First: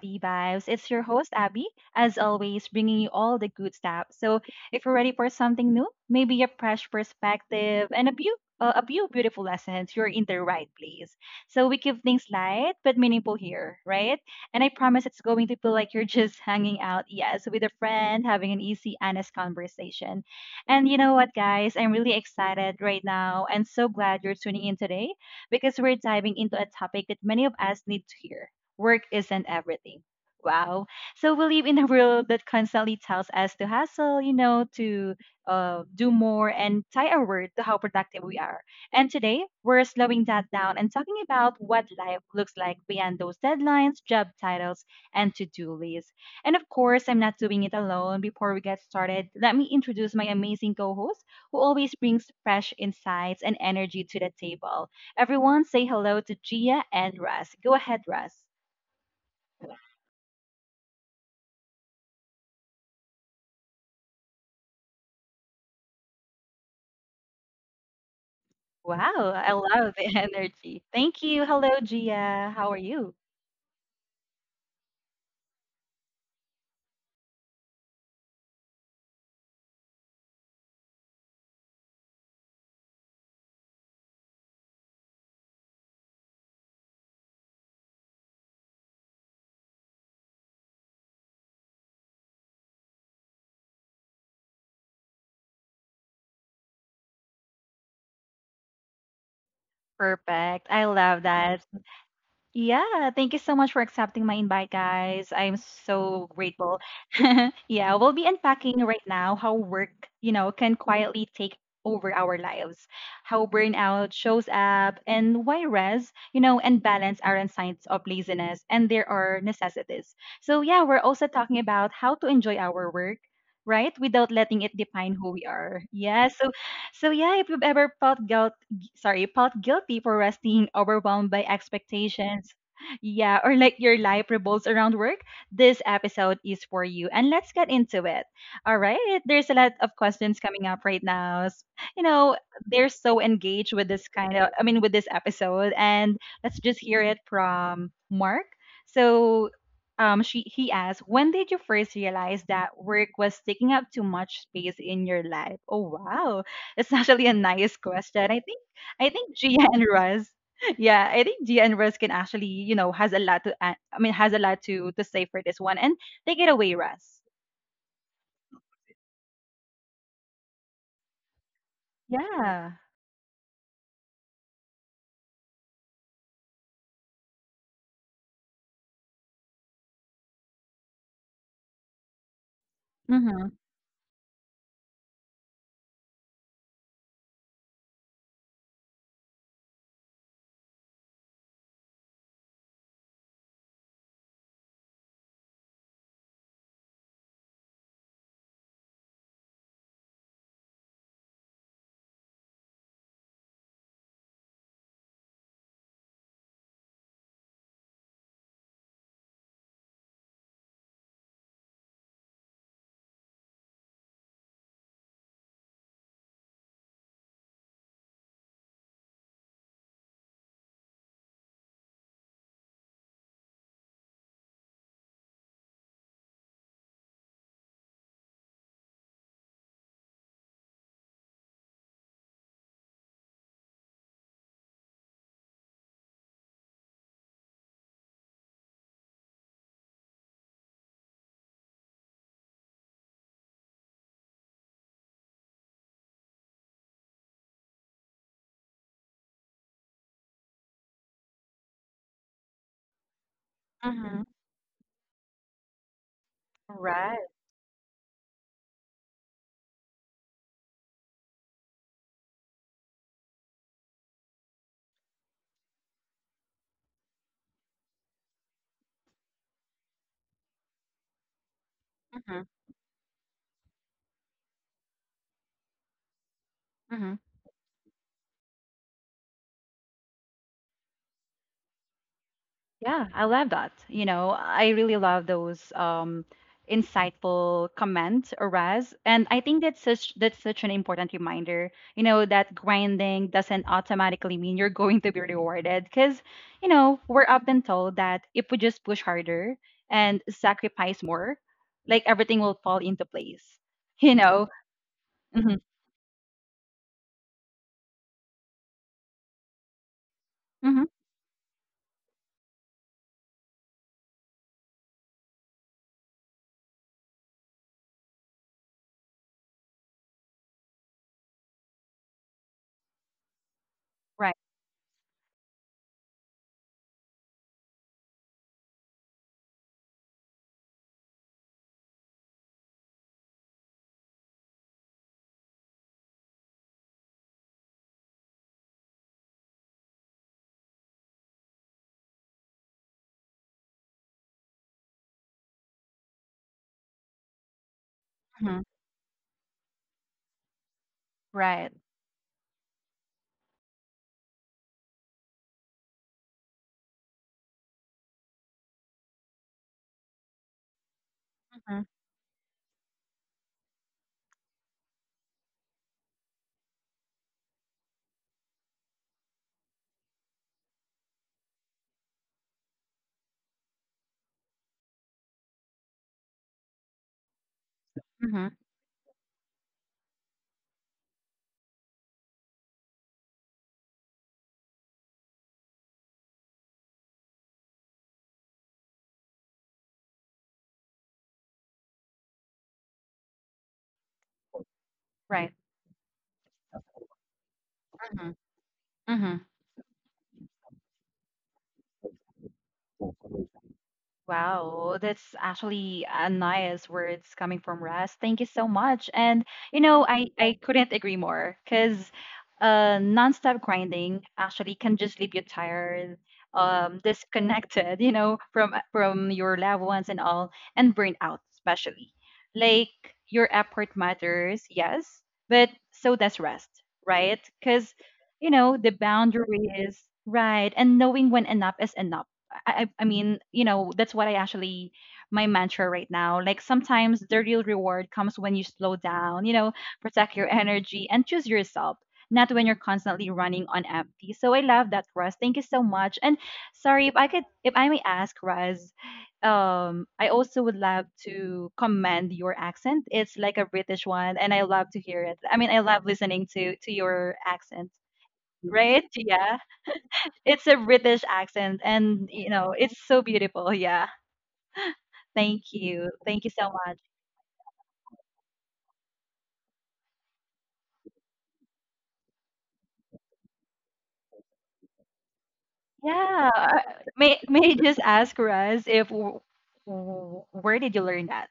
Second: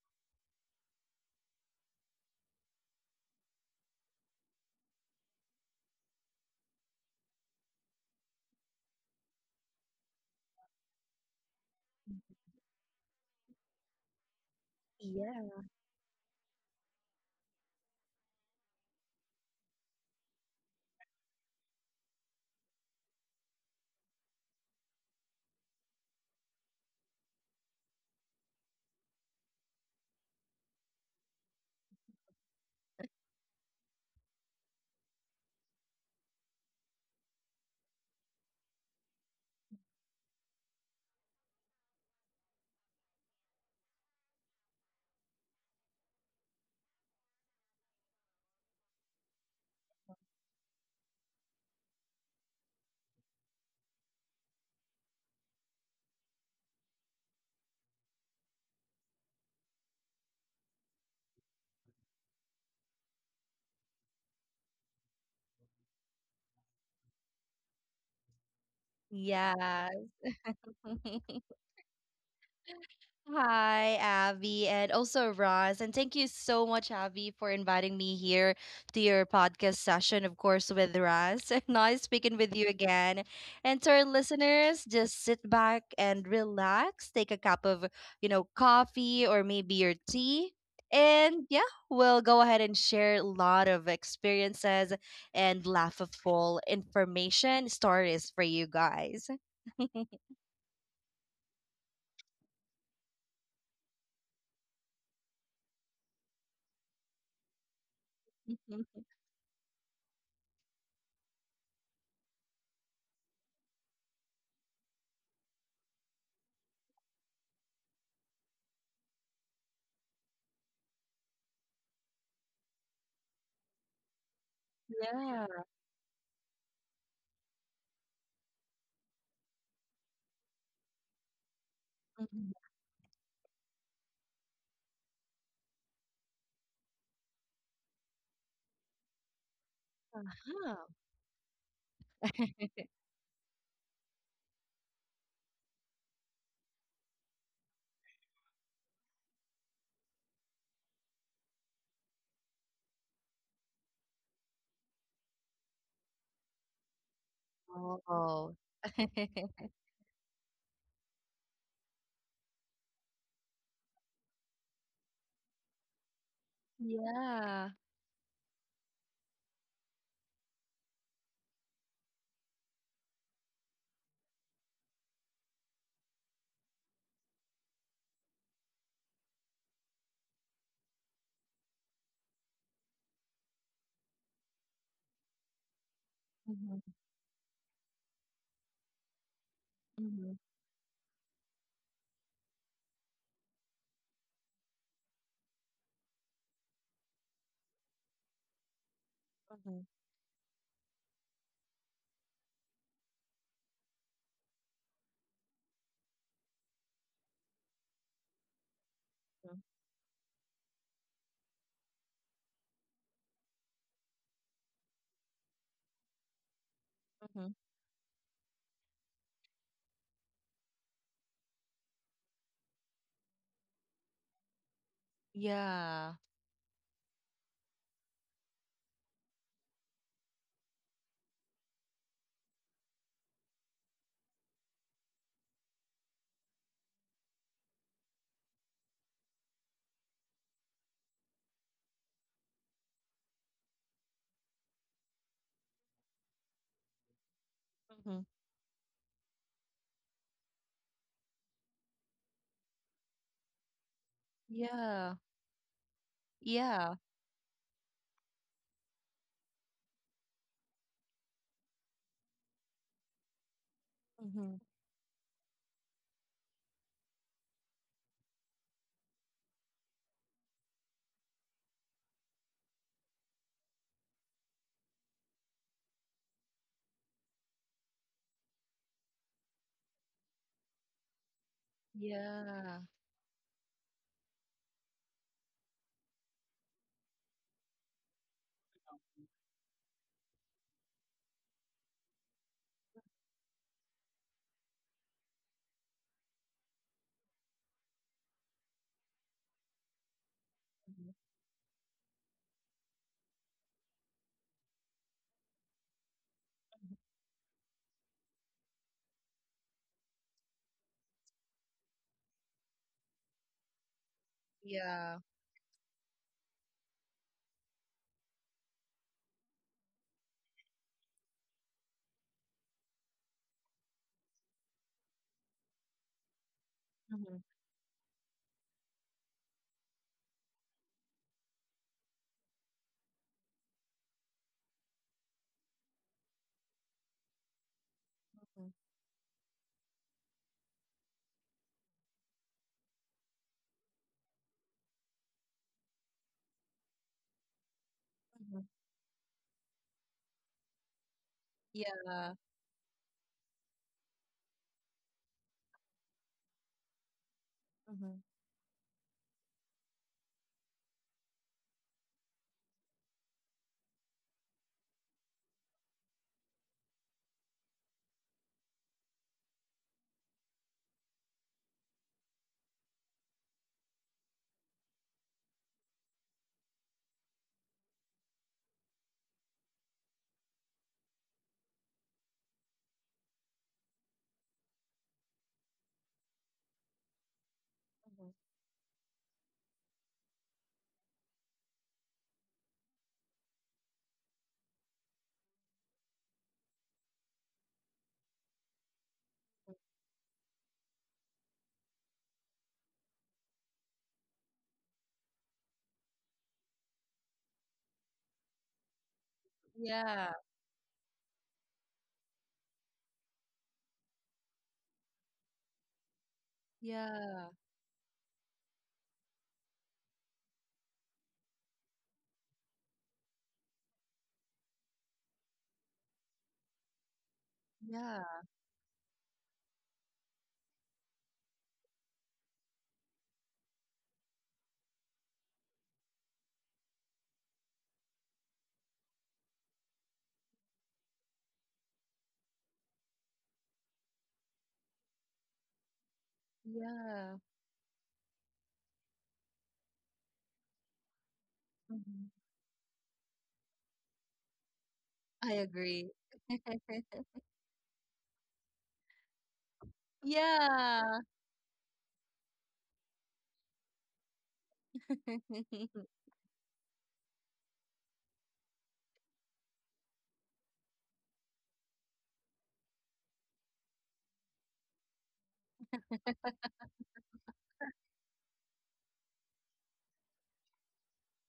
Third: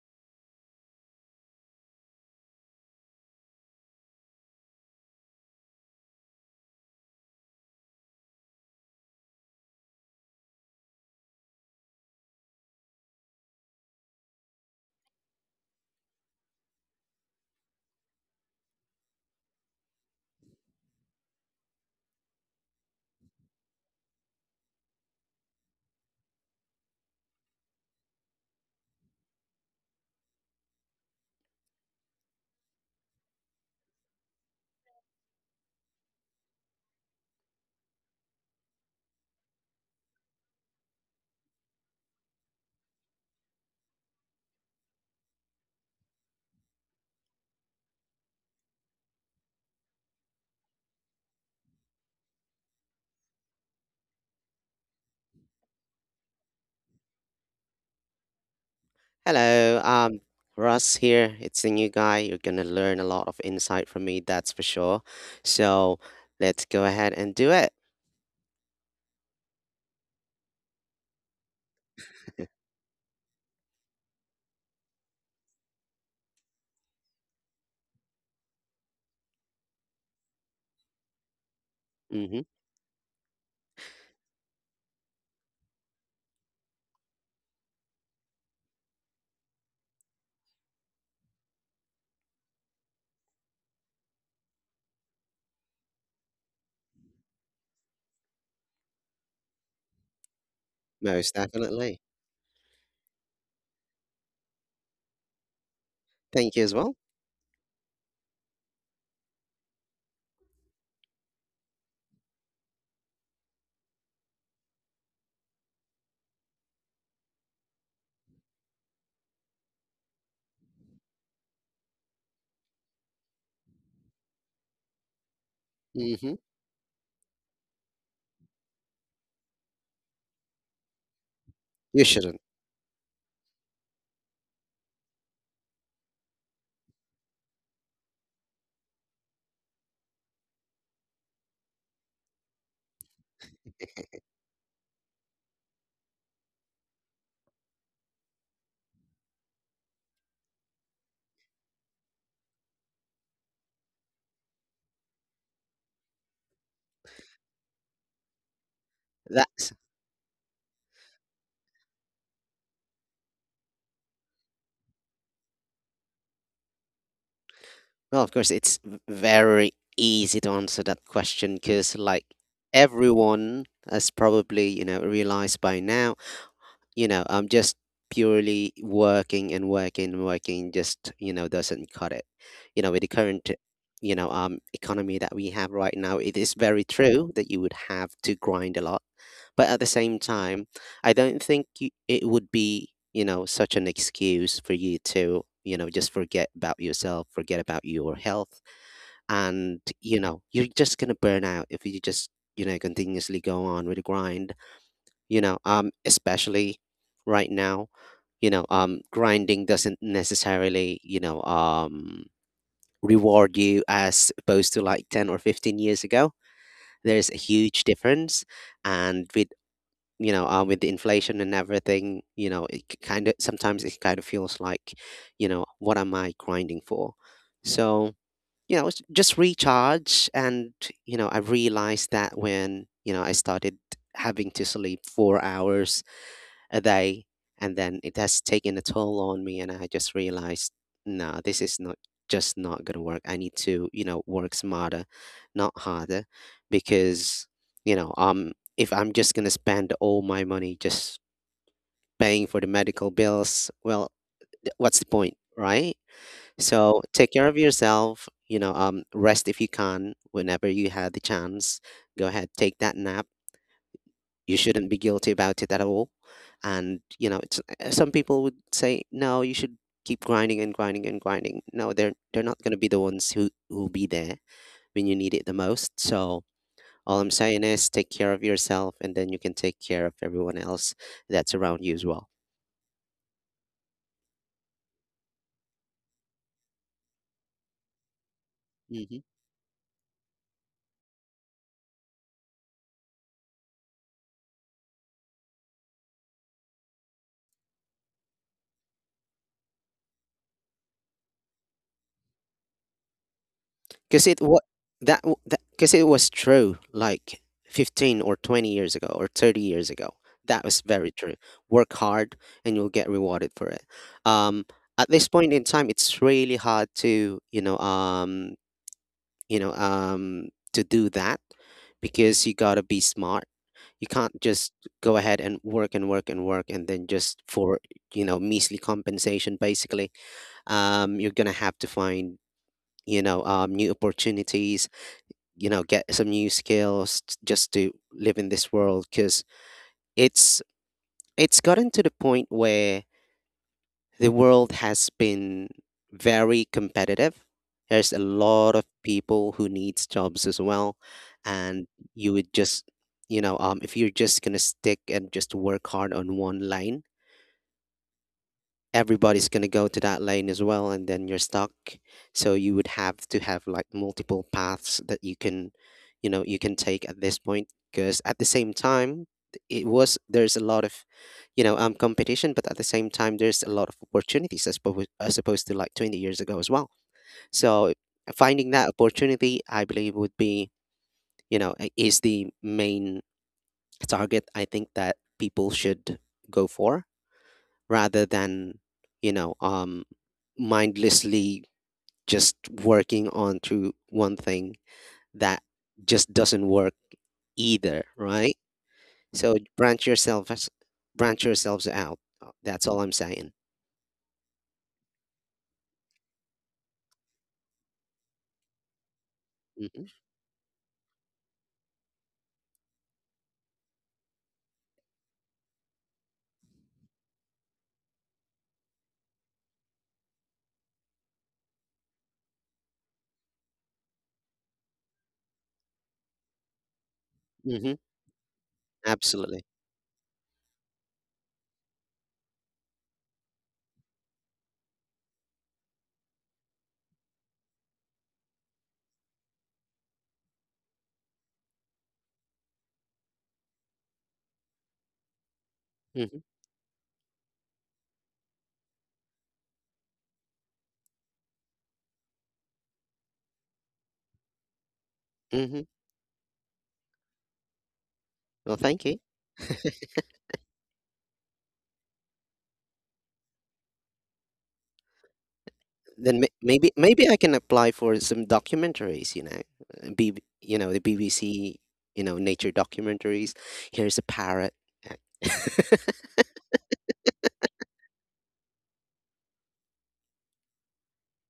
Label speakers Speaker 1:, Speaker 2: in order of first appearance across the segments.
Speaker 1: Abby Vibes. It's your host, Abby, as always, bringing you all the good stuff. So, if you're ready for something new, maybe a fresh perspective and a few beautiful lessons, you're in the right place. So, we keep things light but meaningful here, right? And I promise it's going to
Speaker 2: Yeah.
Speaker 1: feel like you're just hanging out, yes, with a friend, having an easy, honest conversation. And you know what, guys? I'm really excited right now and so glad you're tuning in today because we're diving into a topic that many of us need to hear. Work isn't everything. Wow. So we live in a world that constantly tells us to hustle, you know, to do more and tie our word to how productive we are. And today, we're slowing that down and talking about what life looks like beyond those deadlines, job titles, and to do lists. And of course, I'm not doing it alone. Before we get started, let me introduce my amazing co host who always brings fresh insights and energy to the table. Everyone say hello to Gia and Russ. Go ahead, Russ.
Speaker 3: Hello, Russ here. It's the new guy. You're gonna learn a lot of insight from me, that's for sure. So let's go ahead and do it.
Speaker 1: Wow, I
Speaker 2: Yeah.
Speaker 1: love the energy. Thank you. Hello, Gia. How are you?
Speaker 2: Hi, Abby, and also Roz. And thank you so much, Abby, for inviting me here to your podcast session, of course, with Roz. Nice speaking
Speaker 3: Mm-hmm.
Speaker 2: with you again. And to our listeners, just sit back and relax. Take a cup of, coffee or maybe your tea. And yeah, we'll go ahead and share a lot of experiences and laughable information stories for you guys.
Speaker 1: Perfect. I love
Speaker 3: Most
Speaker 1: that.
Speaker 3: definitely.
Speaker 1: Yeah, thank you so much for accepting my invite, guys. I'm so
Speaker 3: Thank you as
Speaker 1: grateful.
Speaker 3: well.
Speaker 1: yeah, we'll be unpacking right now how work, can quietly take over our lives, how burnout shows up, and why rest, and balance aren't signs of laziness and there are necessities. So, yeah, we're also talking about how to enjoy our work. Right, without letting it define who we
Speaker 2: Yeah.
Speaker 1: are. Yeah.
Speaker 3: Mm-hmm.
Speaker 1: So, so yeah. If you've ever felt guilt sorry, felt guilty for resting overwhelmed by
Speaker 3: You shouldn't.
Speaker 2: Mhm.
Speaker 1: expectations. Yeah, or like your life revolves around work, this episode is for you. And let's get into it. All right. There's a lot of questions coming up
Speaker 2: Ah.
Speaker 1: right now. You know, they're so engaged with this kind of, I mean, with this episode. And let's just hear it from Mark. So, she he asked, when did you first realize that work was taking up too much space in your life? Oh wow, it's actually a nice question. I
Speaker 2: Oo.
Speaker 1: think I think Gia
Speaker 3: That's
Speaker 1: and Russ. Yeah, I think Gia and Russ can actually, you know, has a lot to. I mean, has a lot to say for this one, and take it away, Russ.
Speaker 2: Yeah.
Speaker 3: Well, of course, it's very easy to answer that question because, like,
Speaker 1: Yeah.
Speaker 3: everyone has probably realized by now. Just purely working and working and working, doesn't cut it. With the current,
Speaker 1: Mm-hmm.
Speaker 3: you know, um, economy that we have right now, it is very
Speaker 2: Mhm.
Speaker 3: true that you would have to grind a lot. But at the same
Speaker 2: Mhm,
Speaker 3: time, I don't think it would be, such an excuse for you to, just forget about yourself, forget about your health. And,
Speaker 2: mhm,
Speaker 3: you know, you're just going to burn out if you just, continuously go on with the grind. Especially right now,
Speaker 2: mm,
Speaker 3: grinding doesn't necessarily reward you, as opposed to like 10 or 15 years ago. There's a
Speaker 2: mhm.
Speaker 3: huge difference. And with the inflation and everything, it kind of sometimes it kind of feels like, what
Speaker 2: Yeah.
Speaker 3: am I grinding for? So, it's just recharge. And, I realized that when, I started having to sleep 4 hours a day, and then it has taken a toll on me, and I just realized, nah, this is not just not gonna work. I need to work smarter, not harder, because
Speaker 2: Mhm.
Speaker 3: if I'm just gonna spend all my money just paying for the medical bills, well,
Speaker 1: Mm-hmm.
Speaker 3: what's the
Speaker 2: Yeah.
Speaker 3: point, right?
Speaker 2: Yeah.
Speaker 3: So
Speaker 1: Right.
Speaker 3: take care of yourself, rest if you can, whenever you had the chance. Go ahead, take that nap. You
Speaker 2: Mhm.
Speaker 3: shouldn't be guilty about it at all. And you know it's some people would say, no, you should keep grinding and grinding and grinding. No, they're
Speaker 1: Mm-hmm.
Speaker 3: they're not going to be the ones who'll be there when you need it the most. So all I'm saying is, take care of yourself, and then you can take care of everyone else that's around you as well.
Speaker 1: Yeah, I love that. You know, I really love those insightful comments, Raz,
Speaker 3: Hmm.
Speaker 1: and I think that's such an important reminder. You know, that grinding doesn't automatically mean you're going to be rewarded, because you know we're often told that if we just push harder and sacrifice more, like everything will fall into place. You
Speaker 3: because it
Speaker 1: know,
Speaker 3: what that
Speaker 1: mm-hmm,
Speaker 3: because it was true, like 15 or 20 years ago, or 30 years ago. That was
Speaker 1: mm-hmm,
Speaker 3: very true. Work hard and you'll get rewarded for it. um at
Speaker 2: Yeah.
Speaker 3: this point in time, it's really hard to you know um to do that, because you got to be smart. You
Speaker 1: right,
Speaker 3: can't just go ahead and work and work and work, and then just
Speaker 2: Mhm,
Speaker 3: for measly compensation basically. You're going to have to find new opportunities. Get some new skills, just to live in
Speaker 2: mhm.
Speaker 3: this world, because it's it's gotten to the point where the world has been very competitive. There's a
Speaker 2: Yeah. Mhm, mhm,
Speaker 1: hmm
Speaker 2: mhm.
Speaker 3: lot of people who needs jobs as well.
Speaker 1: right,
Speaker 3: And
Speaker 2: Yeah.
Speaker 3: you would just, if you're just gonna stick and just work hard on one line,
Speaker 2: Mhm,
Speaker 3: everybody's going to go to that lane as well, and then you're stuck.
Speaker 1: hmm
Speaker 3: So you would have to have like multiple paths that you can take at this point, because at the same time, it was there's a lot of competition, but at the same time, there's a lot of opportunities, as opposed to like 20 years ago as well. So
Speaker 1: hmm
Speaker 3: finding that opportunity, I believe would be, is the main target, I think, that people should go for,
Speaker 2: mhm.
Speaker 3: rather than you know um mindlessly just working on through one thing.
Speaker 1: right.
Speaker 3: That just doesn't work either,
Speaker 1: hmm
Speaker 3: right?
Speaker 1: hmm
Speaker 3: So branch yourselves out. That's all I'm saying.
Speaker 1: Wow, that's actually a nice words coming from Russ. Thank you so much. And you know,
Speaker 3: Hmm.
Speaker 1: I
Speaker 2: Yeah.
Speaker 1: I couldn't agree more because nonstop grinding actually can just leave you tired,
Speaker 2: Yeah.
Speaker 1: disconnected, you know, from your loved ones and all, and burnt out especially. Like your effort matters, yes, but so does rest, right? Because
Speaker 3: Hmm.
Speaker 2: Yeah.
Speaker 1: you know the
Speaker 3: Absolutely.
Speaker 1: boundaries, right, and knowing when enough is enough I mean, you know, that's what I actually my mantra right now. Like sometimes the real reward comes when you slow down, you know, protect your energy and choose yourself, not when you're constantly running on empty. So I love that, Russ. Thank you so much. And
Speaker 3: Hmm.
Speaker 1: sorry if I
Speaker 2: Yeah.
Speaker 1: could, if I may ask, Russ, I also would love to commend
Speaker 2: Mhm.
Speaker 1: your accent. It's like a British one, and I love to hear it.
Speaker 2: I
Speaker 1: I mean, I
Speaker 3: Hmm.
Speaker 1: love
Speaker 2: agree.
Speaker 1: listening to your accent.
Speaker 3: Well,
Speaker 1: Right?
Speaker 3: thank you.
Speaker 1: Yeah. It's a
Speaker 2: Yeah.
Speaker 1: British accent, and you know, it's so beautiful. Yeah. Thank you.
Speaker 3: Then
Speaker 1: Thank
Speaker 3: may-
Speaker 1: you so
Speaker 3: maybe
Speaker 1: much.
Speaker 3: maybe I can apply for some documentaries, you know. uh, B- the BBC, nature documentaries. Here's a parrot. uh,
Speaker 1: Yeah. May I just ask Raz if where did you learn that?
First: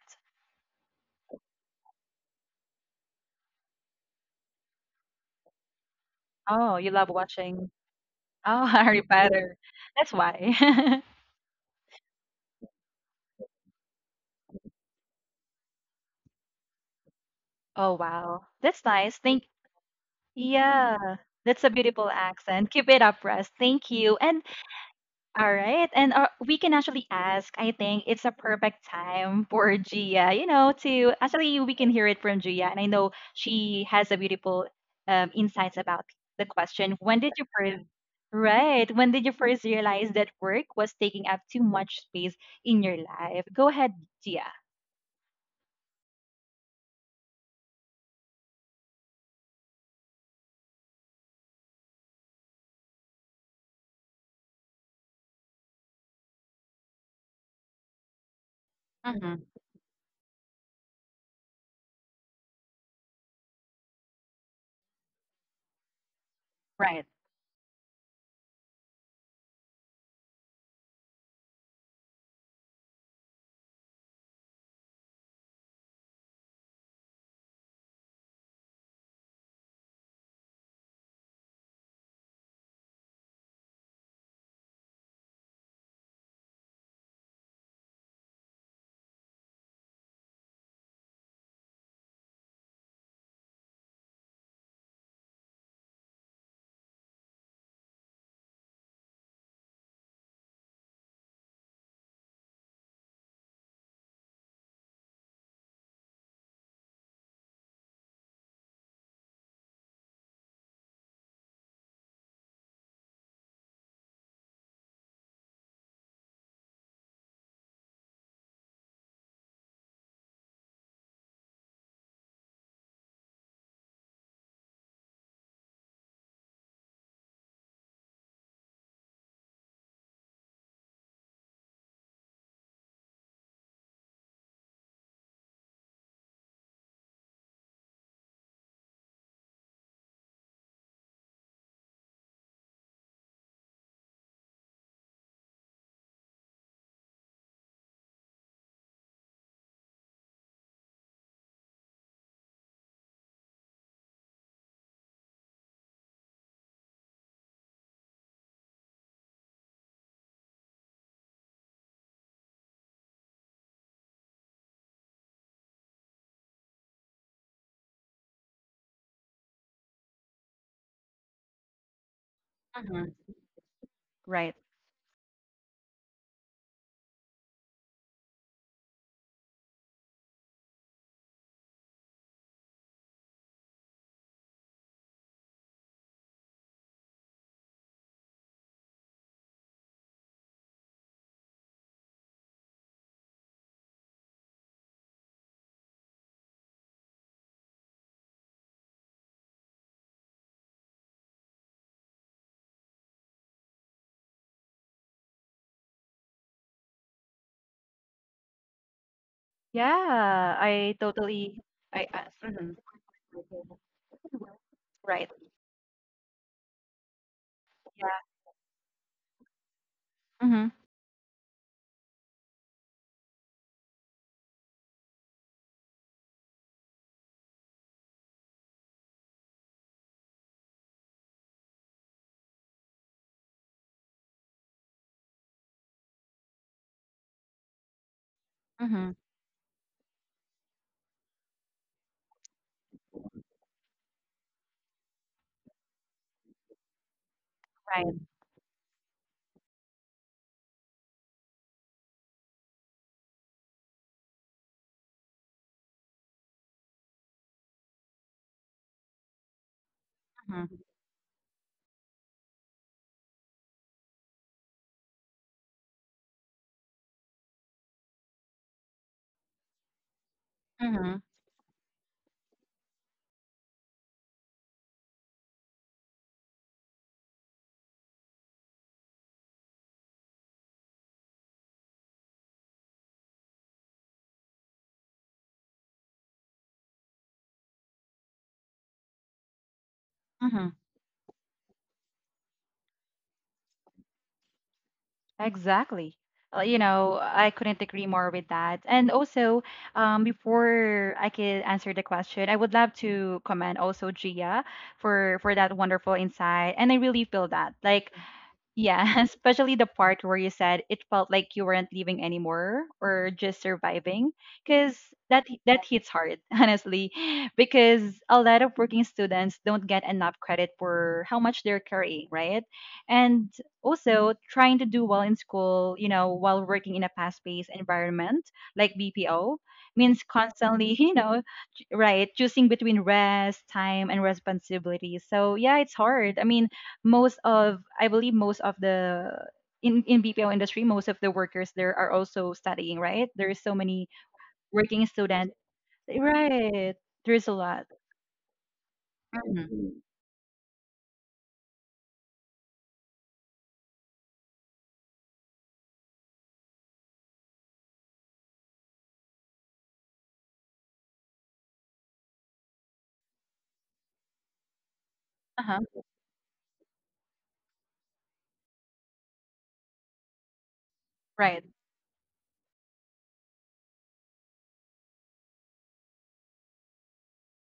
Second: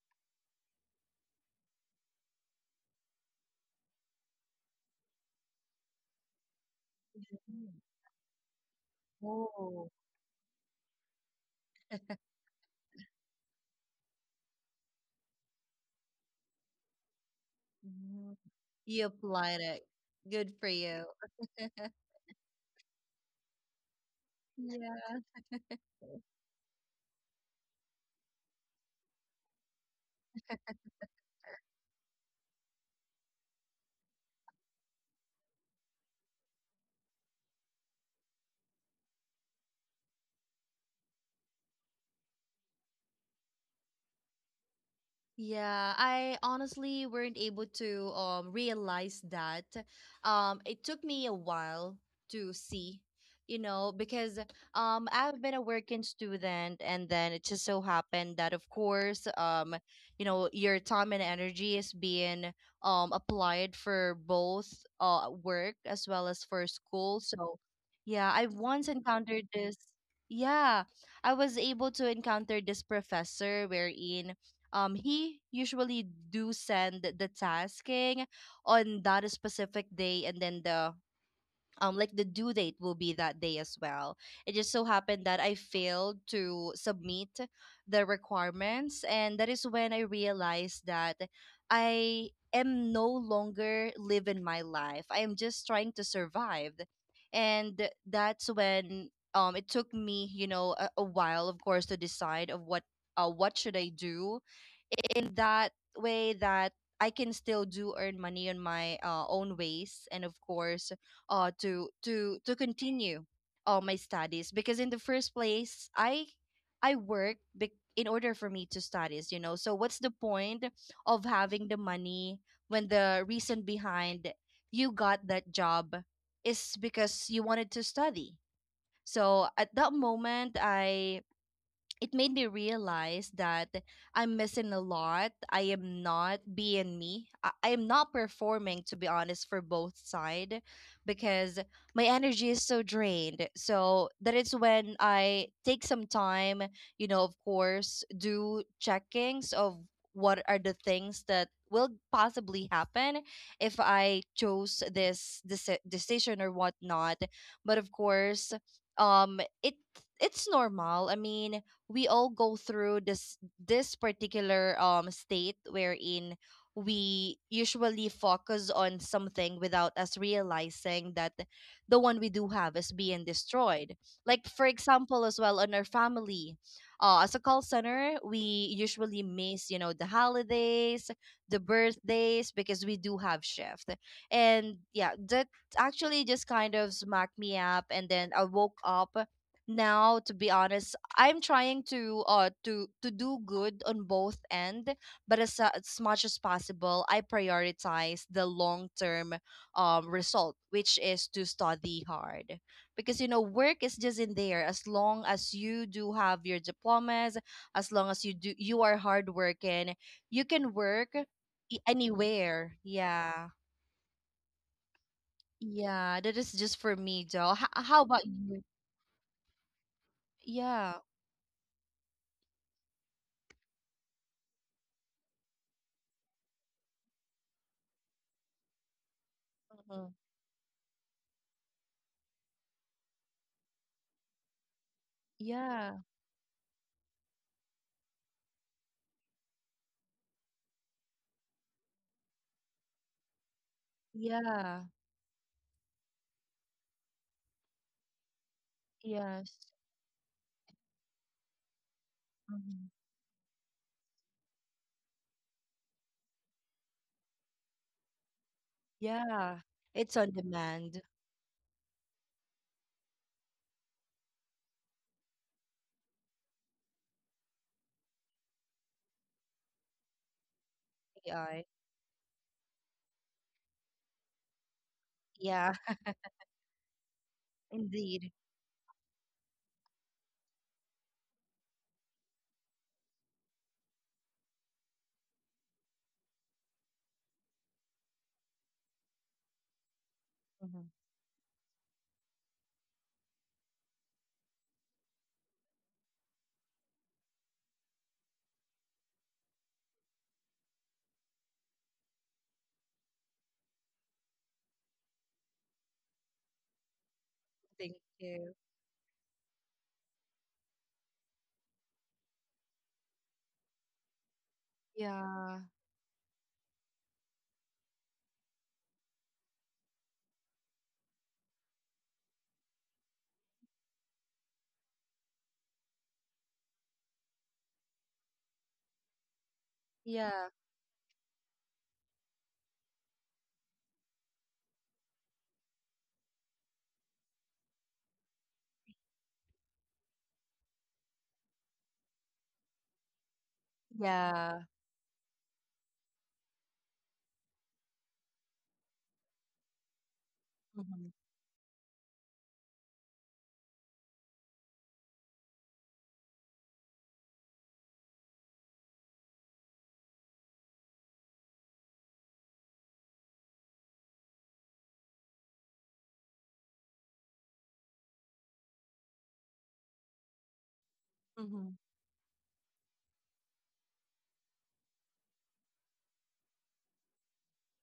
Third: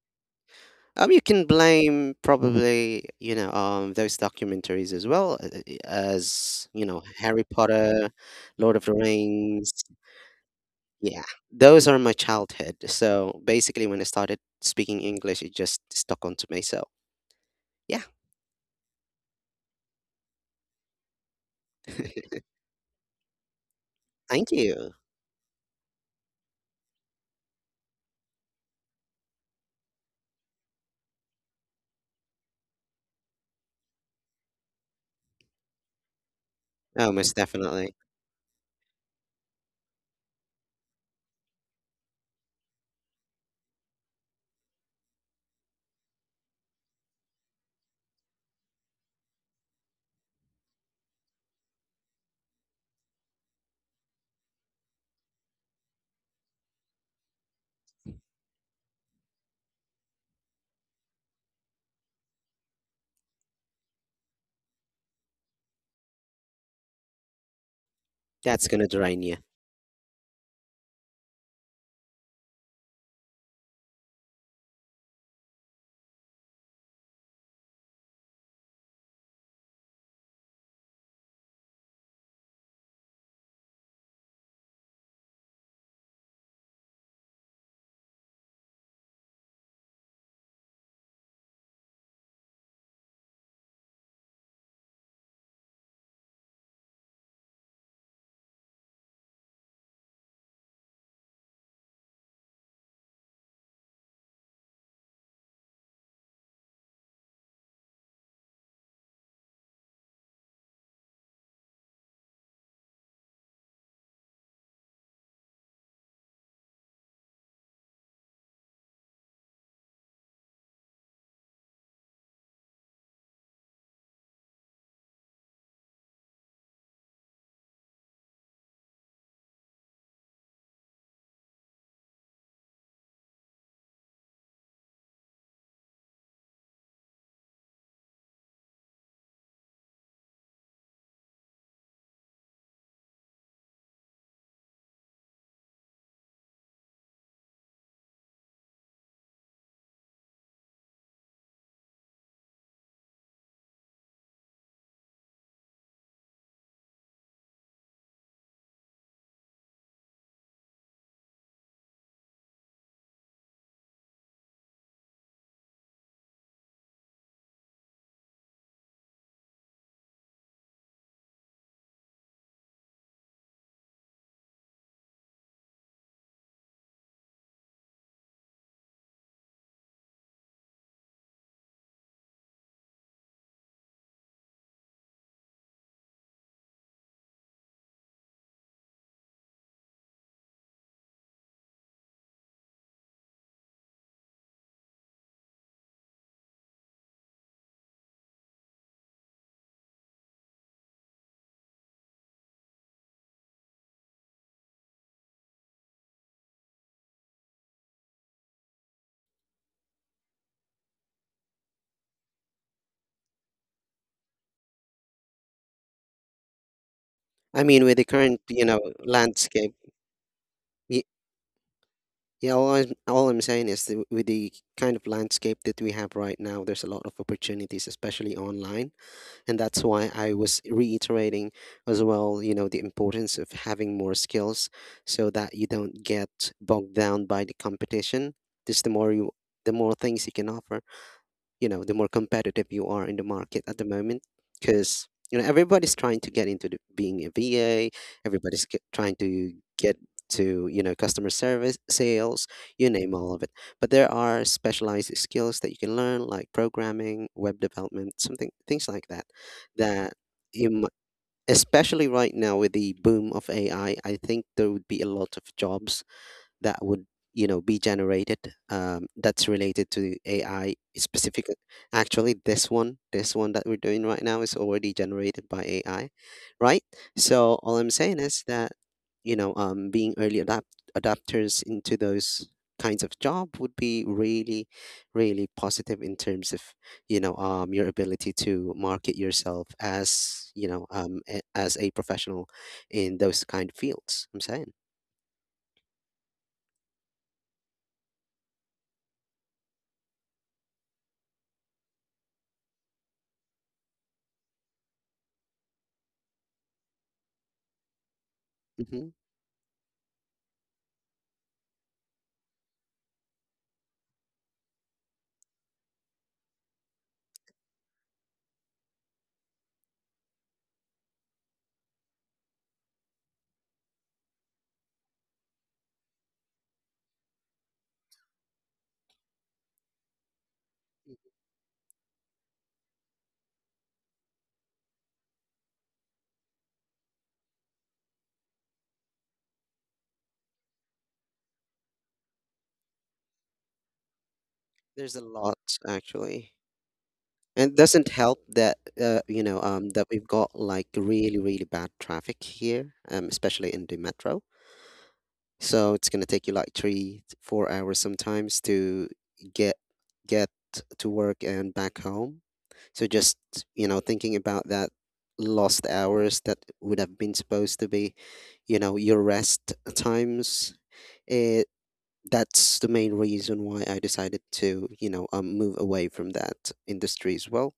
Speaker 3: You can blame probably, those documentaries as well, as,
Speaker 1: Oh, you love
Speaker 3: Harry
Speaker 1: watching.
Speaker 2: Mhm.
Speaker 3: Potter,
Speaker 1: Oh,
Speaker 3: Lord of the
Speaker 1: Harry Potter.
Speaker 3: Rings.
Speaker 2: Oh.
Speaker 1: That's why.
Speaker 3: Yeah, those are my childhood. So basically, when I started speaking English, it just stuck onto me. So
Speaker 1: Oh,
Speaker 3: yeah,
Speaker 2: Mhm.
Speaker 1: wow. That's
Speaker 2: You
Speaker 1: nice. Thank
Speaker 2: applied it. Good for
Speaker 1: yeah.
Speaker 2: you.
Speaker 1: That's a beautiful accent. Keep it up, Russ. Thank you. And
Speaker 3: thank you.
Speaker 2: Yeah.
Speaker 1: all right. And we can actually ask. I think it's a perfect time for Gia, you know, to actually, we can hear it from Gia. And I know she has a beautiful insights about the question.
Speaker 3: Oh,
Speaker 1: When did
Speaker 3: most
Speaker 1: you first,
Speaker 3: definitely.
Speaker 1: right? When did you first realize that work was taking up too much space in your life? Go ahead, Gia.
Speaker 2: Yeah, I honestly weren't able to realize that. It took me a while to see, you know, because I've been a working student, and then it just so happened that, of course, you know, your time and energy is being applied for both uh, work as well as for
Speaker 1: Right.
Speaker 2: school. So yeah, I
Speaker 3: That's
Speaker 2: once
Speaker 3: gonna drain you.
Speaker 2: encountered this. Yeah, I was able to encounter this professor wherein he usually do send the tasking on that specific day, and then the like the due date will be that day as well. It just so happened that I failed to submit the requirements, and that is when I realized that I am no longer living my life, I am just trying to survive. And that's when it took me, you know, a while, of course, to decide of what should I do in that way that I can still do earn money on my own ways, and of course uh, to continue my studies. Because in the first place, I work in order for me to studies, you know. So what's the point of having the money when the reason behind you got that job is because you wanted to study? So at that moment, I, it made me realize that I'm missing a lot. I am not being me. I am not performing, to be honest, for both side, because my energy is so drained. So that is when I take some time, you know, of course, do checkings of what are the things that will possibly happen if I chose this decision or whatnot. But of course, it it's normal. I mean, we all go through this particular state wherein we usually focus on something without us realizing that the one we do have is being
Speaker 1: Mm-hmm.
Speaker 2: destroyed, like
Speaker 1: Right.
Speaker 2: for example as well on our family. Uh, as a call center, we usually miss, you know, the holidays, the birthdays, because we do have shift. And yeah, that actually just kind of smacked me up, and then I woke up. Now, to be honest, I'm trying to uh, to do good on both end, but as as much as possible, I prioritize the long term result, which is to study hard. Because you know, work is just in there as long as you do have your diplomas, as long as you do, you are hardworking, you
Speaker 1: Yeah,
Speaker 2: can
Speaker 1: I
Speaker 2: work
Speaker 1: totally, I
Speaker 2: anywhere.
Speaker 1: hmm
Speaker 2: Yeah,
Speaker 1: right.
Speaker 2: yeah, that is just for me though.
Speaker 3: I mean, with
Speaker 2: How
Speaker 3: the
Speaker 2: about
Speaker 1: Yeah.
Speaker 3: current,
Speaker 2: you?
Speaker 3: landscape,
Speaker 1: Mm-hmm.
Speaker 2: Yeah.
Speaker 3: y- yeah, all I'm saying is that with the kind of landscape that we have right now, there's a lot of opportunities, especially online. And that's
Speaker 2: Mhm,
Speaker 3: why I was reiterating as well, the importance of having more skills, so that you
Speaker 2: yeah.
Speaker 3: don't get bogged down by the competition. Just
Speaker 1: Mm-hmm.
Speaker 3: the more things you can offer, the more competitive you are in the market at the moment,
Speaker 2: Yeah.
Speaker 3: because everybody's trying to get into being a va.
Speaker 1: Right.
Speaker 3: Trying
Speaker 2: Yes.
Speaker 3: to get to, customer service sales.
Speaker 2: Mhm.
Speaker 3: You name all of it. But there are specialized skills that you can learn, like programming, web development, something things like that,
Speaker 2: Yeah.
Speaker 3: that
Speaker 2: It's on
Speaker 3: you
Speaker 1: Mm-hmm.
Speaker 3: m-
Speaker 2: demand,
Speaker 3: especially right now, with the boom of AI, I think there would be a lot of jobs that would, be generated, that's related to AI specific.
Speaker 2: AI.
Speaker 3: Actually, this one that we're doing right now is already generated by
Speaker 2: Yeah,
Speaker 3: AI, right? So all I'm saying
Speaker 2: indeed.
Speaker 3: is that, being early adapters into those kinds of job would be really, really positive in terms of, your ability to market yourself as,
Speaker 1: Mm-hmm.
Speaker 2: Mhm.
Speaker 3: as a professional in those kind of fields, I'm saying.
Speaker 1: Exactly. You know, I couldn't agree more with that. And also, before I could answer the question, I would love to commend also Gia for that wonderful insight. And I really feel that,
Speaker 2: Thank
Speaker 1: like,
Speaker 2: you.
Speaker 1: yeah,
Speaker 3: Hmm.
Speaker 1: especially the part where you said it felt like you weren't living anymore or just surviving, because that
Speaker 2: Yeah.
Speaker 1: that hits hard, honestly, because a lot of working students don't get enough credit for how much they're carrying, right? And also trying to do well in school, you know, while working in a fast-paced environment like BPO means
Speaker 2: Yeah.
Speaker 1: constantly, you know, right, choosing between rest, time, and responsibility. So yeah, it's hard. I mean, most of I believe most of the in BPO industry, most of the workers there are also studying, right? There is so many
Speaker 2: Yeah.
Speaker 1: working
Speaker 3: There's a
Speaker 1: students.
Speaker 3: lot actually.
Speaker 1: Right. There is a
Speaker 3: And it
Speaker 1: lot.
Speaker 3: doesn't help that
Speaker 1: Mm-hmm.
Speaker 3: we've got like
Speaker 2: Mhm.
Speaker 3: really, really bad traffic here, especially in the metro. So it's gonna take you like 3 to 4 hours sometimes to get get to work and back home. So just, thinking about that lost
Speaker 1: Uh-huh.
Speaker 3: hours that would have been supposed to be, your rest times.
Speaker 1: Right.
Speaker 3: It
Speaker 2: Mhm.
Speaker 3: That's the main reason why I decided to, move away from that industry as well,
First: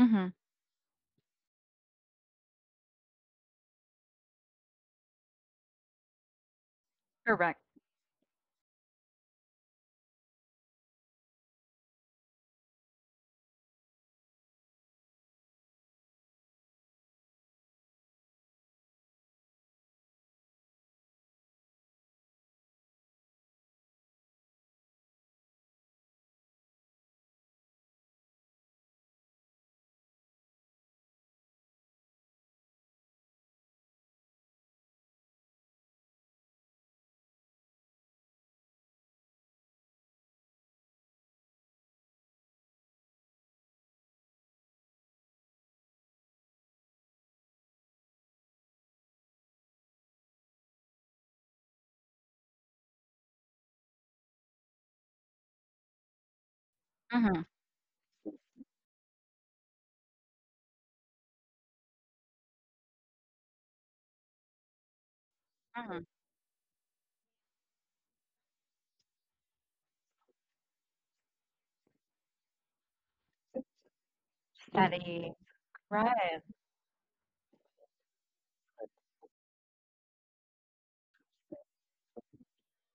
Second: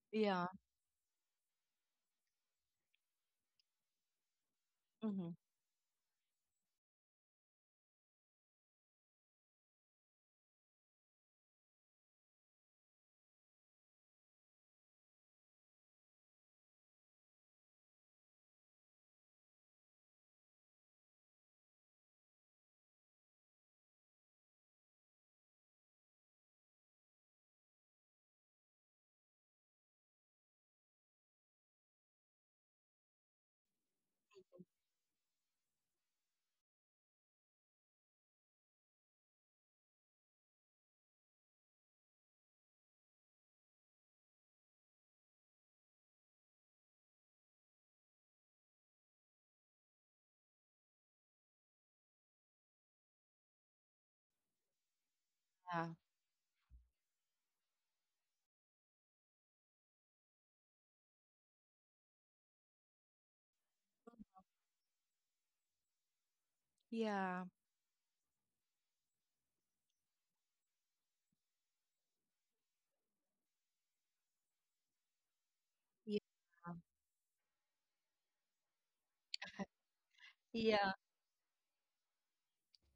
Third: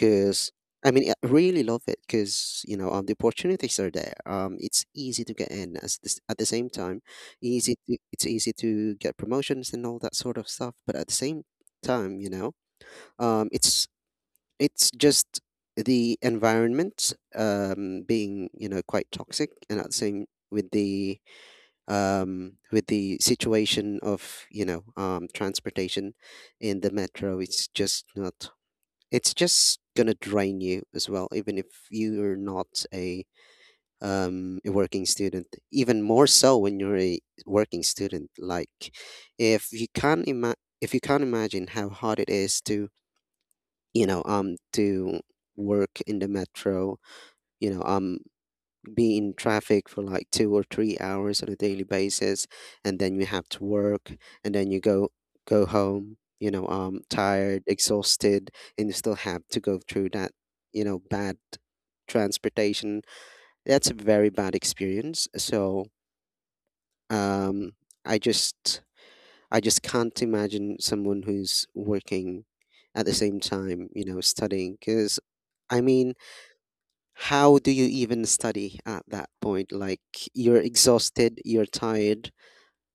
Speaker 1: Mm-hmm.
Speaker 2: Yeah.
Speaker 3: I mean, I really love it because, the opportunities are there. It's easy
Speaker 2: Mhm.
Speaker 3: to get in as this, at the same time,
Speaker 1: Correct.
Speaker 3: it's easy to get promotions and all that sort of stuff. But at the same time, um, it's it's just the environment, being quite toxic, and at the same, with the with the situation of, transportation in the metro, it's just not, it's just gonna drain you as well, even if you're not a working student. Even more so when you're a working student. Like, if you can't ima- if you can't imagine how hard it is to, to work in the metro, you know um be in traffic for like 2 or 3 hours on a daily basis, and then you have to work, and then you go
Speaker 2: Yeah.
Speaker 3: home,
Speaker 1: Mm-hmm.
Speaker 3: tired, exhausted, and you still have to go through that, bad transportation. That's a very bad experience. So,
Speaker 1: Mm-hmm.
Speaker 2: Yeah.
Speaker 3: um, I just I just can't imagine someone who's working at the same time, studying, because
Speaker 1: Studying.
Speaker 3: I mean,
Speaker 2: Yeah.
Speaker 1: Right.
Speaker 3: how do you even study at that point? Like, you're
Speaker 2: Yeah.
Speaker 3: exhausted, you're tired,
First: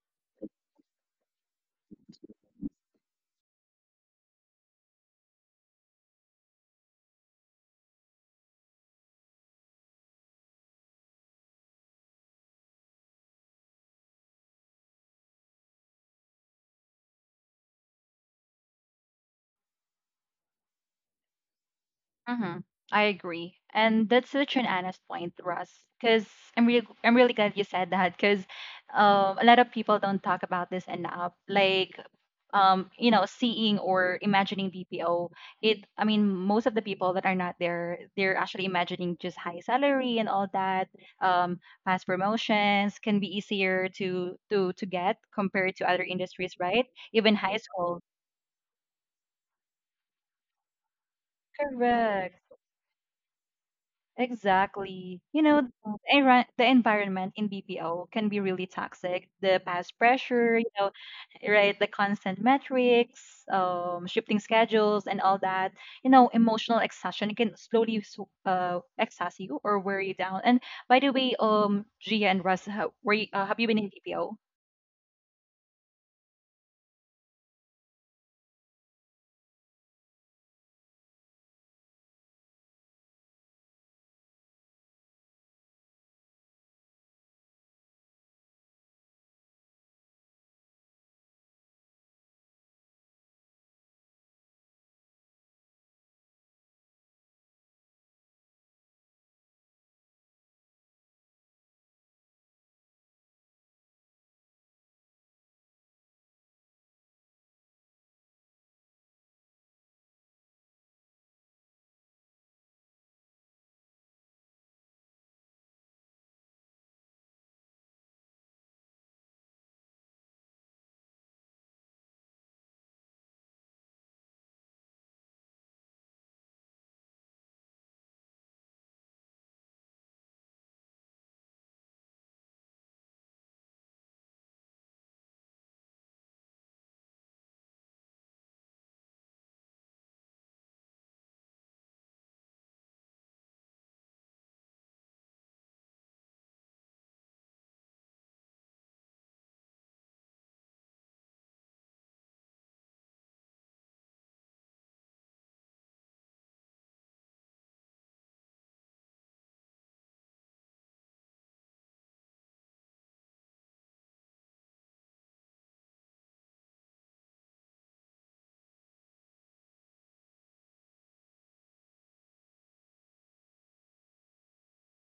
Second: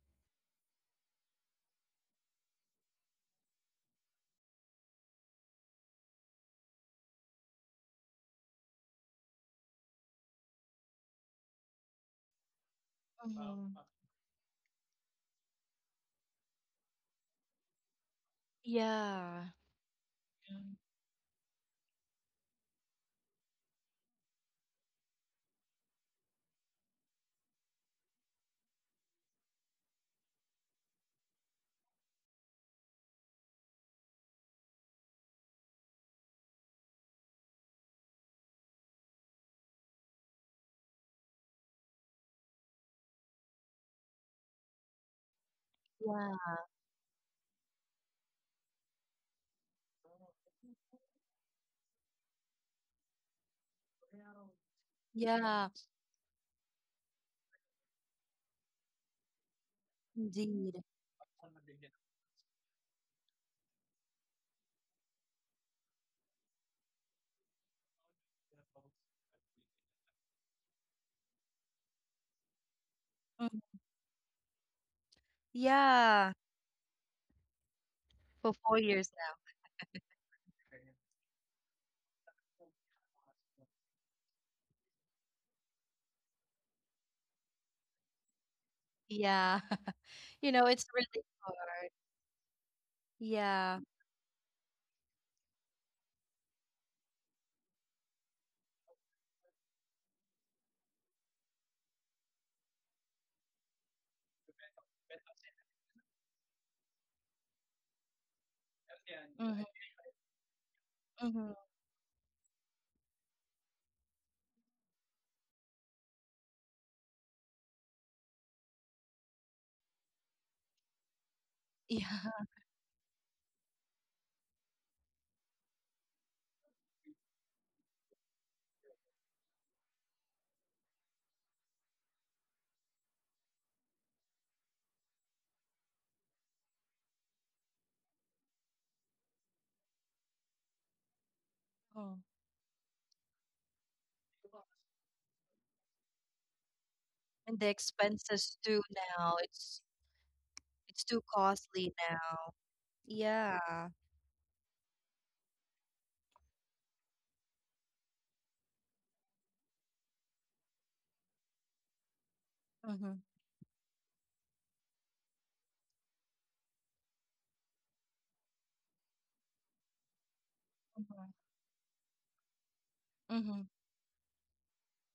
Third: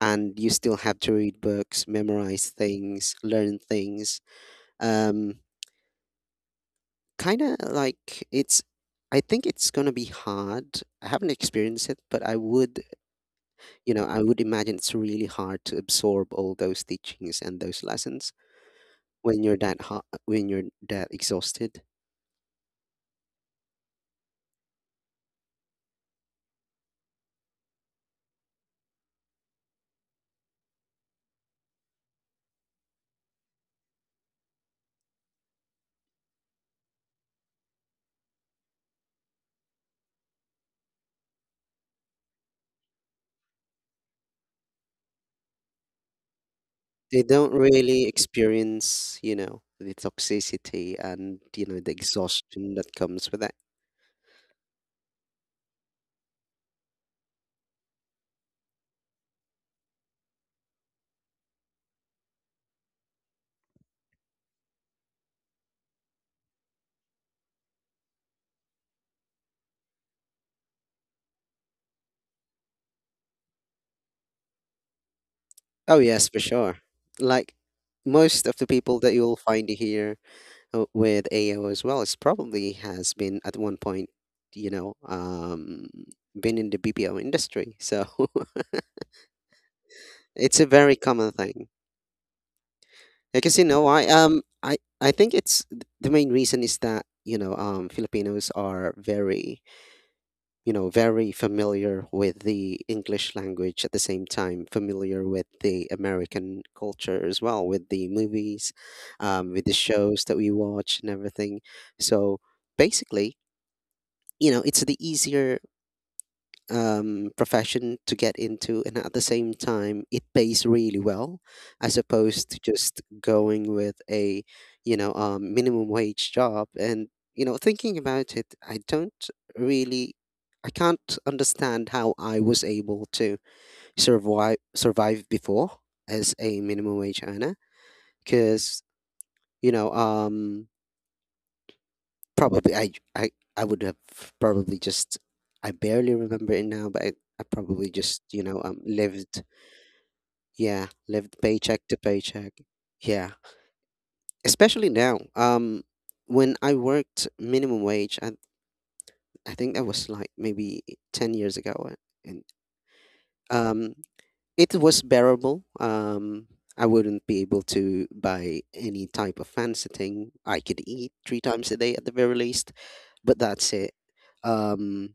Speaker 3: and you still have to read books, memorize things, learn things. Um, Kind of like it's. I think it's gonna be hard. I haven't experienced it, but I would,
Speaker 2: Mhm.
Speaker 3: you know, I would imagine it's really hard to absorb all those teachings and those lessons when
Speaker 2: Yeah.
Speaker 3: when you're that exhausted.
Speaker 1: Mm-hmm. I agree, and that's such an honest point, Russ. Because I'm really glad you said that. Because a lot of people don't talk about this enough. Like, you know, seeing or imagining BPO. It, I mean, most of the people that are not there, they're actually imagining just high salary and all that. Um, past promotions can be easier to get compared to other
Speaker 2: Yeah.
Speaker 1: industries, right?
Speaker 3: They
Speaker 1: Even
Speaker 3: don't
Speaker 1: high school.
Speaker 3: really experience, the toxicity, and, the
Speaker 1: Correct.
Speaker 3: exhaustion that comes with that.
Speaker 1: Exactly. You know,
Speaker 2: Yeah.
Speaker 1: the environment in BPO can be really toxic. The past pressure, you
Speaker 2: Indeed.
Speaker 1: know, right? The constant metrics, shifting schedules, and all that. You know, emotional exhaustion can slowly exhaust you or wear you down. And by the way, Gia and Russ, how, were you, have you been
Speaker 2: Mhm.
Speaker 1: in BPO?
Speaker 3: Oh, yes,
Speaker 2: Yeah.
Speaker 3: for sure. Like, most
Speaker 2: For
Speaker 3: of the
Speaker 2: four
Speaker 3: people
Speaker 2: years
Speaker 3: that you'll
Speaker 2: now.
Speaker 3: find here, with AO as well, it's probably has been at one point, you know, um, been in the BPO industry. So
Speaker 2: Yeah. You
Speaker 3: it's
Speaker 2: know,
Speaker 3: a
Speaker 2: it's
Speaker 3: very
Speaker 2: really
Speaker 3: common thing.
Speaker 2: hard.
Speaker 3: Because you
Speaker 2: Yeah.
Speaker 3: know, I um, I I think it's the main reason is that, Filipinos are very you know very familiar with the English language, at the same time familiar with the American culture as well, with the movies,
Speaker 2: Mm-hmm.
Speaker 3: with the shows that we watch and everything.
Speaker 2: Mm-hmm.
Speaker 3: So basically it's the easier profession to get into, and at the same time it pays really well as
Speaker 2: Yeah.
Speaker 3: opposed to just going with a minimum wage job. And thinking about it, I don't really I can't understand how I was able to survive before as a minimum wage earner, because you know um
Speaker 2: Oh.
Speaker 3: probably, I would have probably just, I barely remember it now, but I
Speaker 2: And the
Speaker 3: probably just,
Speaker 2: expenses too now.
Speaker 3: lived, yeah,
Speaker 2: It's too
Speaker 3: lived paycheck
Speaker 2: costly
Speaker 3: to
Speaker 2: now.
Speaker 3: paycheck. Yeah,
Speaker 2: Yeah.
Speaker 3: especially now. When I worked minimum wage, I think that was like maybe 10 years ago, and
Speaker 2: Mm-hmm.
Speaker 3: um, it was bearable. I wouldn't be able to buy any type of fancy thing. I could eat
Speaker 2: Mm-hmm.
Speaker 3: three times a day at the very least, but
Speaker 2: Mm-hmm.
Speaker 3: that's it. Um,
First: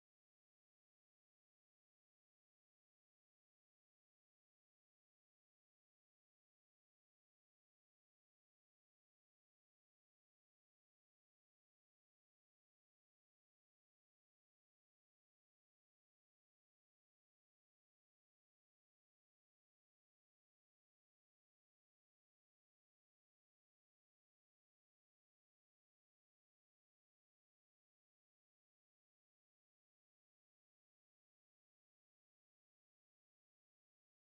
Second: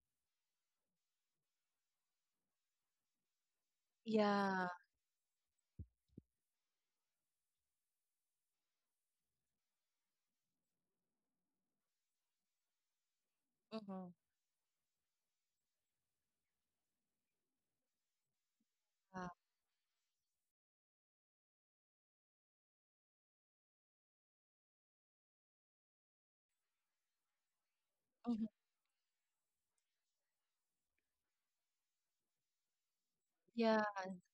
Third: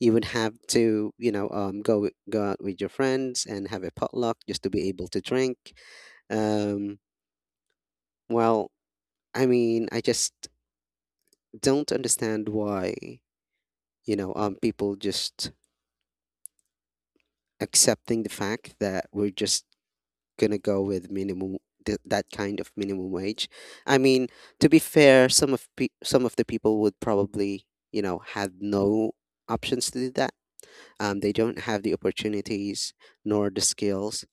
Speaker 3: you would have to go out with your friends and have a potluck just
Speaker 2: Yeah.
Speaker 3: to be able to drink. Um, well I just don't understand why
Speaker 2: Mm-hmm.
Speaker 3: people just accepting the fact that
Speaker 2: Yeah.
Speaker 3: we're just gonna go with minimum, that kind of minimum wage. i mean to be fair, some of some of the people would probably
Speaker 2: Mm-hmm.
Speaker 3: have no options to do that. They don't have the opportunities nor the
Speaker 2: Yeah.
Speaker 3: skills.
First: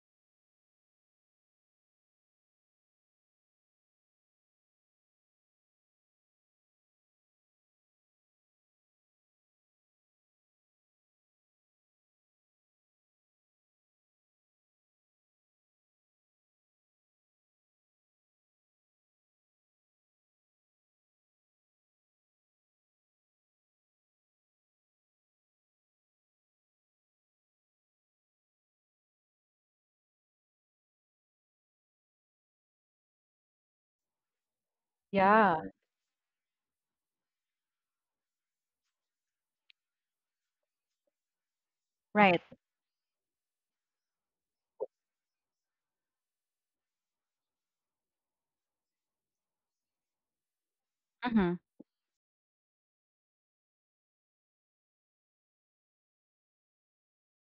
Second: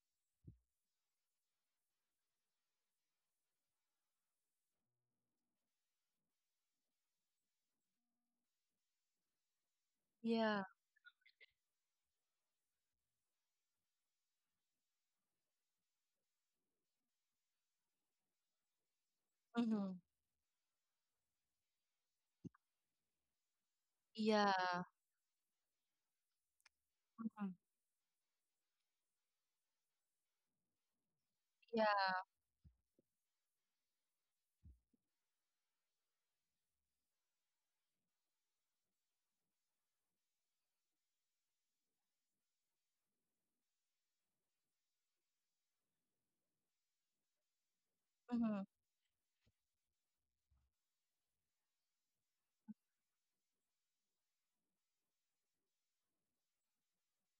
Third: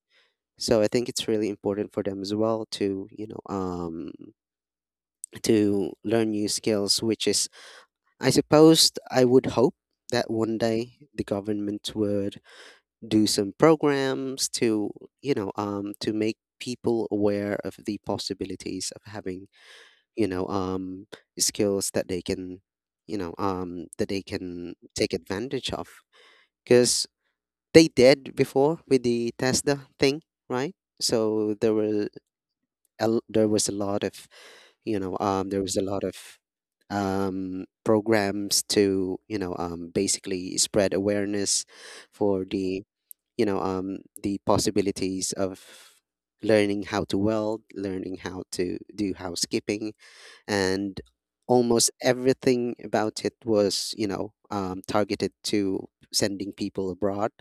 Speaker 3: So I think it's really important for them as well to, to learn new skills, which is, I suppose, I would hope that one
Speaker 2: Yeah.
Speaker 3: day the government would do some programs to, to make people aware of the possibilities of having,
Speaker 2: Mm-hmm.
Speaker 3: you know, um, skills that they can, that they can
Speaker 2: Yeah.
Speaker 3: take advantage of. Because
Speaker 2: Mm-hmm.
Speaker 3: they did before with the Tesla thing, right? So there
Speaker 2: Yeah.
Speaker 3: were a l there was a lot of
Speaker 1: Yeah.
Speaker 3: there was a lot of programs to basically spread awareness
Speaker 1: Right.
Speaker 3: for the you know um, the possibilities of learning how to weld, learning how
Speaker 2: Mm-hmm.
Speaker 3: to do housekeeping, and
Speaker 1: Mm-hmm.
Speaker 3: almost everything about it was targeted to sending people abroad,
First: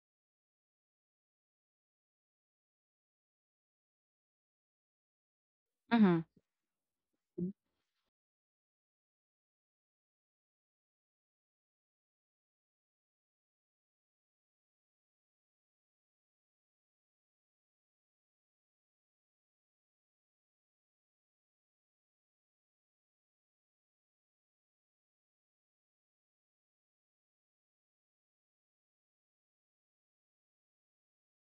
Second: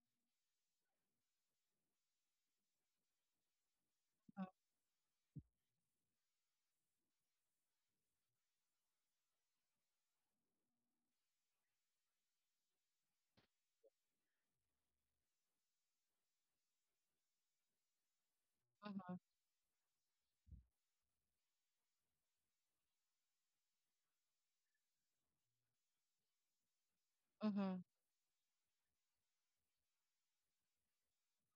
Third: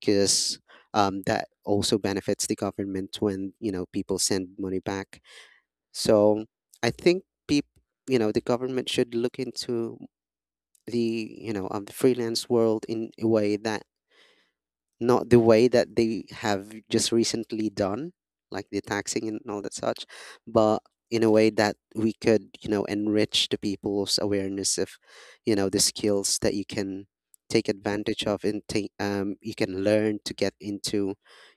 Speaker 3: because that also benefits the government when people send money back.
Speaker 1: Mm-hmm.
Speaker 3: So I think people, the government, should look into the freelance world in a way that, not the way that they have just recently done, like the
Speaker 2: Mm-hmm.
Speaker 3: taxing and all that such, but in a way that we could, enrich the people's awareness of, the skills that you can take
Speaker 2: Mm-hmm.
Speaker 3: advantage of and take, you can learn to get into,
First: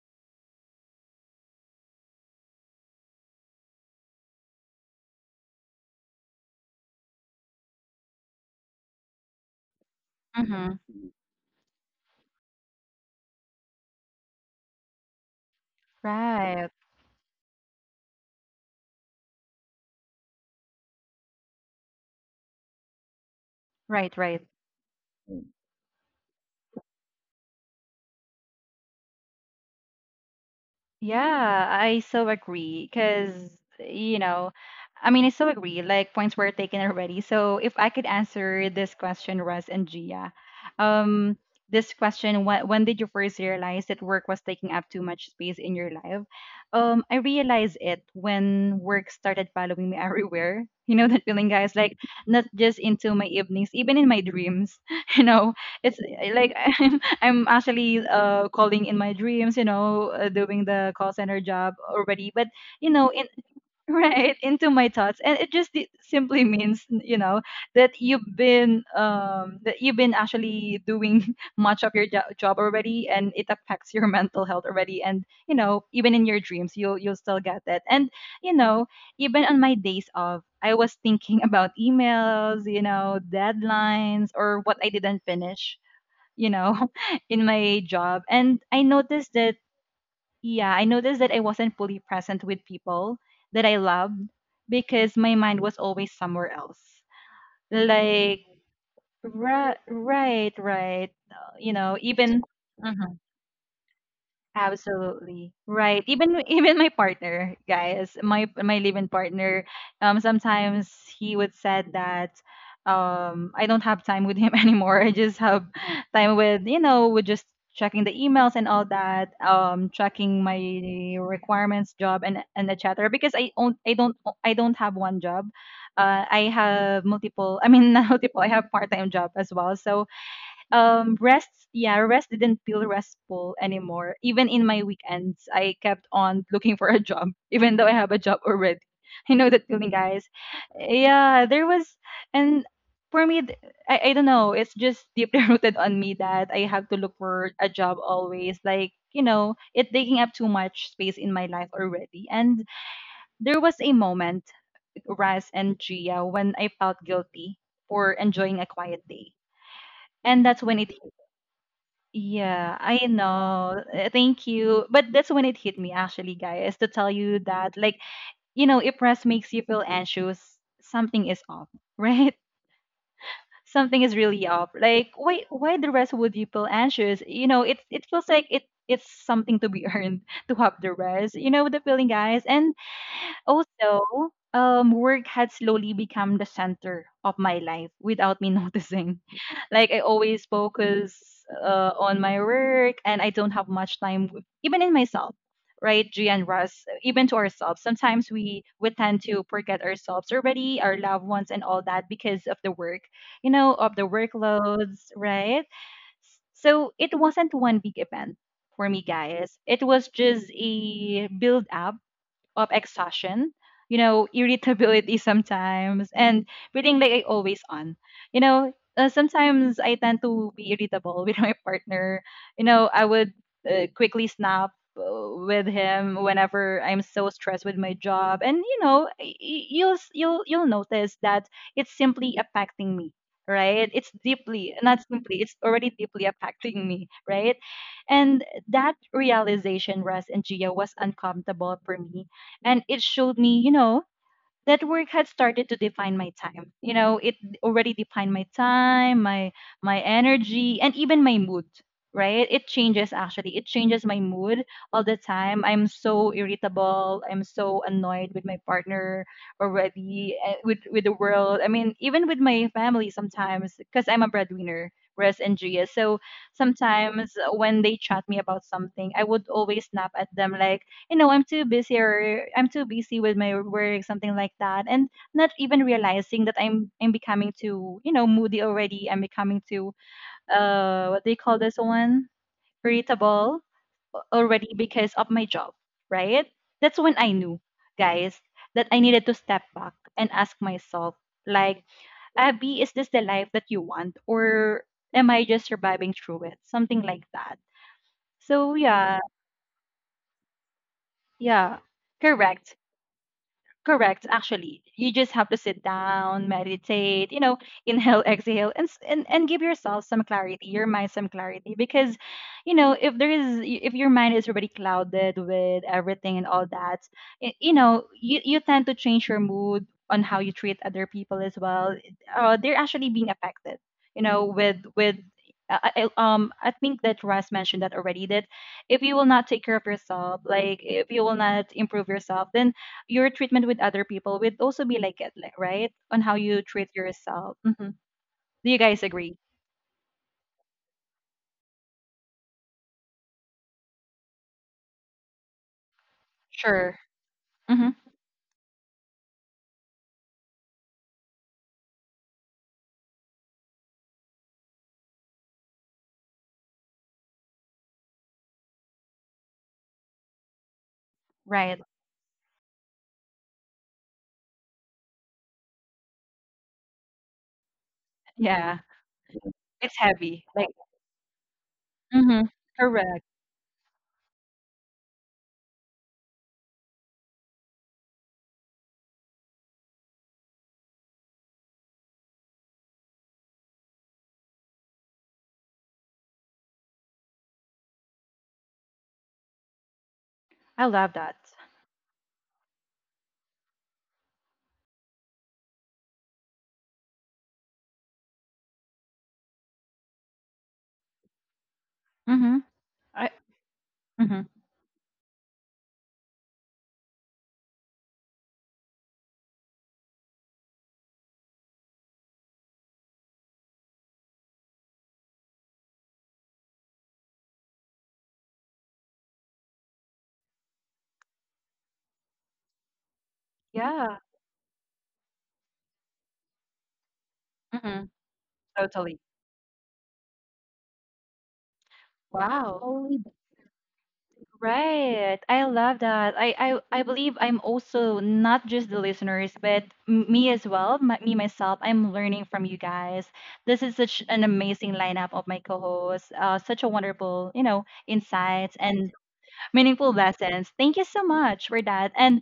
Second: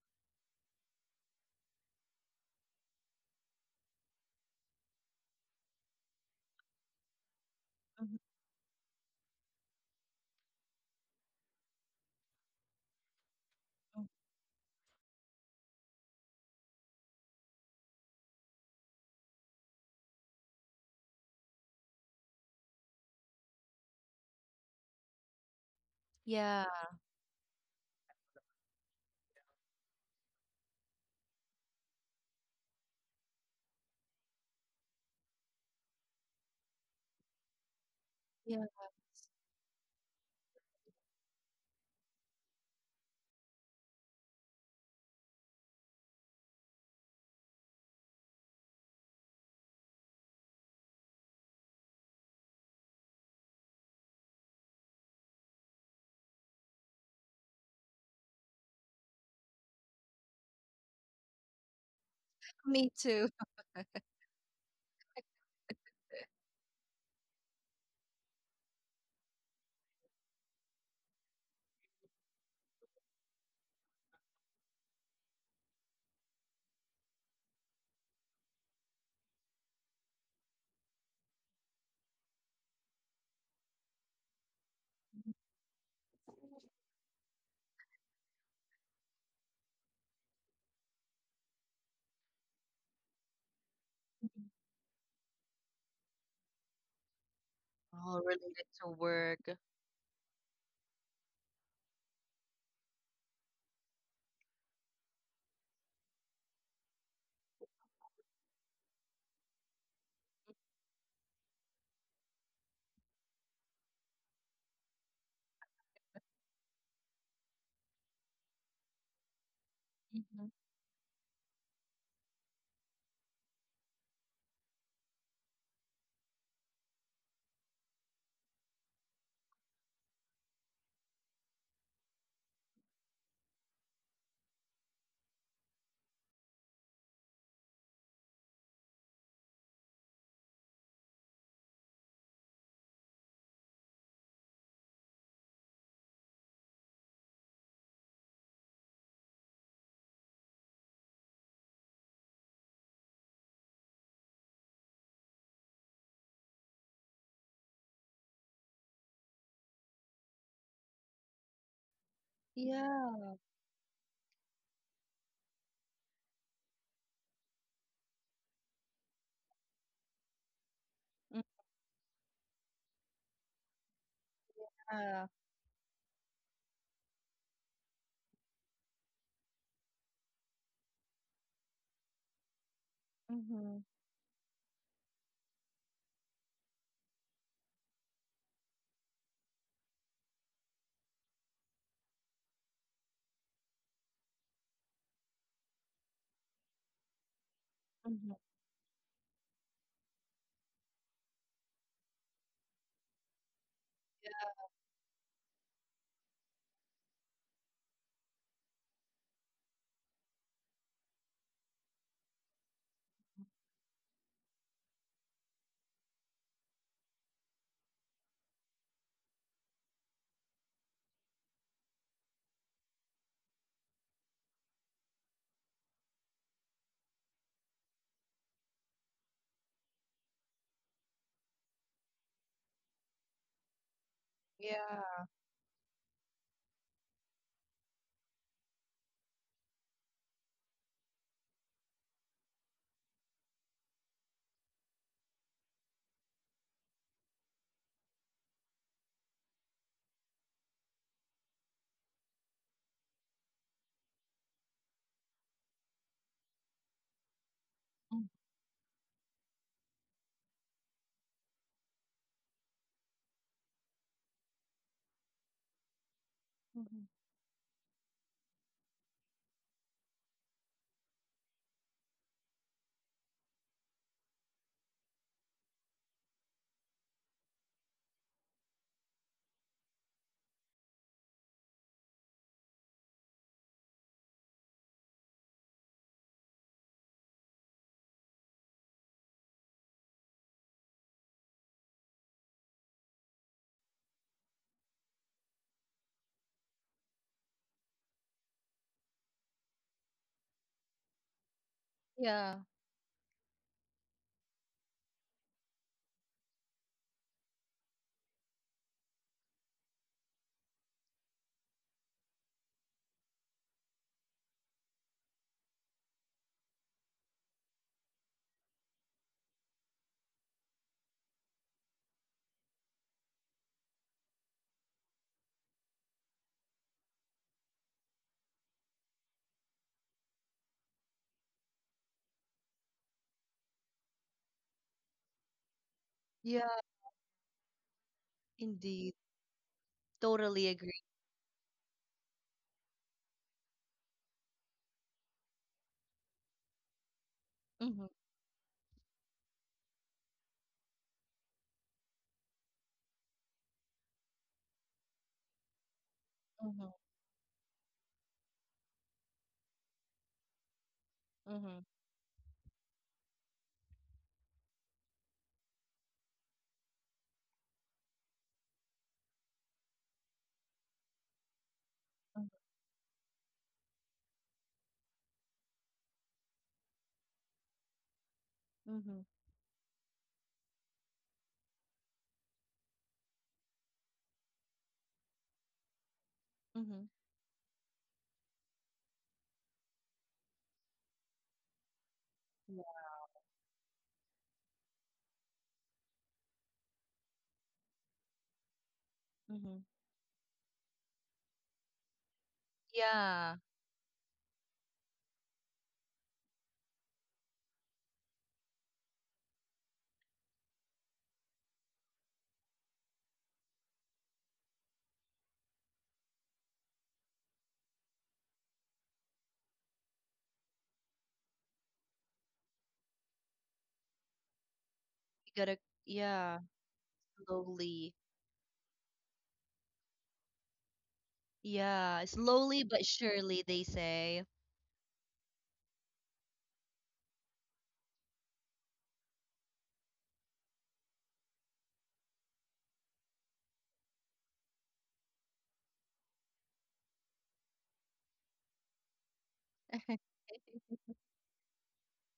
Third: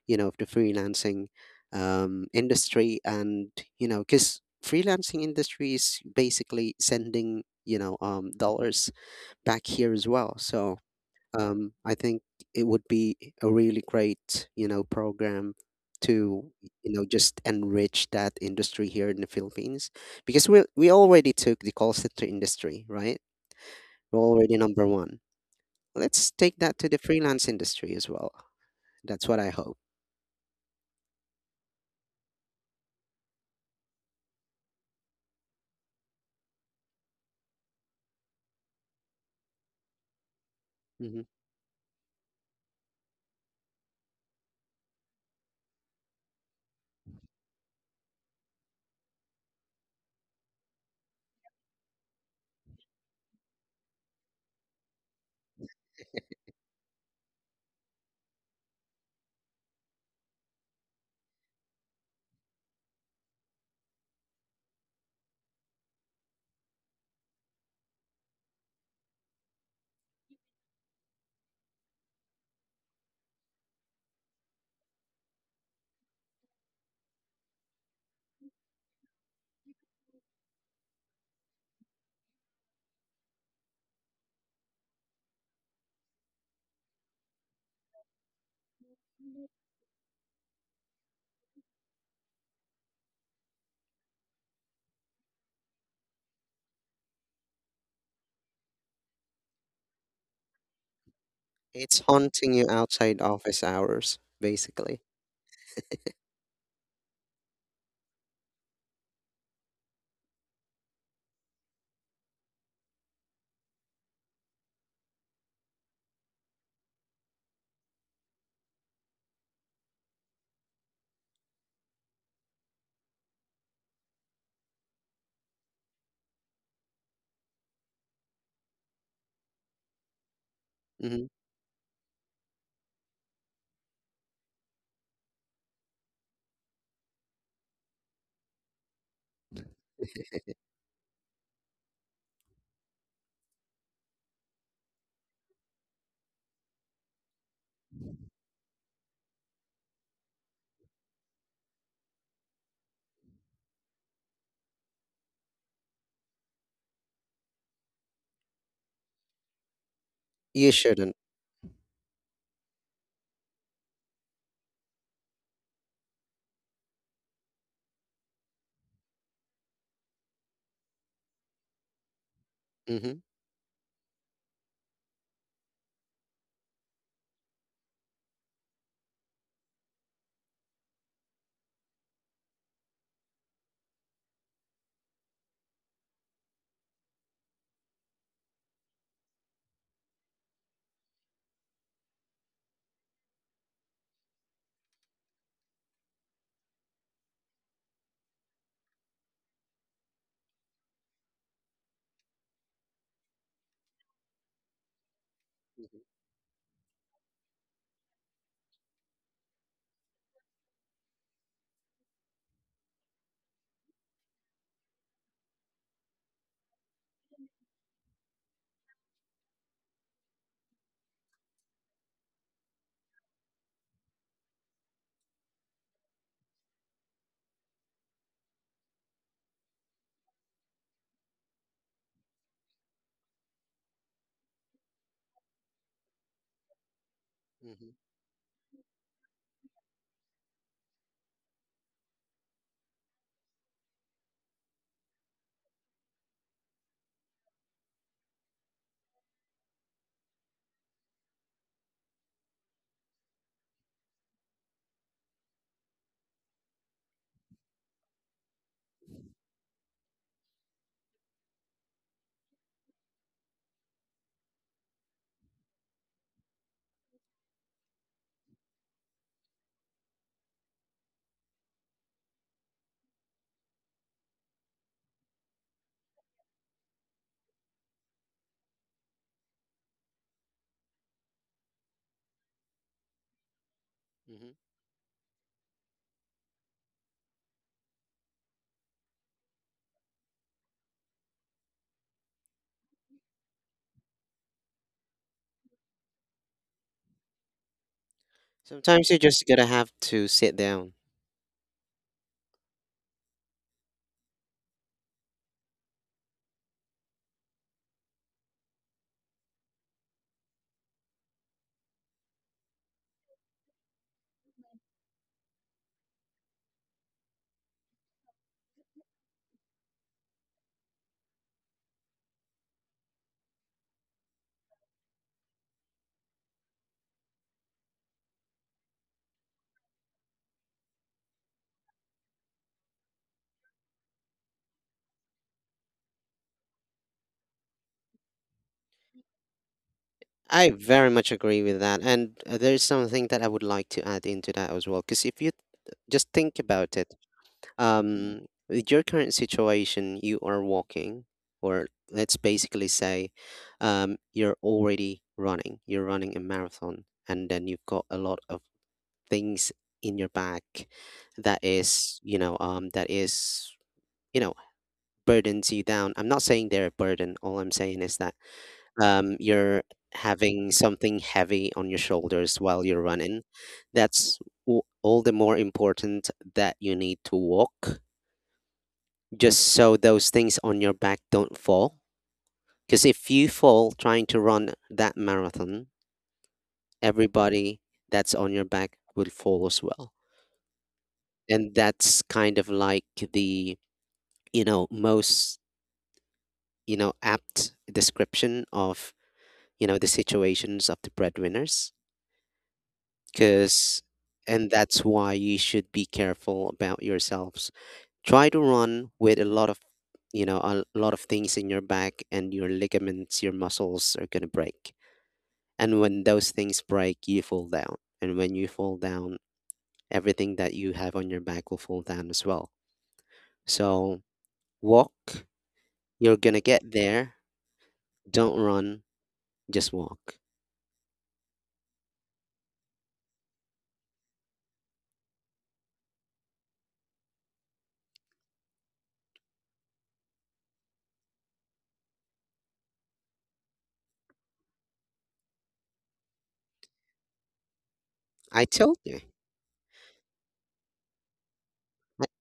Speaker 3: the freelancing industry, and, because freelancing industry is basically sending,
Speaker 2: Mhm.
Speaker 3: dollars back here as well.
Speaker 1: Mm-hmm.
Speaker 3: So, I think it would be a really great, program to,
Speaker 1: Right.
Speaker 3: just enrich that industry here in the Philippines, because we already took the call center industry, right?
Speaker 1: Right,
Speaker 3: We're
Speaker 1: right.
Speaker 3: already number one. Let's take
Speaker 2: Yeah.
Speaker 3: that to the freelance industry as well. That's what I hope.
Speaker 1: Yeah, I so agree because, you know, I mean, I so agree. Like, points were taken already. So, if I could
Speaker 2: Yeah.
Speaker 1: answer this question, Russ and Gia,
Speaker 3: Hmm.
Speaker 1: um, this question, when did you first realize that work was taking up too much space in your life? I realized it when work started following me everywhere. You know that feeling, guys? Like, not just into my evenings, even in my dreams. You know, it's like I'm actually calling in my dreams, you know, doing the call center job already. But
Speaker 2: Me
Speaker 1: you know, in
Speaker 2: too.
Speaker 1: right into my thoughts, and it just simply means, you know, that you've been actually doing much of your job already, and it affects your mental health already. And you know, even in your dreams, you'll still get that. And you know, even on my days off. I was thinking about emails, you know, deadlines, or what I didn't finish you know, in my job. And I noticed that, yeah, I noticed that I wasn't fully present with people that I loved because my mind was always somewhere else.
Speaker 2: All
Speaker 1: Like,
Speaker 2: related to work.
Speaker 1: right. You know,
Speaker 3: It's
Speaker 1: even,
Speaker 3: haunting you
Speaker 1: mm-hmm,
Speaker 3: outside office hours, basically.
Speaker 1: absolutely. Right. Even even my partner, guys, my live-in partner, sometimes he would said that I don't have time with him anymore. I just have time with, you know, with just checking the emails and all that, checking
Speaker 2: Mhm.
Speaker 1: my requirements, job and etc. because I don't have one job. I have multiple, I mean not multiple, I have part-time job as well. So
Speaker 3: Hmm.
Speaker 1: rest yeah rest didn't feel restful anymore even in my weekends I kept on looking for a job even though I have a job already I know that feeling guys yeah there was and for me I don't know it's just deeply rooted on me that I have to look for a job always like you know it taking up too much space in my life already and there was a moment raz and gia when I felt guilty for enjoying a quiet day and that's
Speaker 3: You
Speaker 1: when it hit
Speaker 3: shouldn't.
Speaker 1: yeah, I
Speaker 2: Yeah.
Speaker 1: know. Thank you. But that's when it hit me actually, guys, to tell you that like, you know, if rest makes you feel anxious, something is off, right?
Speaker 3: Hmm.
Speaker 1: Something is really off. Like,
Speaker 2: Yeah.
Speaker 1: why the rest would you feel anxious? You know, it feels like it's something to be earned to have the rest. You know the feeling, guys. And
Speaker 2: Mm-hmm.
Speaker 1: also, work had slowly become the center of my life without me noticing. Like I always focus on my work, and I don't have much time, even in myself. Right, G and Russ, even to ourselves. Sometimes
Speaker 2: Mm-hmm.
Speaker 1: we tend to forget ourselves already, our loved ones, and all that because of the work, you know, of the workloads, right? So it wasn't one big event for me, guys. It was just a build up of exhaustion, you know, irritability sometimes, and feeling like I always on. You know, sometimes I tend to be irritable with my partner. You know, I would quickly snap uh, with him whenever I'm so stressed with my job, and you know, y- y- you'll s- you'll notice that it's simply affecting me. Right, it's deeply, not
Speaker 2: Yeah.
Speaker 1: simply, it's already deeply affecting me, right?
Speaker 3: Hmm.
Speaker 1: And that realization, Russ and Gia, was uncomfortable for me, and it showed me, you know, that work had started to define my time. You know, it already defined my time, my energy, and even my mood. Right, it changes, actually, it changes my mood all the time. I'm so irritable, I'm so annoyed with my partner already, eh, with the world, I mean, even with my family sometimes because I'm a breadwinner whereas Andrea. So
Speaker 2: Mm-hmm.
Speaker 1: sometimes, when they chat me about something, I would always snap at them like, you know, I'm too busy or I'm too busy with my work, something like that. And not even realizing that I'm becoming too, you know, moody already. I'm becoming too what do you call this one? Irritable
Speaker 3: Hmm.
Speaker 1: already because of my job, right? That's when I knew, guys, that I needed to step back and ask myself, like, Abby, is this the life that you want? Or am I just surviving through it? Something like that. So
Speaker 3: Sometimes you are
Speaker 1: yeah,
Speaker 3: just going to have to sit down.
Speaker 1: yeah.
Speaker 2: Yeah.
Speaker 1: Correct. Correct, actually. You just have to sit down, meditate, you know, inhale, exhale, and, and give yourself some clarity, your mind some clarity. Because, you know, if there is if your mind is already clouded with everything and all that, you know, you tend to change your mood on how you treat other people as well. They're actually being affected, you know, with I think that Russ mentioned that already. That if you will not take care of yourself, like if you will not improve yourself, then your treatment with other people would also be like it, like, right? On how you
Speaker 2: Yeah.
Speaker 1: treat yourself. Hmm. Do you guys
Speaker 2: Indeed.
Speaker 1: agree?
Speaker 3: I
Speaker 2: Totally agree.
Speaker 3: very much agree with that. And there's something that I would like to add into that as well. Because if you just think about
Speaker 1: Sure.
Speaker 3: it,
Speaker 1: Hmm.
Speaker 2: Mm-hmm.
Speaker 3: um, with your current situation, you are walking, or let's basically say you're already running, you're running a
Speaker 2: Mm-hmm.
Speaker 3: marathon, and then you've got a lot of things in your back that
Speaker 1: Right.
Speaker 2: Mm-hmm.
Speaker 3: is, that is, you know, burdens you down. I'm not saying they're a burden. All I'm saying is that
Speaker 1: Yeah.
Speaker 3: you're
Speaker 1: It's heavy. Like,
Speaker 3: having something heavy on your
Speaker 1: hmm.
Speaker 2: Mm-hmm.
Speaker 3: shoulders while you're
Speaker 1: Correct.
Speaker 3: running. That's all the more important that you need to walk,
Speaker 2: Mm-hmm.
Speaker 3: just so those things on your back don't fall. Because if you fall trying to run that marathon,
Speaker 2: Mm-hmm.
Speaker 3: everybody that's on your back will fall as well.
Speaker 1: I love that.
Speaker 3: And that's kind of
Speaker 2: Yeah.
Speaker 3: like the, most apt description of
Speaker 2: Mm-hmm.
Speaker 3: the situations of the breadwinners,
Speaker 1: Hmm. I,
Speaker 2: Yeah.
Speaker 3: because
Speaker 1: hmm,
Speaker 3: and that's why you should be careful about yourselves. Try to run with a lot of a lot of things in your back, and your ligaments, your muscles are going to break. And when those things break, you fall down. And when you fall down, everything that you have on your back will fall down as well.
Speaker 1: yeah,
Speaker 3: So walk.
Speaker 2: You gotta,
Speaker 3: You're going to
Speaker 2: yeah,
Speaker 3: get there.
Speaker 1: hmm,
Speaker 2: slowly.
Speaker 3: Don't run.
Speaker 1: totally.
Speaker 3: Just walk.
Speaker 2: Yeah, slowly
Speaker 1: Wow.
Speaker 2: but surely, they say.
Speaker 1: Right. I love that. I believe I'm also not just the listeners, but me as well, my, me myself, I'm learning from you guys. This is such an amazing lineup of my co-hosts, such a wonderful, you know,
Speaker 3: i
Speaker 1: insights
Speaker 3: told
Speaker 1: and
Speaker 3: you
Speaker 1: meaningful lessons. Thank you so much for that. And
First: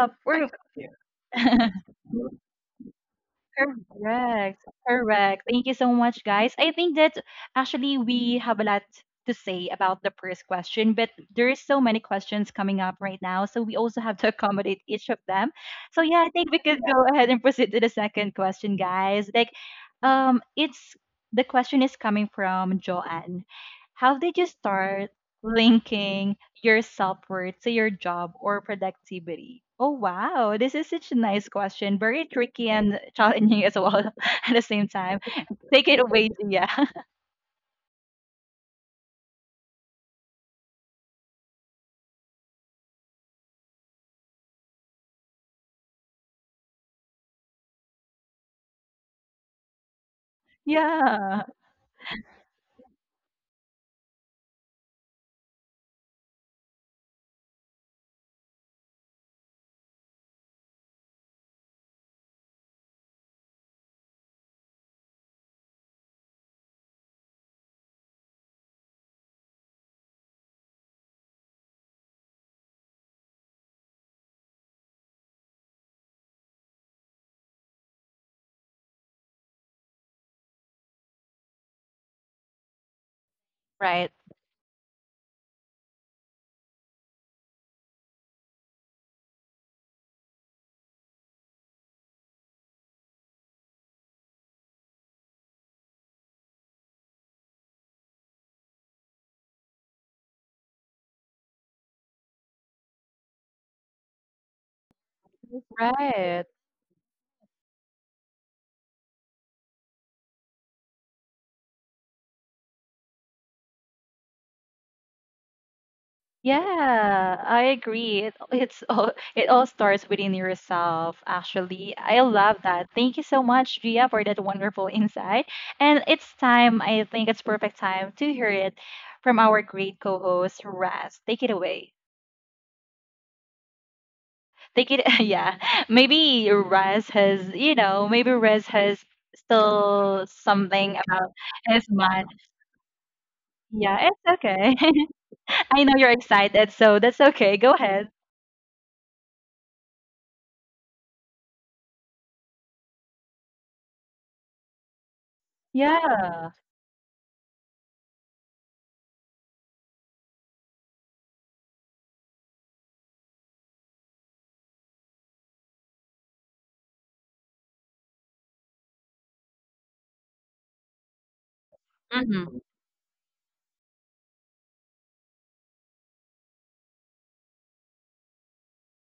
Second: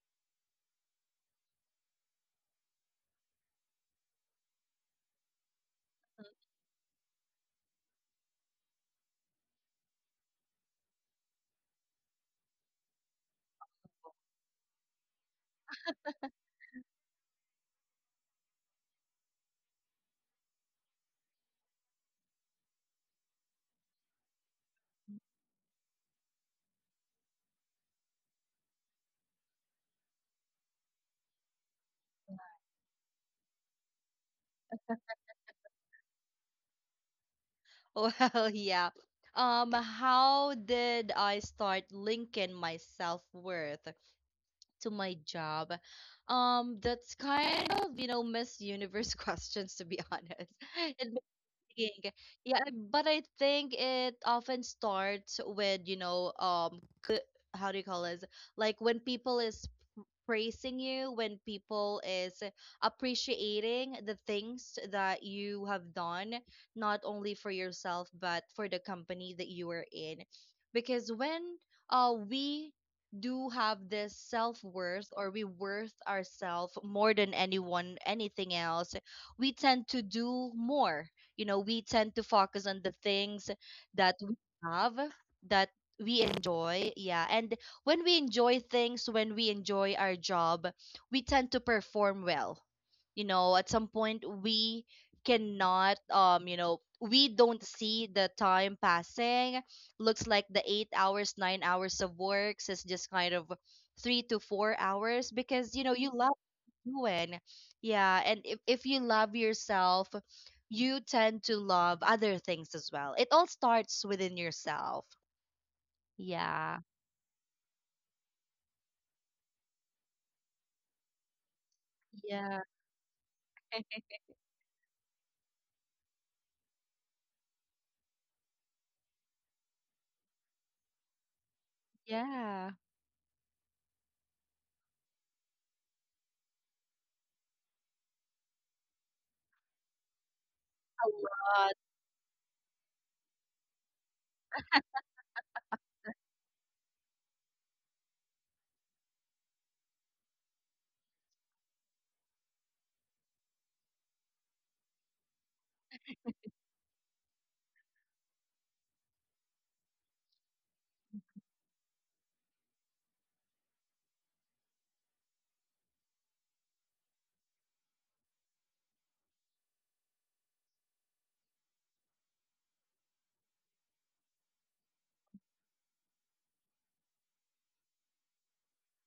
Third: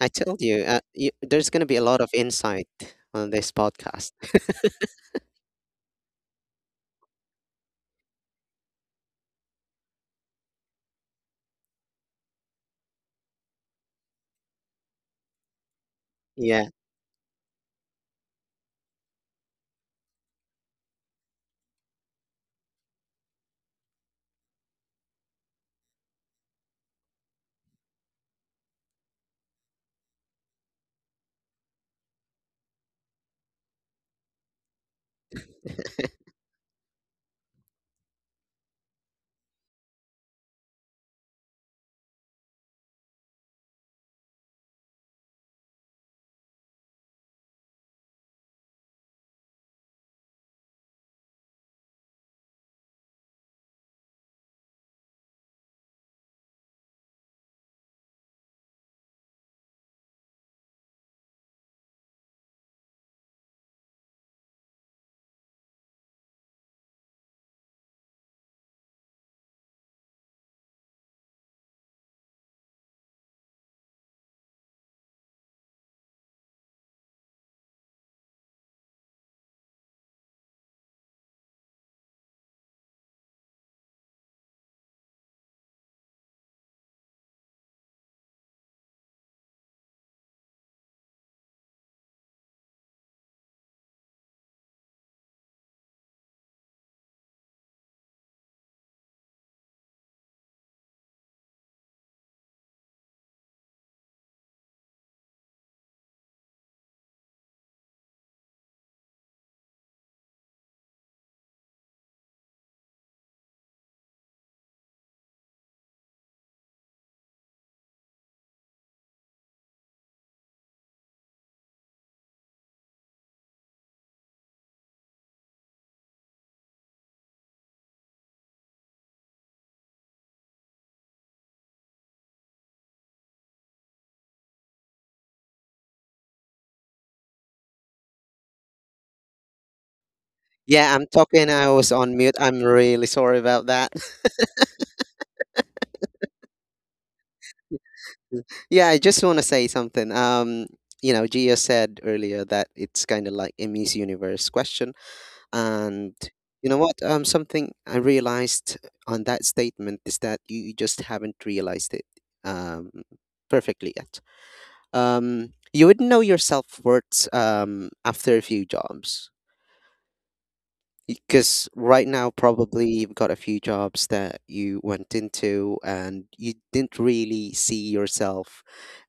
Speaker 3: I told
Speaker 1: we're
Speaker 3: you, you there's going to be a lot of insight on this podcast.
Speaker 1: Correct. Correct. Thank you so much, guys. I think that actually we have a lot to say about the first question, but there is so many questions coming up right now, so we also have to accommodate each of them. So yeah, I think we
Speaker 3: Yeah.
Speaker 1: could go ahead and proceed to the second question, guys. Like, it's the question is coming from Joanne. How did you start linking your self-worth to your job or productivity? Oh wow, this is such a nice question. Very tricky and challenging as well at the same time. Take it away, Gia.
Speaker 2: Well, yeah. How did I start linking my self-worth to my job? That's kind of, you know, Miss Universe questions, to be honest.
Speaker 1: Yeah.
Speaker 2: It think- Yeah, but I think it often starts with, you know, how do you call this? Like when people is praising you, when people is appreciating the things that you have done, not only for yourself but for the company that you are in. Because when uh, we do have this self-worth, or we worth ourselves more than anyone anything else, we tend to do more, you know, we tend to focus on the things
Speaker 1: Right.
Speaker 2: that we have, that we enjoy. Yeah, and when we enjoy things, when we enjoy our job, we tend to perform well. You know, at some point, we cannot you know, we don't see the time passing, looks like the 8 hours, 9 hours of works is just kind of 3 to 4 hours, because you know, you love
Speaker 1: Right.
Speaker 2: doing. Yeah, and if you love yourself, you tend to love other things as well. It all starts within yourself. Yeah.
Speaker 1: Yeah, I agree. It, it's all it all starts within yourself, actually. I love
Speaker 2: Yeah.
Speaker 1: that. Thank you so much, Gia, for that wonderful insight. And it's time, I think it's perfect time to hear it from our great co-host, Raz. Take it away.
Speaker 2: Yeah.
Speaker 1: Take it, yeah. Maybe Raz has, you know, maybe Raz has still something
Speaker 3: Yeah, I'm
Speaker 2: A
Speaker 1: about
Speaker 3: talking. I
Speaker 2: lot.
Speaker 1: his
Speaker 3: was on
Speaker 1: mind.
Speaker 3: mute. I'm really sorry about that.
Speaker 1: Yeah, it's okay. I know you're excited, so that's okay. Go ahead.
Speaker 3: Yeah, I just want to say something. You know, Gia said earlier that it's kind of like a Miss Universe question. And
Speaker 1: Yeah.
Speaker 3: you know what? Something I realized on that statement is that you just haven't realized it um, perfectly yet. You would not know your self worth after a few jobs. Because right now, probably you've got a few jobs that you went into and you didn't really see yourself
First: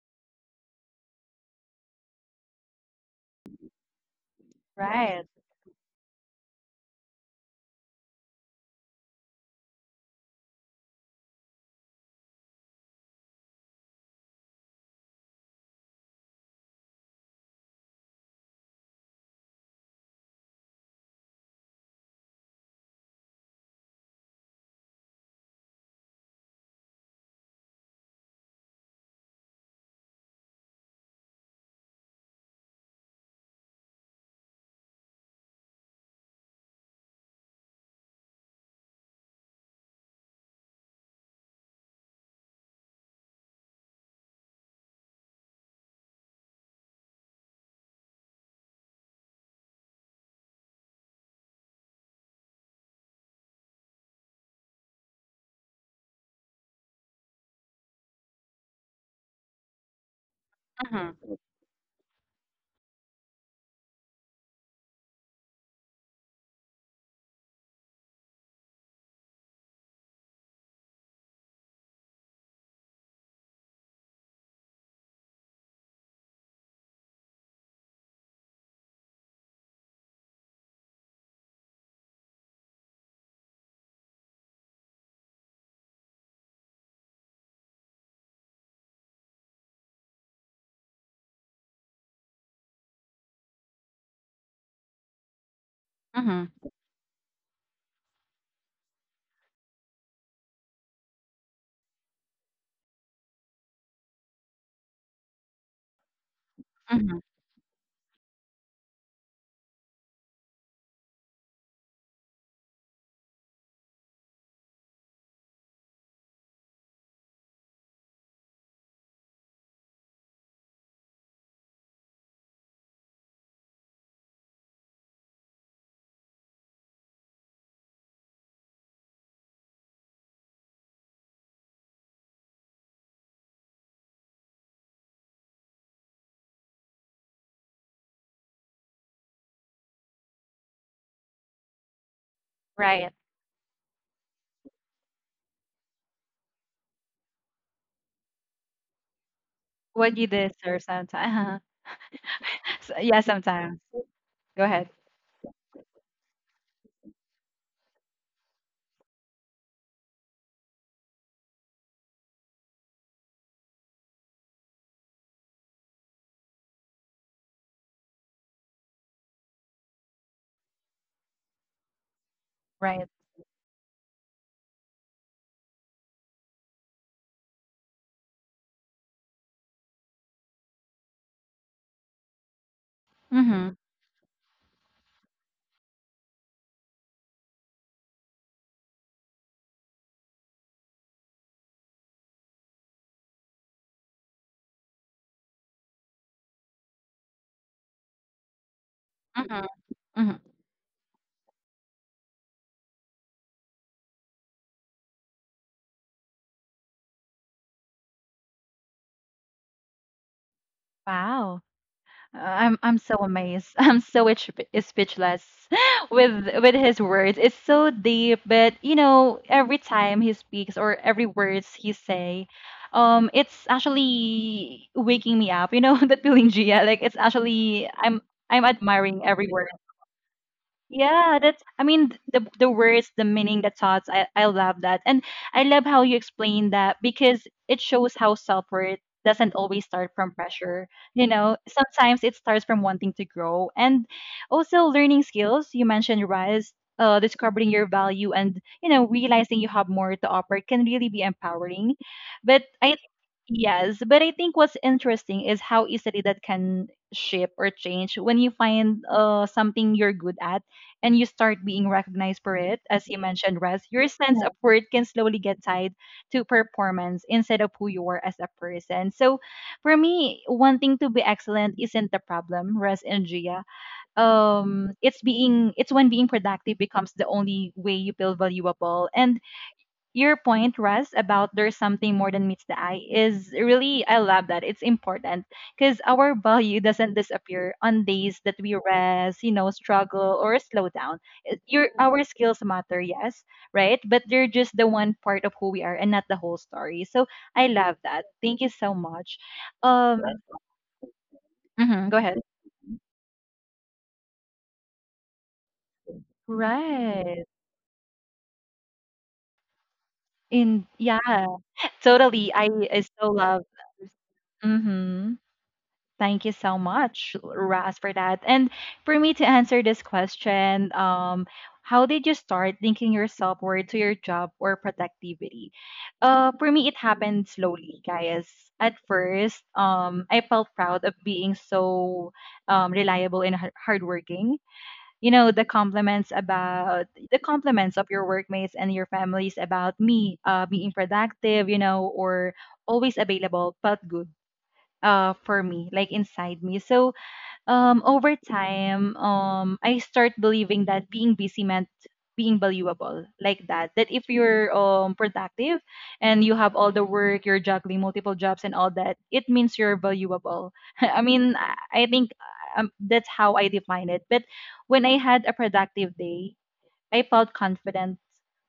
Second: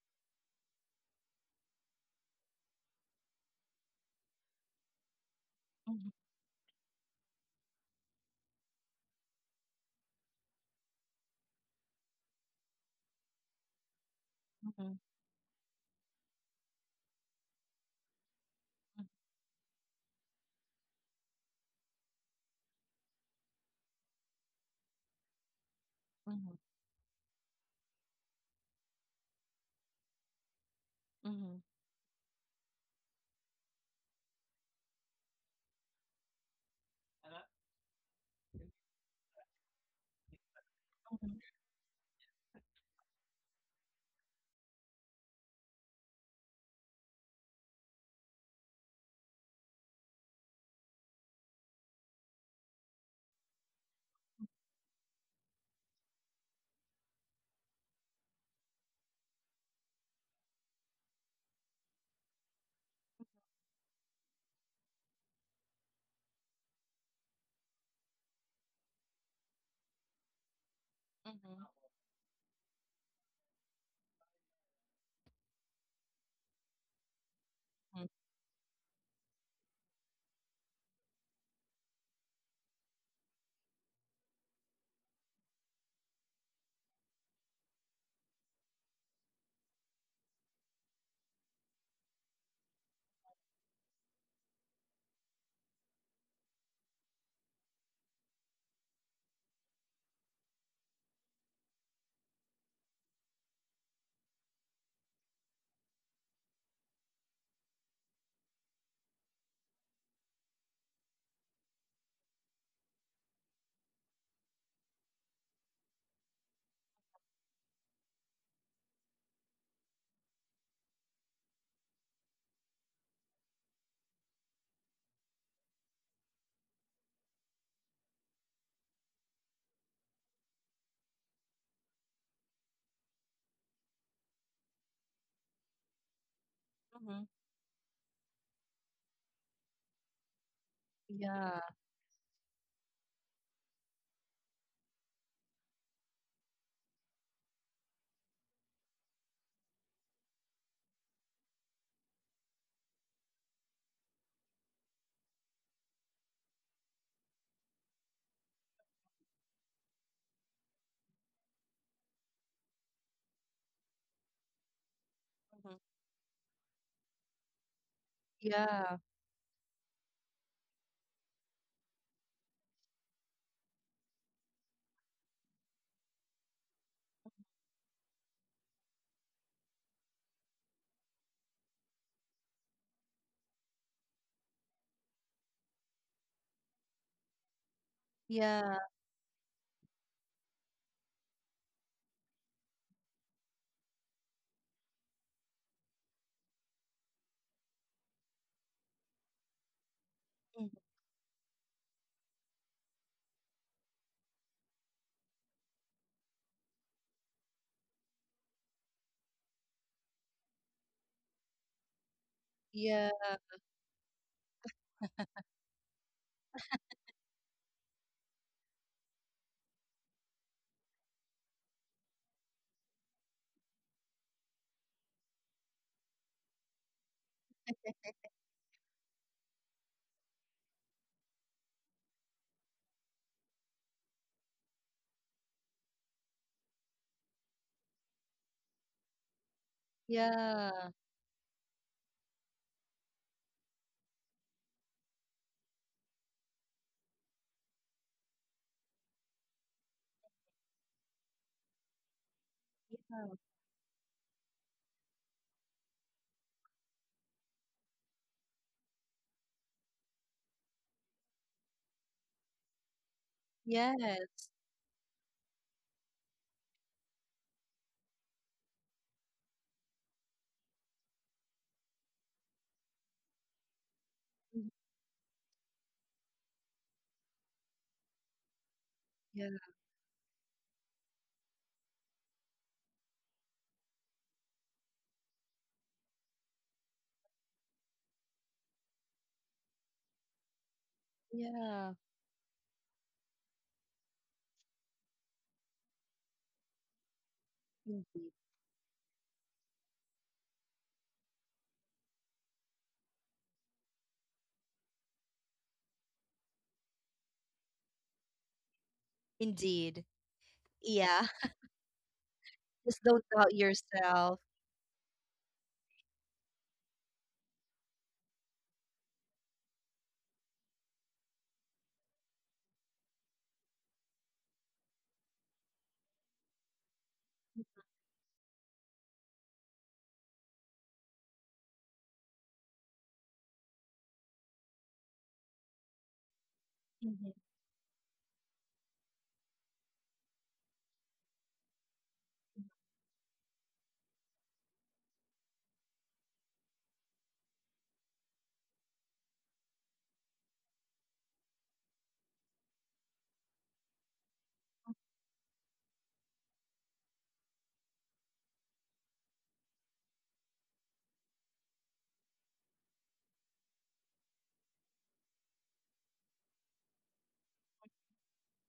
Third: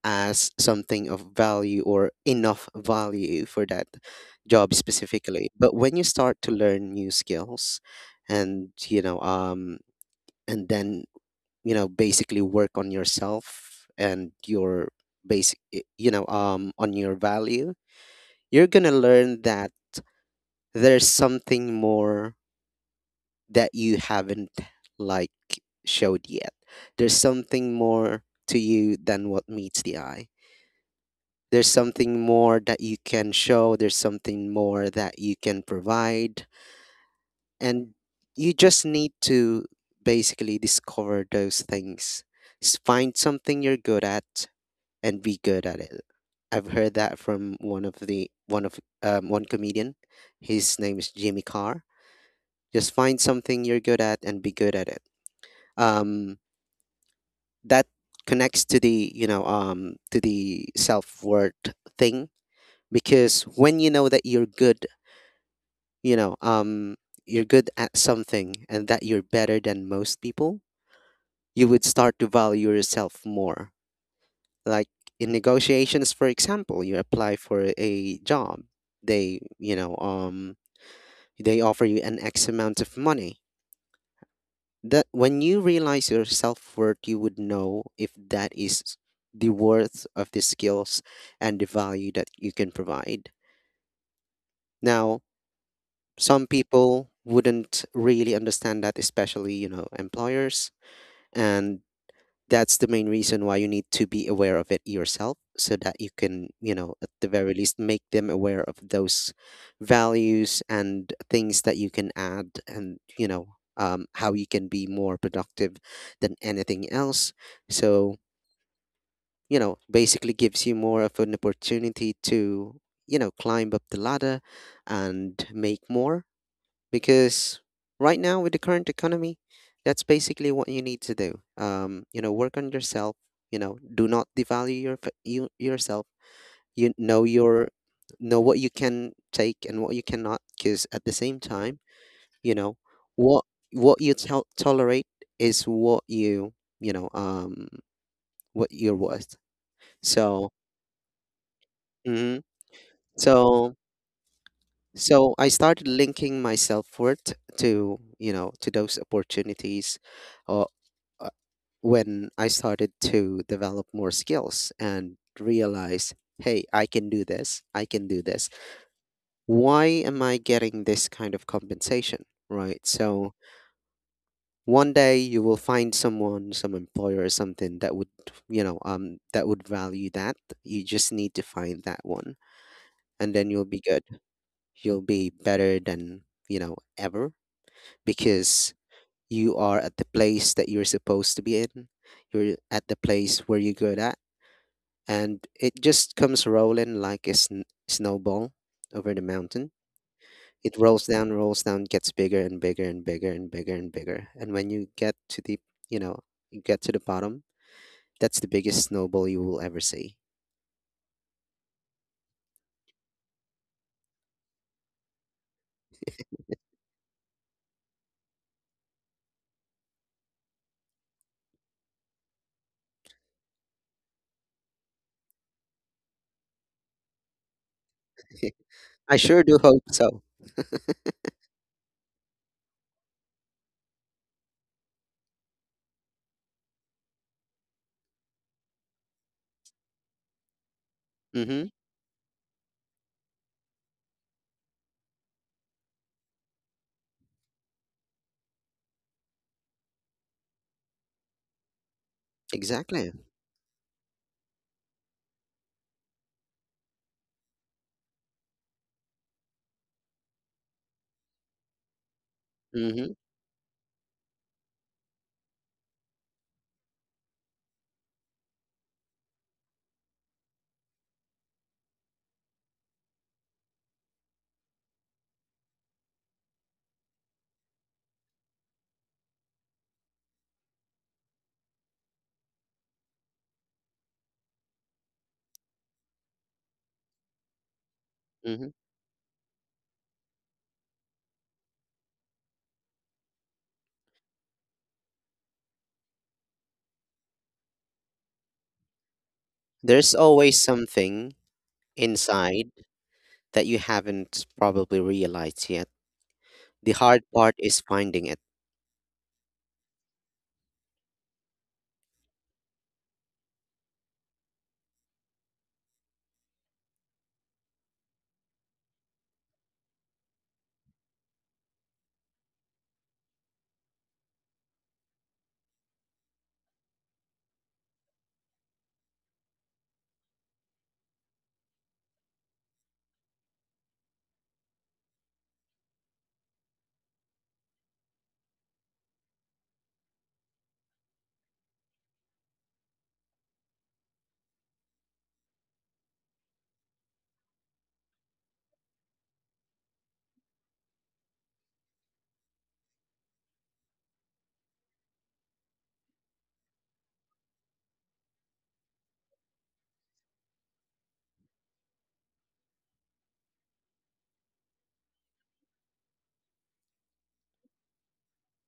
Speaker 3: as something of value or enough value for that job
Speaker 1: Right.
Speaker 3: specifically. But when you
Speaker 2: Mhm,
Speaker 3: start to learn new skills and, and then, basically work on yourself and your
Speaker 2: mhm,
Speaker 3: basic, on your value, you're going to
Speaker 2: mhm,
Speaker 3: learn that there's something more that you haven't like showed yet. There's something more to you than what meets the eye.
Speaker 2: mhm,
Speaker 3: There's something more that you can show, there's something more that you can provide, and you just need to basically discover
Speaker 2: mhm,
Speaker 3: those things. Find something you're good at and be good at it. I've heard that from one of one comedian. His name is Jimmy Carr. Just find something you're good at and be good at it. Um, that connects to the to the
Speaker 1: Mhm.
Speaker 3: self-worth thing, because when you know that you're good, you know um you're good at something and that you're better than most people,
Speaker 2: mhm,
Speaker 3: you would start to value yourself more. Like in negotiations, for example, you apply for
Speaker 2: mhm,
Speaker 3: a job, they they offer you an x amount of money, that when you realize your self-worth you would know if that is the worth of the skills and the value that you can provide. Now some
Speaker 1: Mhm.
Speaker 3: people wouldn't really understand that, especially employers, and that's the main reason why you need to be aware of it yourself, so that you can at
Speaker 1: Mhm.
Speaker 3: the very least make them aware of those values and things that you can add, and how you can be more productive than anything else. So basically gives you more of an opportunity to climb up the ladder and make more, because right now with the current economy that's basically what you need to do. You know, work on yourself. You know, do not devalue your you, yourself. you
Speaker 2: mhm.
Speaker 3: know your know what you can take and what you cannot, because at the same
Speaker 2: Yeah.
Speaker 3: time, you know
Speaker 1: Right.
Speaker 3: what what you tolerate is what you know what you're worth.
Speaker 1: What you did,
Speaker 3: So
Speaker 1: deserve sometimes.
Speaker 3: mhm.
Speaker 1: So, yeah,
Speaker 3: so
Speaker 1: sometimes. Go ahead.
Speaker 3: so I started linking my self-worth to, you know, to those opportunities or. When I started to develop more skills and
Speaker 2: Mhm.
Speaker 3: realize, hey, I can do this, I can do this.
Speaker 2: Yeah.
Speaker 3: Why am I getting this kind of compensation? Right.
Speaker 1: Right.
Speaker 3: So one day you will find someone, some employer or something that would, that would value that. You just need to find that one and then you'll
Speaker 1: Mhm.
Speaker 3: be good. You'll be better than, ever, because
Speaker 2: Yeah.
Speaker 3: you are at the place that you're supposed to be in. You're at the place where you're good at, and it just comes rolling like a snowball over the
Speaker 1: Mhm.
Speaker 3: mountain.
Speaker 1: Mhm.
Speaker 2: Mhm.
Speaker 3: It rolls down, gets bigger and bigger and bigger and bigger and bigger. And when you get to the, you know, you get to the bottom, that's the biggest snowball you will ever see.
Speaker 1: Wow. I'm
Speaker 2: Yeah.
Speaker 1: so amazed. I'm so speechless with his words. It's so deep, but you know, every time he speaks or every words he say, it's actually waking me up. You know that feeling, Gia. Like it's actually I'm
Speaker 3: I
Speaker 1: admiring
Speaker 3: sure
Speaker 1: every
Speaker 3: do
Speaker 1: word.
Speaker 3: hope so.
Speaker 1: Yeah, that's I mean the words, the meaning, the thoughts. I love that. And I love how you explain that because it shows how self-worth doesn't always start from pressure.
Speaker 2: Yeah.
Speaker 1: You know,
Speaker 3: Mm-hmm.
Speaker 1: sometimes it starts from wanting to grow and also learning skills. You mentioned rise discovering your value, and you know, realizing you have more to offer can really be empowering, but I
Speaker 3: Exactly.
Speaker 1: yes, but I think what's interesting is how easily that can shift or change when you find something you're good at and you start being recognized for it. As
Speaker 3: Mm-hmm.
Speaker 1: you mentioned, Res, your sense Yeah.
Speaker 2: Yes.
Speaker 1: of worth can slowly get tied to performance instead of who you are as a person. So for me, wanting to be excellent isn't the problem, Res and Gia.
Speaker 2: Mhm.
Speaker 1: It's being it's when being productive becomes the only way you feel valuable. And
Speaker 2: Yeah.
Speaker 1: your point, Russ, about there's something more than meets the eye is really, I love that. It's important because our value doesn't disappear on days that
Speaker 3: Mm-hmm.
Speaker 1: we rest, you know, struggle or slow down. It- Your
Speaker 2: Yeah.
Speaker 1: our skills matter, yes, right? But they're just the one part of who we are and not the whole story. So I love that.
Speaker 2: Indeed.
Speaker 1: Thank you so much.
Speaker 3: There's
Speaker 1: Um,
Speaker 3: always something
Speaker 1: mhm, go ahead.
Speaker 3: inside that you haven't probably realized yet. The hard
Speaker 1: Right.
Speaker 3: part is finding it.
Speaker 2: Indeed.
Speaker 1: In yeah,
Speaker 2: Yeah.
Speaker 1: totally. I
Speaker 2: Just don't
Speaker 1: so
Speaker 2: doubt
Speaker 1: love.
Speaker 2: yourself.
Speaker 1: Mm-hmm. Thank you so much, Ras, for that. And for me to answer this question, how did you start linking your self worth to your job or productivity? For me, it happened slowly, guys. At first, I felt proud of being so reliable and hardworking. You know, the compliments about
Speaker 2: Mhm.
Speaker 1: the compliments of your workmates and your families about me being productive, you know, or always available felt good for me, like inside me. So um, over time, um, I start believing that being busy meant being valuable. Like that, if you're um, productive and you have all the work, you're juggling multiple jobs and all that, it means you're valuable. I mean, I think that's how I define it. But when I had a productive day, I felt confident,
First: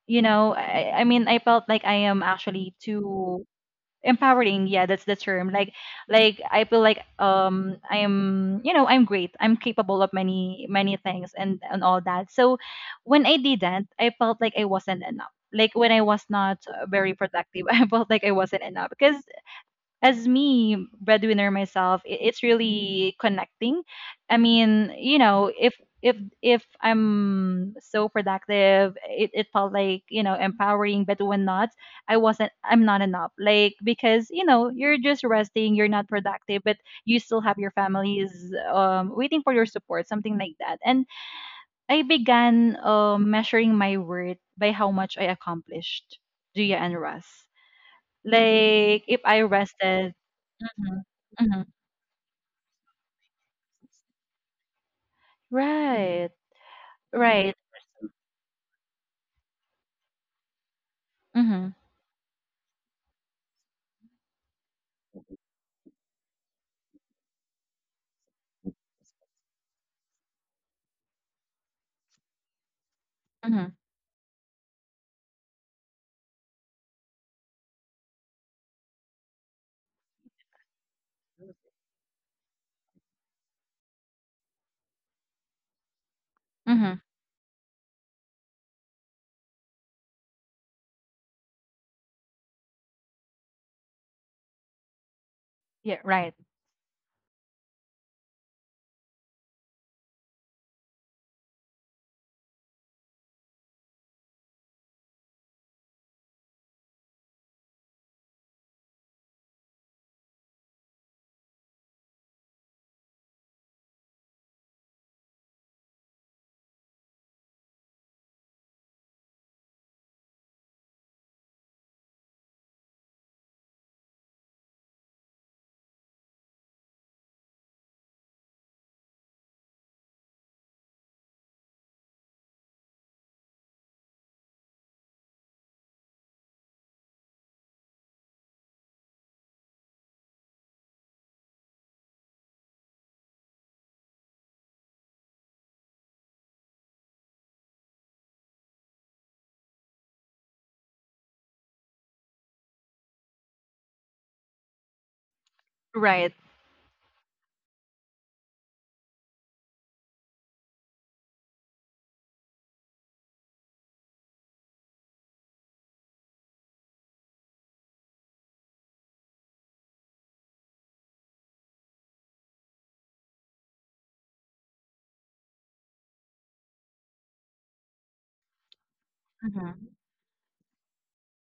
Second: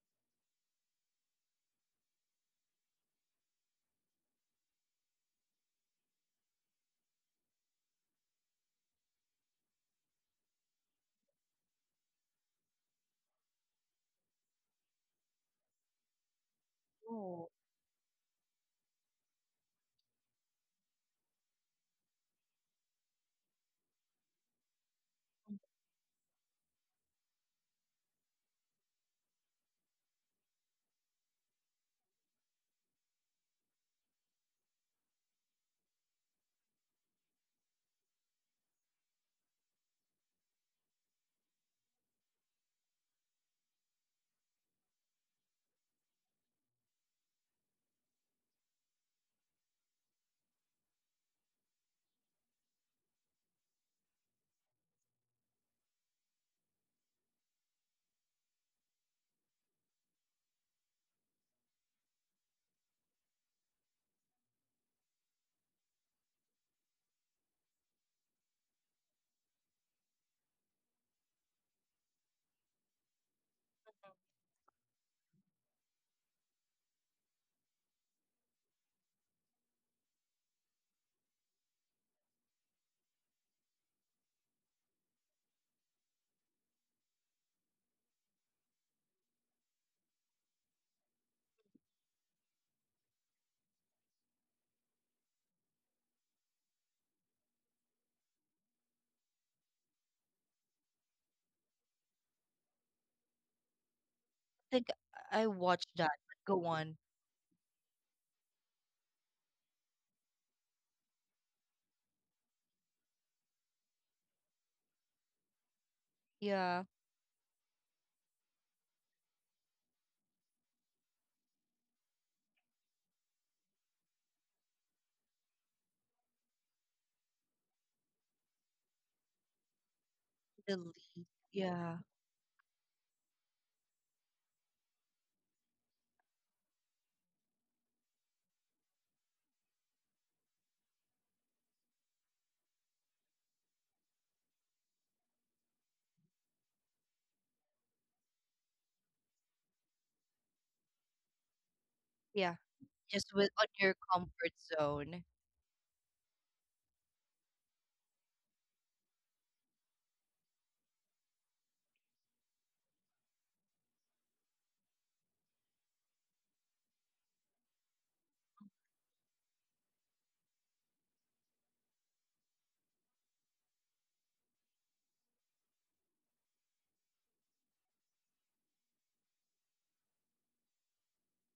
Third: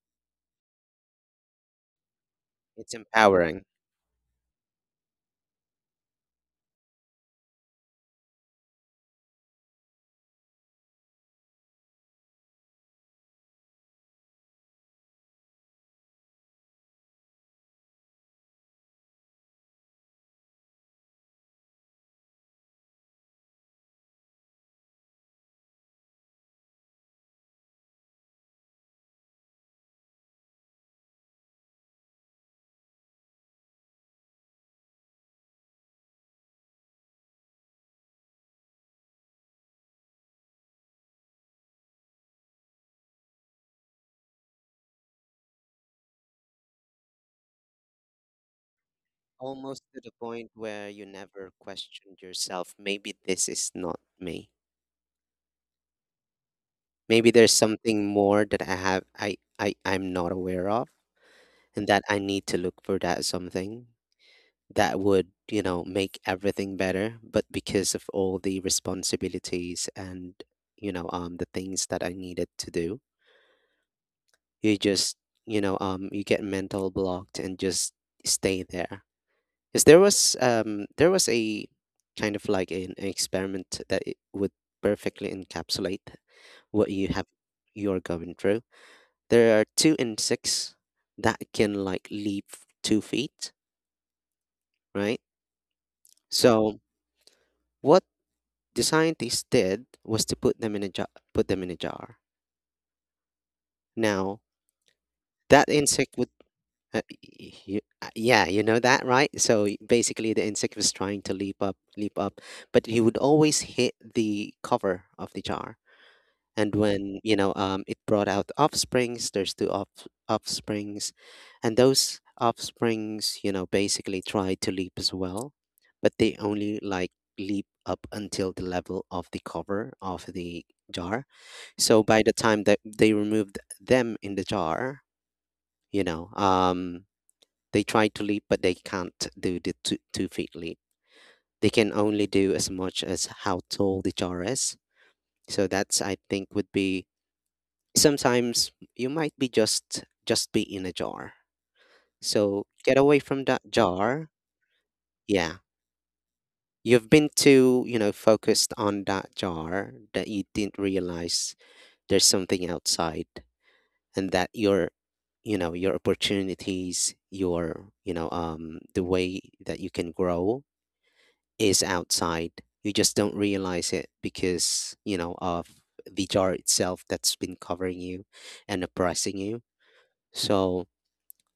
Speaker 1: you know, I mean, I felt like I am actually
Speaker 3: It's
Speaker 1: too
Speaker 3: empowering,
Speaker 1: empowering, yeah, that's the term. Like I feel like, um, I am, you know, I'm great, I'm capable of many many things and all that. So when I didn't, I felt like I wasn't enough. Like when I was not very
Speaker 2: Oh,
Speaker 1: productive, I felt like I wasn't enough because as me breadwinner myself, it's really connecting. I mean, you know, if if I'm so productive, it felt like, you know, empowering. But when not, I wasn't, I'm not enough. Like because, you know, you're just resting, you're not productive, but you still have your families waiting for your support, something like that. And I began measuring my worth by how much I accomplished, Gia and Russ. Like if I
Speaker 3: almost to the
Speaker 1: rested
Speaker 3: point where
Speaker 1: Mhm,
Speaker 3: you never
Speaker 1: mhm.
Speaker 3: questioned yourself. Maybe this is not me.
Speaker 1: Right,
Speaker 3: Maybe there's
Speaker 1: right.
Speaker 3: something more that I have I'm not aware of,
Speaker 1: Mhm,
Speaker 3: and that I need to look for that something that would, make everything better. But because of all the responsibilities and, the things that I needed to do,
Speaker 1: mhm,
Speaker 3: you just you get mental blocked and just stay there. Because there was a kind of like an experiment that it would perfectly encapsulate what
Speaker 1: mhm.
Speaker 3: you have you're going through. There are two insects that can like leap 2 feet, right?
Speaker 1: Yeah, right,
Speaker 3: So what the scientists did was to put them in a jar, put them in a jar. Now
Speaker 2: I think I
Speaker 3: that
Speaker 2: watched
Speaker 3: insect
Speaker 2: that.
Speaker 3: would,
Speaker 2: Go on.
Speaker 3: uh, you, yeah, you know that, right? So basically, the insect was trying to leap up, but he would always hit the cover of the jar. And
Speaker 2: Yeah.
Speaker 3: when it brought out offsprings, there's two offsprings. And those offsprings, you know, basically try to leap as well, but they only like leap up until the level of the cover of the jar.
Speaker 2: Delete. Yeah.
Speaker 3: So by the time that they removed them in the jar, you know um they try to leap, but they can't do the two, 2 feet leap. They can only do as much as how tall the jar is. So that's, I think, would be sometimes you might be just be in a jar,
Speaker 2: Yeah.
Speaker 3: so get away
Speaker 2: Just
Speaker 3: from
Speaker 2: with
Speaker 3: that
Speaker 2: on your
Speaker 3: jar.
Speaker 2: comfort zone.
Speaker 3: Yeah,
Speaker 1: right.
Speaker 3: you've been too, you know, focused on that jar that you didn't realize there's something outside. And that your, you know, your opportunities, your, you know, the way that you can grow is outside. You just don't realize it because, you know, of the jar itself that's been covering you and oppressing you.
Speaker 1: Mhm.
Speaker 3: So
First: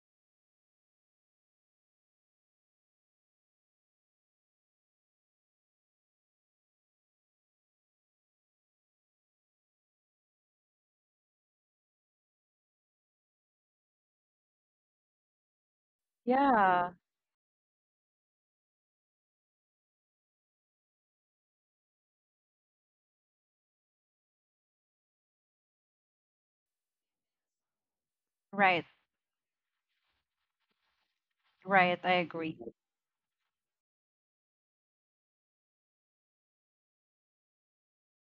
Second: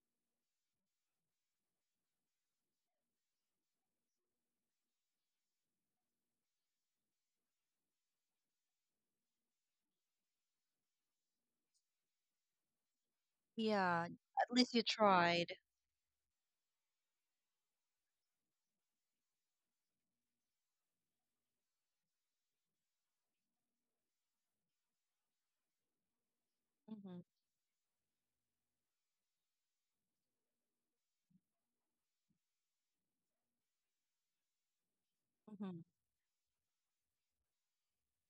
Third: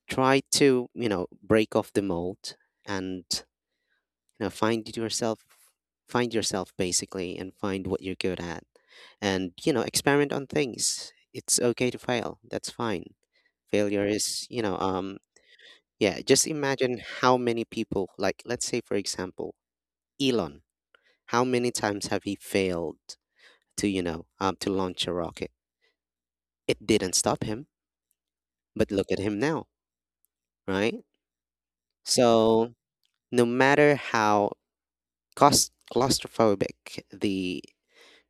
Speaker 3: try to, you know, break off the mold, and, you know, find yourself. Find yourself, basically, and find what you're good at. And, you know, experiment on things. It's okay to fail, that's fine.
Speaker 2: Yeah.
Speaker 3: Failure is,
Speaker 2: At
Speaker 3: you
Speaker 2: least
Speaker 3: know
Speaker 2: you
Speaker 3: um
Speaker 2: tried.
Speaker 3: Yeah, just
Speaker 1: Yeah,
Speaker 3: imagine how many people, like, let's say for example, Elon. How many times have he failed to to launch a rocket? It didn't
Speaker 2: Mm-hmm.
Speaker 3: stop him,
Speaker 1: right,
Speaker 3: but look at him now, right?
Speaker 1: right. I agree.
Speaker 3: So no matter how
Speaker 2: Mm-hmm.
Speaker 3: claustrophobic the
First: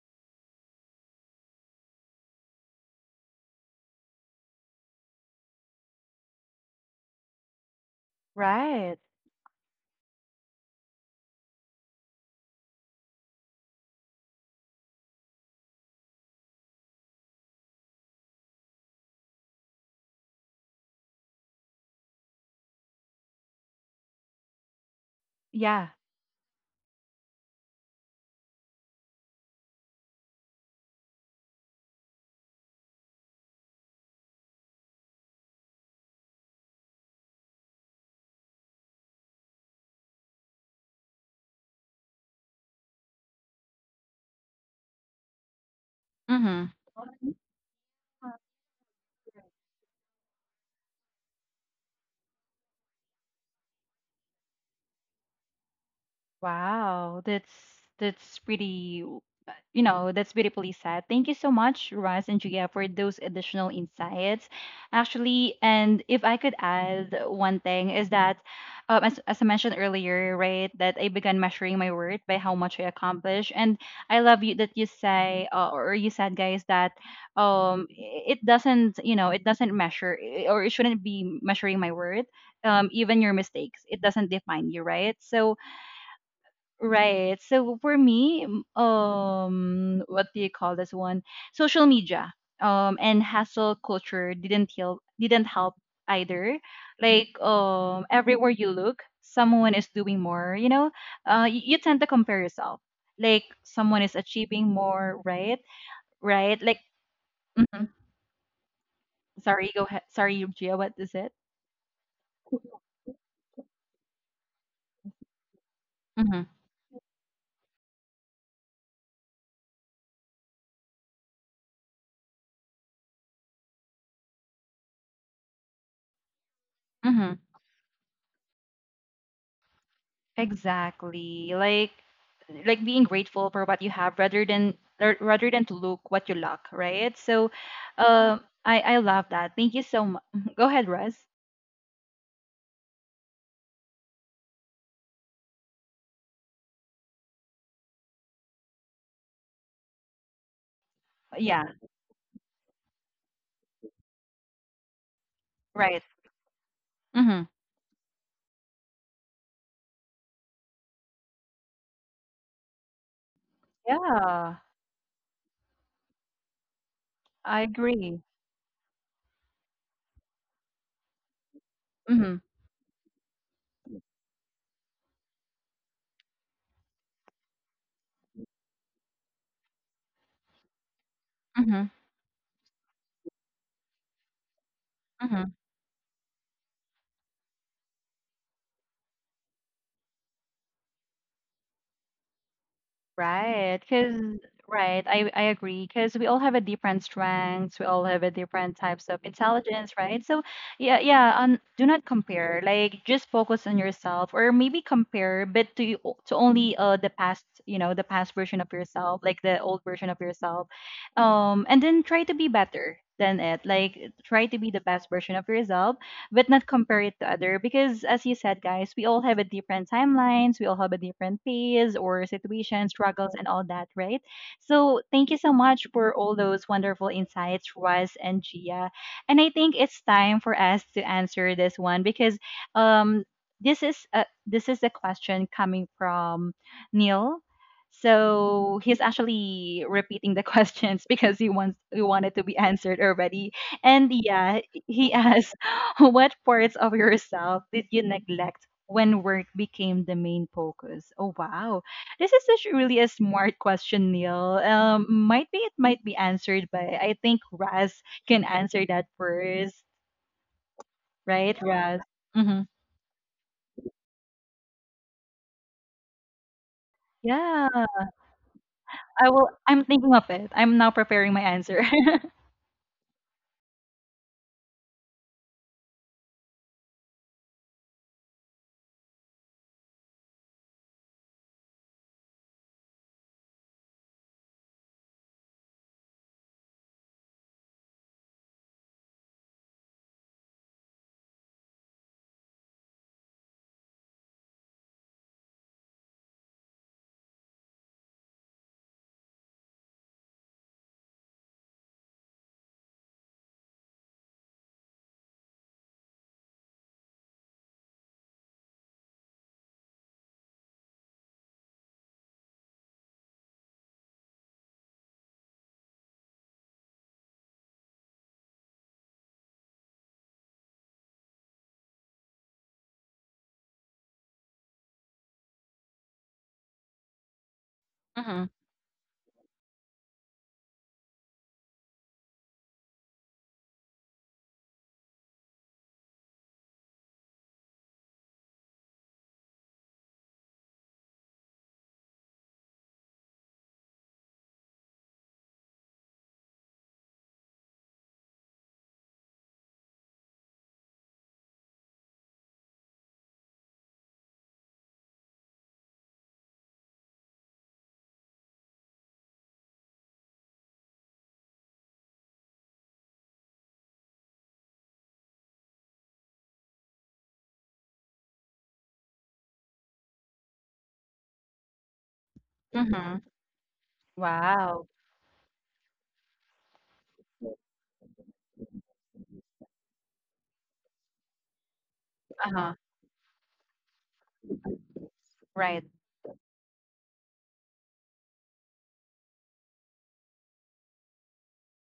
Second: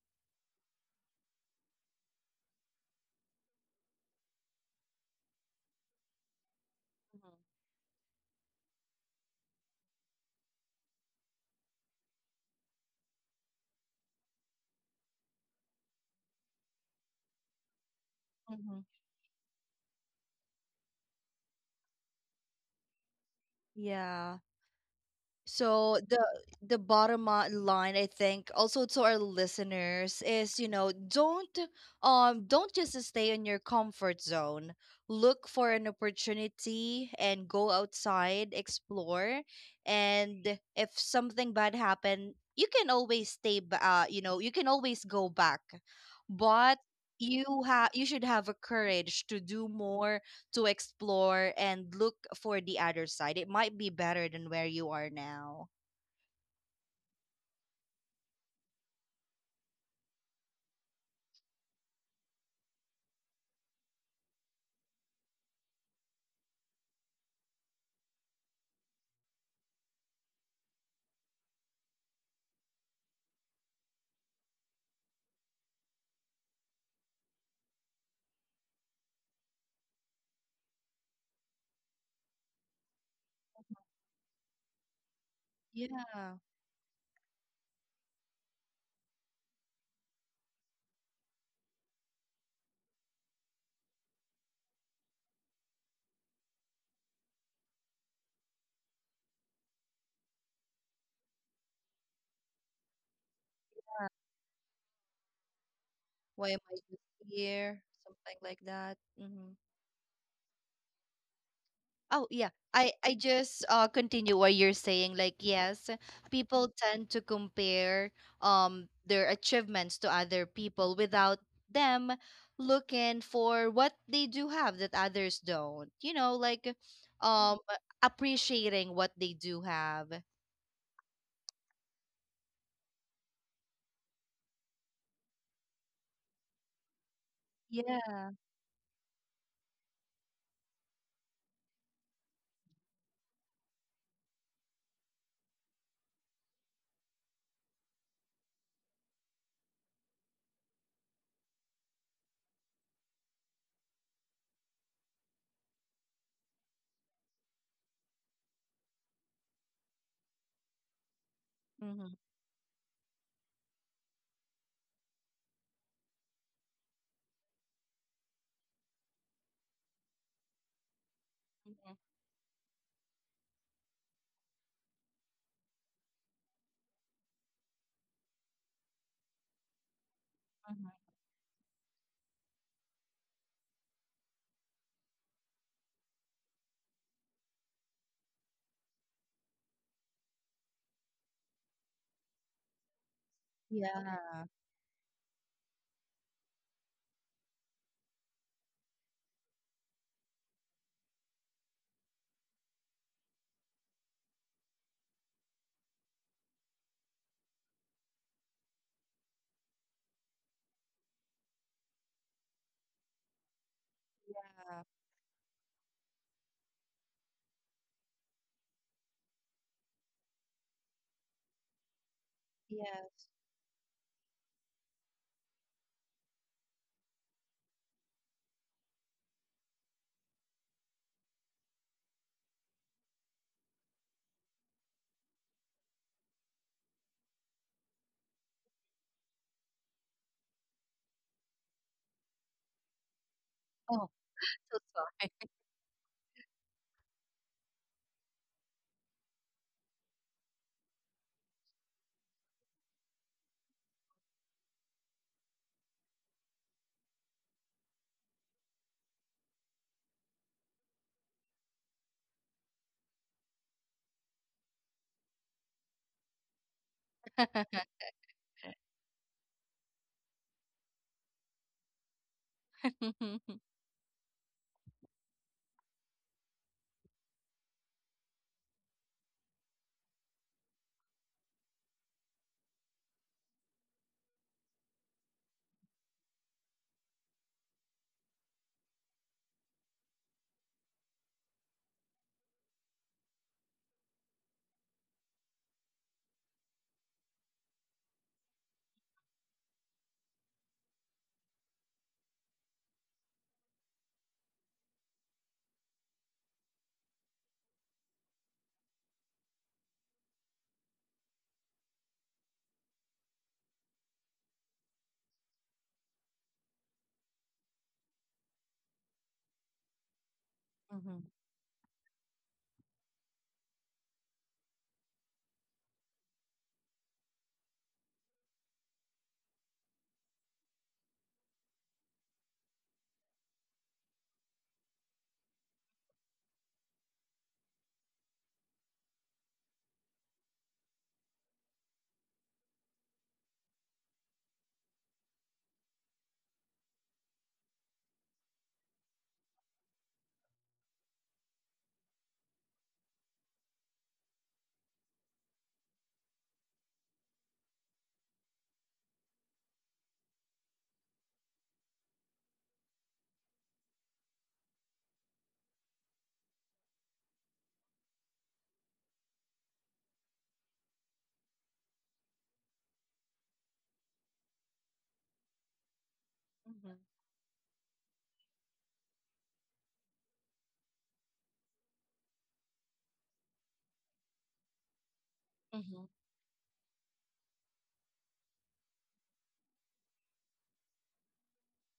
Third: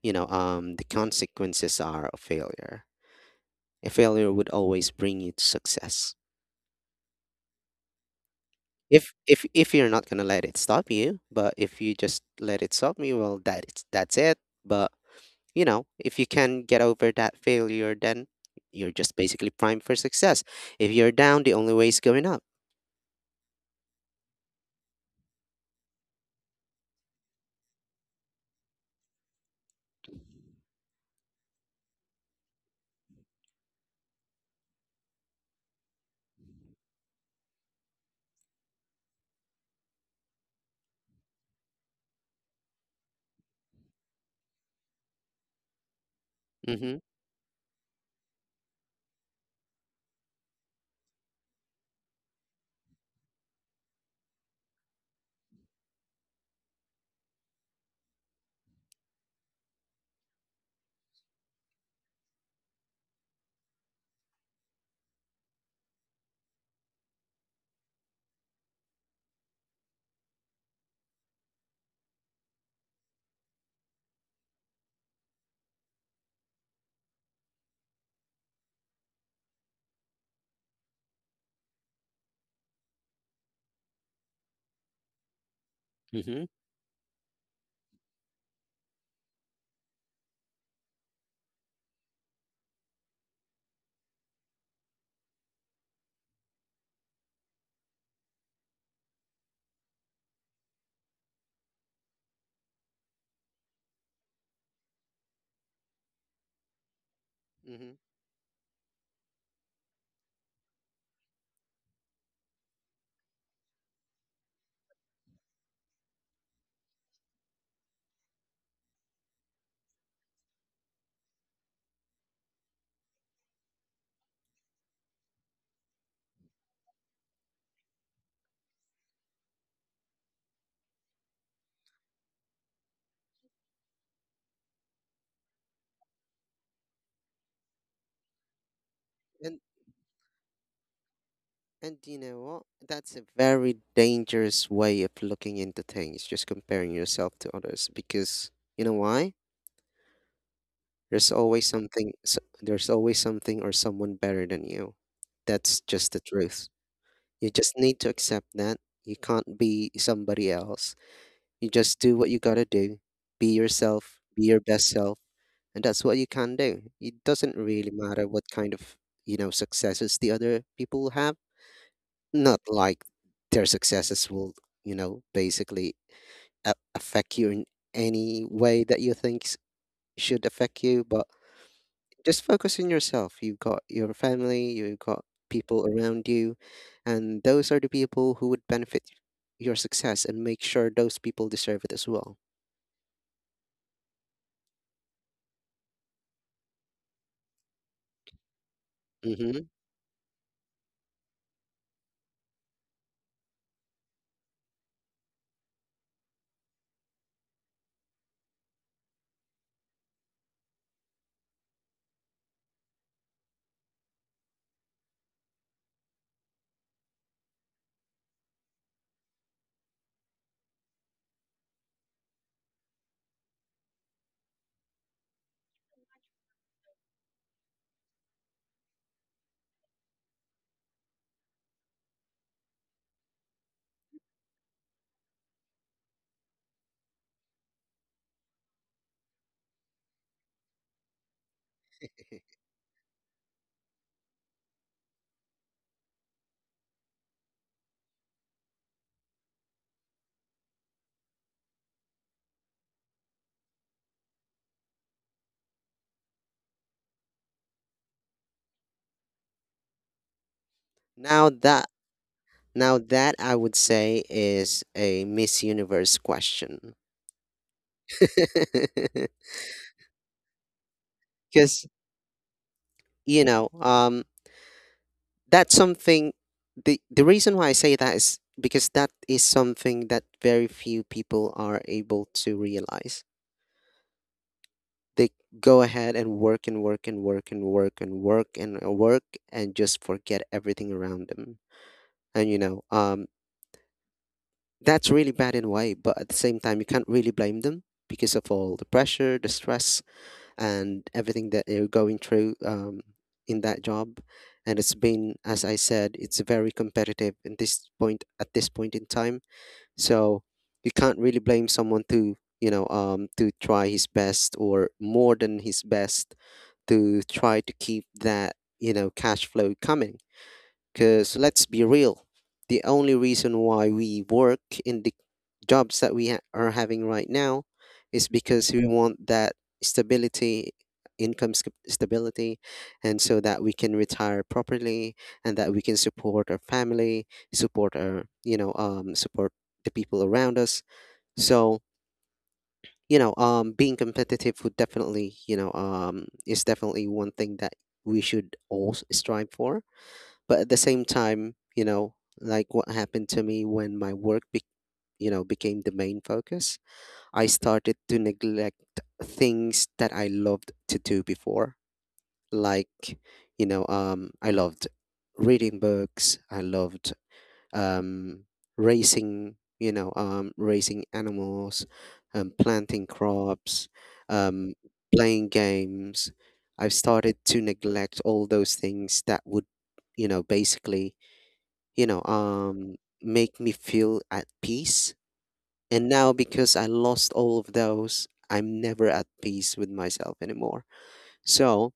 Speaker 3: you know um the consequences are of failure. A failure would always bring you to success.
Speaker 2: Mm-hmm.
Speaker 1: Right.
Speaker 3: If you're not gonna let it stop you, but if you just let it stop you, well, that's it. But, you know, if you can get over that failure, then
Speaker 2: Hmm.
Speaker 3: you're just basically primed for success. If you're down, the only way is going up.
Speaker 2: Yeah.
Speaker 1: Yeah.
Speaker 2: So the bottom line, I think also to our listeners is, you know, don't just stay in your comfort zone. Look for an opportunity and go outside, explore, and if something bad happened, you can always stay you know, you can always go back.
Speaker 1: Mhm.
Speaker 2: But
Speaker 3: Mm-hmm.
Speaker 2: you have, you should have a courage to do more, to explore and look for the other side. It might be better than where you are now.
Speaker 1: Wow, that's pretty, you know, that's beautifully said. Thank you so much, Russ and Julia, for those additional insights. Actually, and if I could add one thing is that, as I mentioned earlier, right, that I began measuring my worth by how much I accomplish, and I love you that you say, or you said, guys, that, it doesn't, you know, it doesn't measure, or it shouldn't be measuring my worth. Even your mistakes, it doesn't define you, right? So
Speaker 2: Yeah.
Speaker 3: Mm-hmm.
Speaker 1: right. So for me, what do you call this one? Social media, and hustle culture didn't help. Didn't help either. Like, everywhere you look, someone is doing more. You know, you, you tend to compare yourself. Like, someone is achieving more, right?
Speaker 2: Why am
Speaker 1: Right.
Speaker 2: I
Speaker 1: Like,
Speaker 2: just here?
Speaker 1: mhm.
Speaker 3: Mm-hmm.
Speaker 2: Something like that. Hmm.
Speaker 1: Sorry, go ahead. Sorry, Gia, what is it?
Speaker 2: Oh yeah, I just uh, continue what you're saying. Like yes,
Speaker 1: Mm-hmm.
Speaker 2: people tend to compare their achievements to other people without them looking for what they do have that others don't. You know, like um appreciating what they do have.
Speaker 1: Exactly. Like being grateful for what you have rather than rather than to look what you lack, right?
Speaker 2: Yeah.
Speaker 1: Uh, I love that.
Speaker 3: And
Speaker 1: Thank you so much. Go ahead, Russ.
Speaker 3: And you know what? That's a very dangerous way of looking into things, just comparing yourself to others. Because you know why? There's
Speaker 1: Yeah,
Speaker 3: always something, there's always something or someone better than you. That's
Speaker 1: right.
Speaker 3: just the truth.
Speaker 1: Mhm.
Speaker 3: You just need to accept that. You can't be somebody else. You just
Speaker 2: Mm-hmm.
Speaker 3: do what you gotta do. Be yourself, be
Speaker 1: Yeah,
Speaker 3: your best self, and that's what you can do. It doesn't
Speaker 1: I
Speaker 3: really
Speaker 1: agree.
Speaker 3: matter what kind of, you know, successes the other people have,
Speaker 1: Mhm.
Speaker 3: not like their successes will, you know, basically affect you in any way that you should affect
Speaker 2: Mhm.
Speaker 3: you, but
Speaker 1: Mhm.
Speaker 3: just focus on yourself. You've got your family, you've got
Speaker 1: Mhm.
Speaker 3: people around you, and those are the people who would benefit your success, and make sure those people deserve it as well.
Speaker 1: Right,
Speaker 2: Yeah.
Speaker 1: because right, I agree. Because we all have a different strengths, we all have a different types of
Speaker 3: Hmm.
Speaker 1: intelligence, right? So yeah, yeah. On do not compare. Like just focus on yourself, or maybe compare, but to only the past, you know, the past version of yourself, like the old version of yourself, and then try to be better than it. Like try to be the
Speaker 2: Yeah.
Speaker 1: best version of yourself but not compare it to other because as you said guys we all have a different timelines we all have a different phase or situation
Speaker 2: Yes.
Speaker 1: struggles and all that, right? So thank you so much for all those wonderful insights, Ruaz and Gia, and I think it's time for us to answer this one because um this is a question coming from Neil. So he's actually repeating the questions because he wanted to be answered already.
Speaker 2: Oh,
Speaker 1: And yeah,
Speaker 2: so
Speaker 1: he
Speaker 2: sorry.
Speaker 1: asked what parts of yourself did you neglect when work became the main focus? Oh wow, this is such really a smart question, Neil. Might be it might be answered by, I think, Raz can answer that first,
Speaker 3: Now
Speaker 1: right,
Speaker 3: that
Speaker 1: Raz? Mm-hmm.
Speaker 3: now that I would say is a Miss Universe question.
Speaker 1: Yeah, I will. I'm thinking of it. I'm now preparing my answer.
Speaker 3: Because, you know, that's something, the reason why I say that is because that is something that very few people are able to realize. They go ahead and work and work and work and work and work and work, and just forget everything around them. And, you know, that's really bad in a way, but at the same time, you can't really blame them because of all the pressure, the stress, and everything that you're going through in that job. And it's been, as I said, it's very competitive in this point in time. So you can't really blame someone to to try his best or more than his best, to try to keep that, you know, cash flow coming,
Speaker 2: Mhm. Mhm.
Speaker 3: because let's be real, the only reason why we work in the jobs that we are having right now is
Speaker 1: Mm-hmm.
Speaker 3: because we want that stability, stability, and so that we can retire properly, and that we can support our family, support our, you know, support the people around us. So, you know, being competitive would definitely, you know, is definitely one thing that we should all strive for. But at the same time, you know, like what happened to me when my you know, became the main focus, I started to neglect things that I loved to do before. Like, you know, um, I loved reading books, I loved, um, racing, you know, um, racing animals, um, planting
Speaker 1: Mm-hmm.
Speaker 3: crops, um,
Speaker 1: Wow.
Speaker 3: playing games. I've
Speaker 2: Mhm.
Speaker 3: started to neglect all those things that would, you know, basically, you know,
Speaker 1: Uh-huh.
Speaker 3: make me feel at peace.
Speaker 1: Right.
Speaker 2: Mhm.
Speaker 3: And now, because I lost all of those, I'm never at peace with myself anymore. So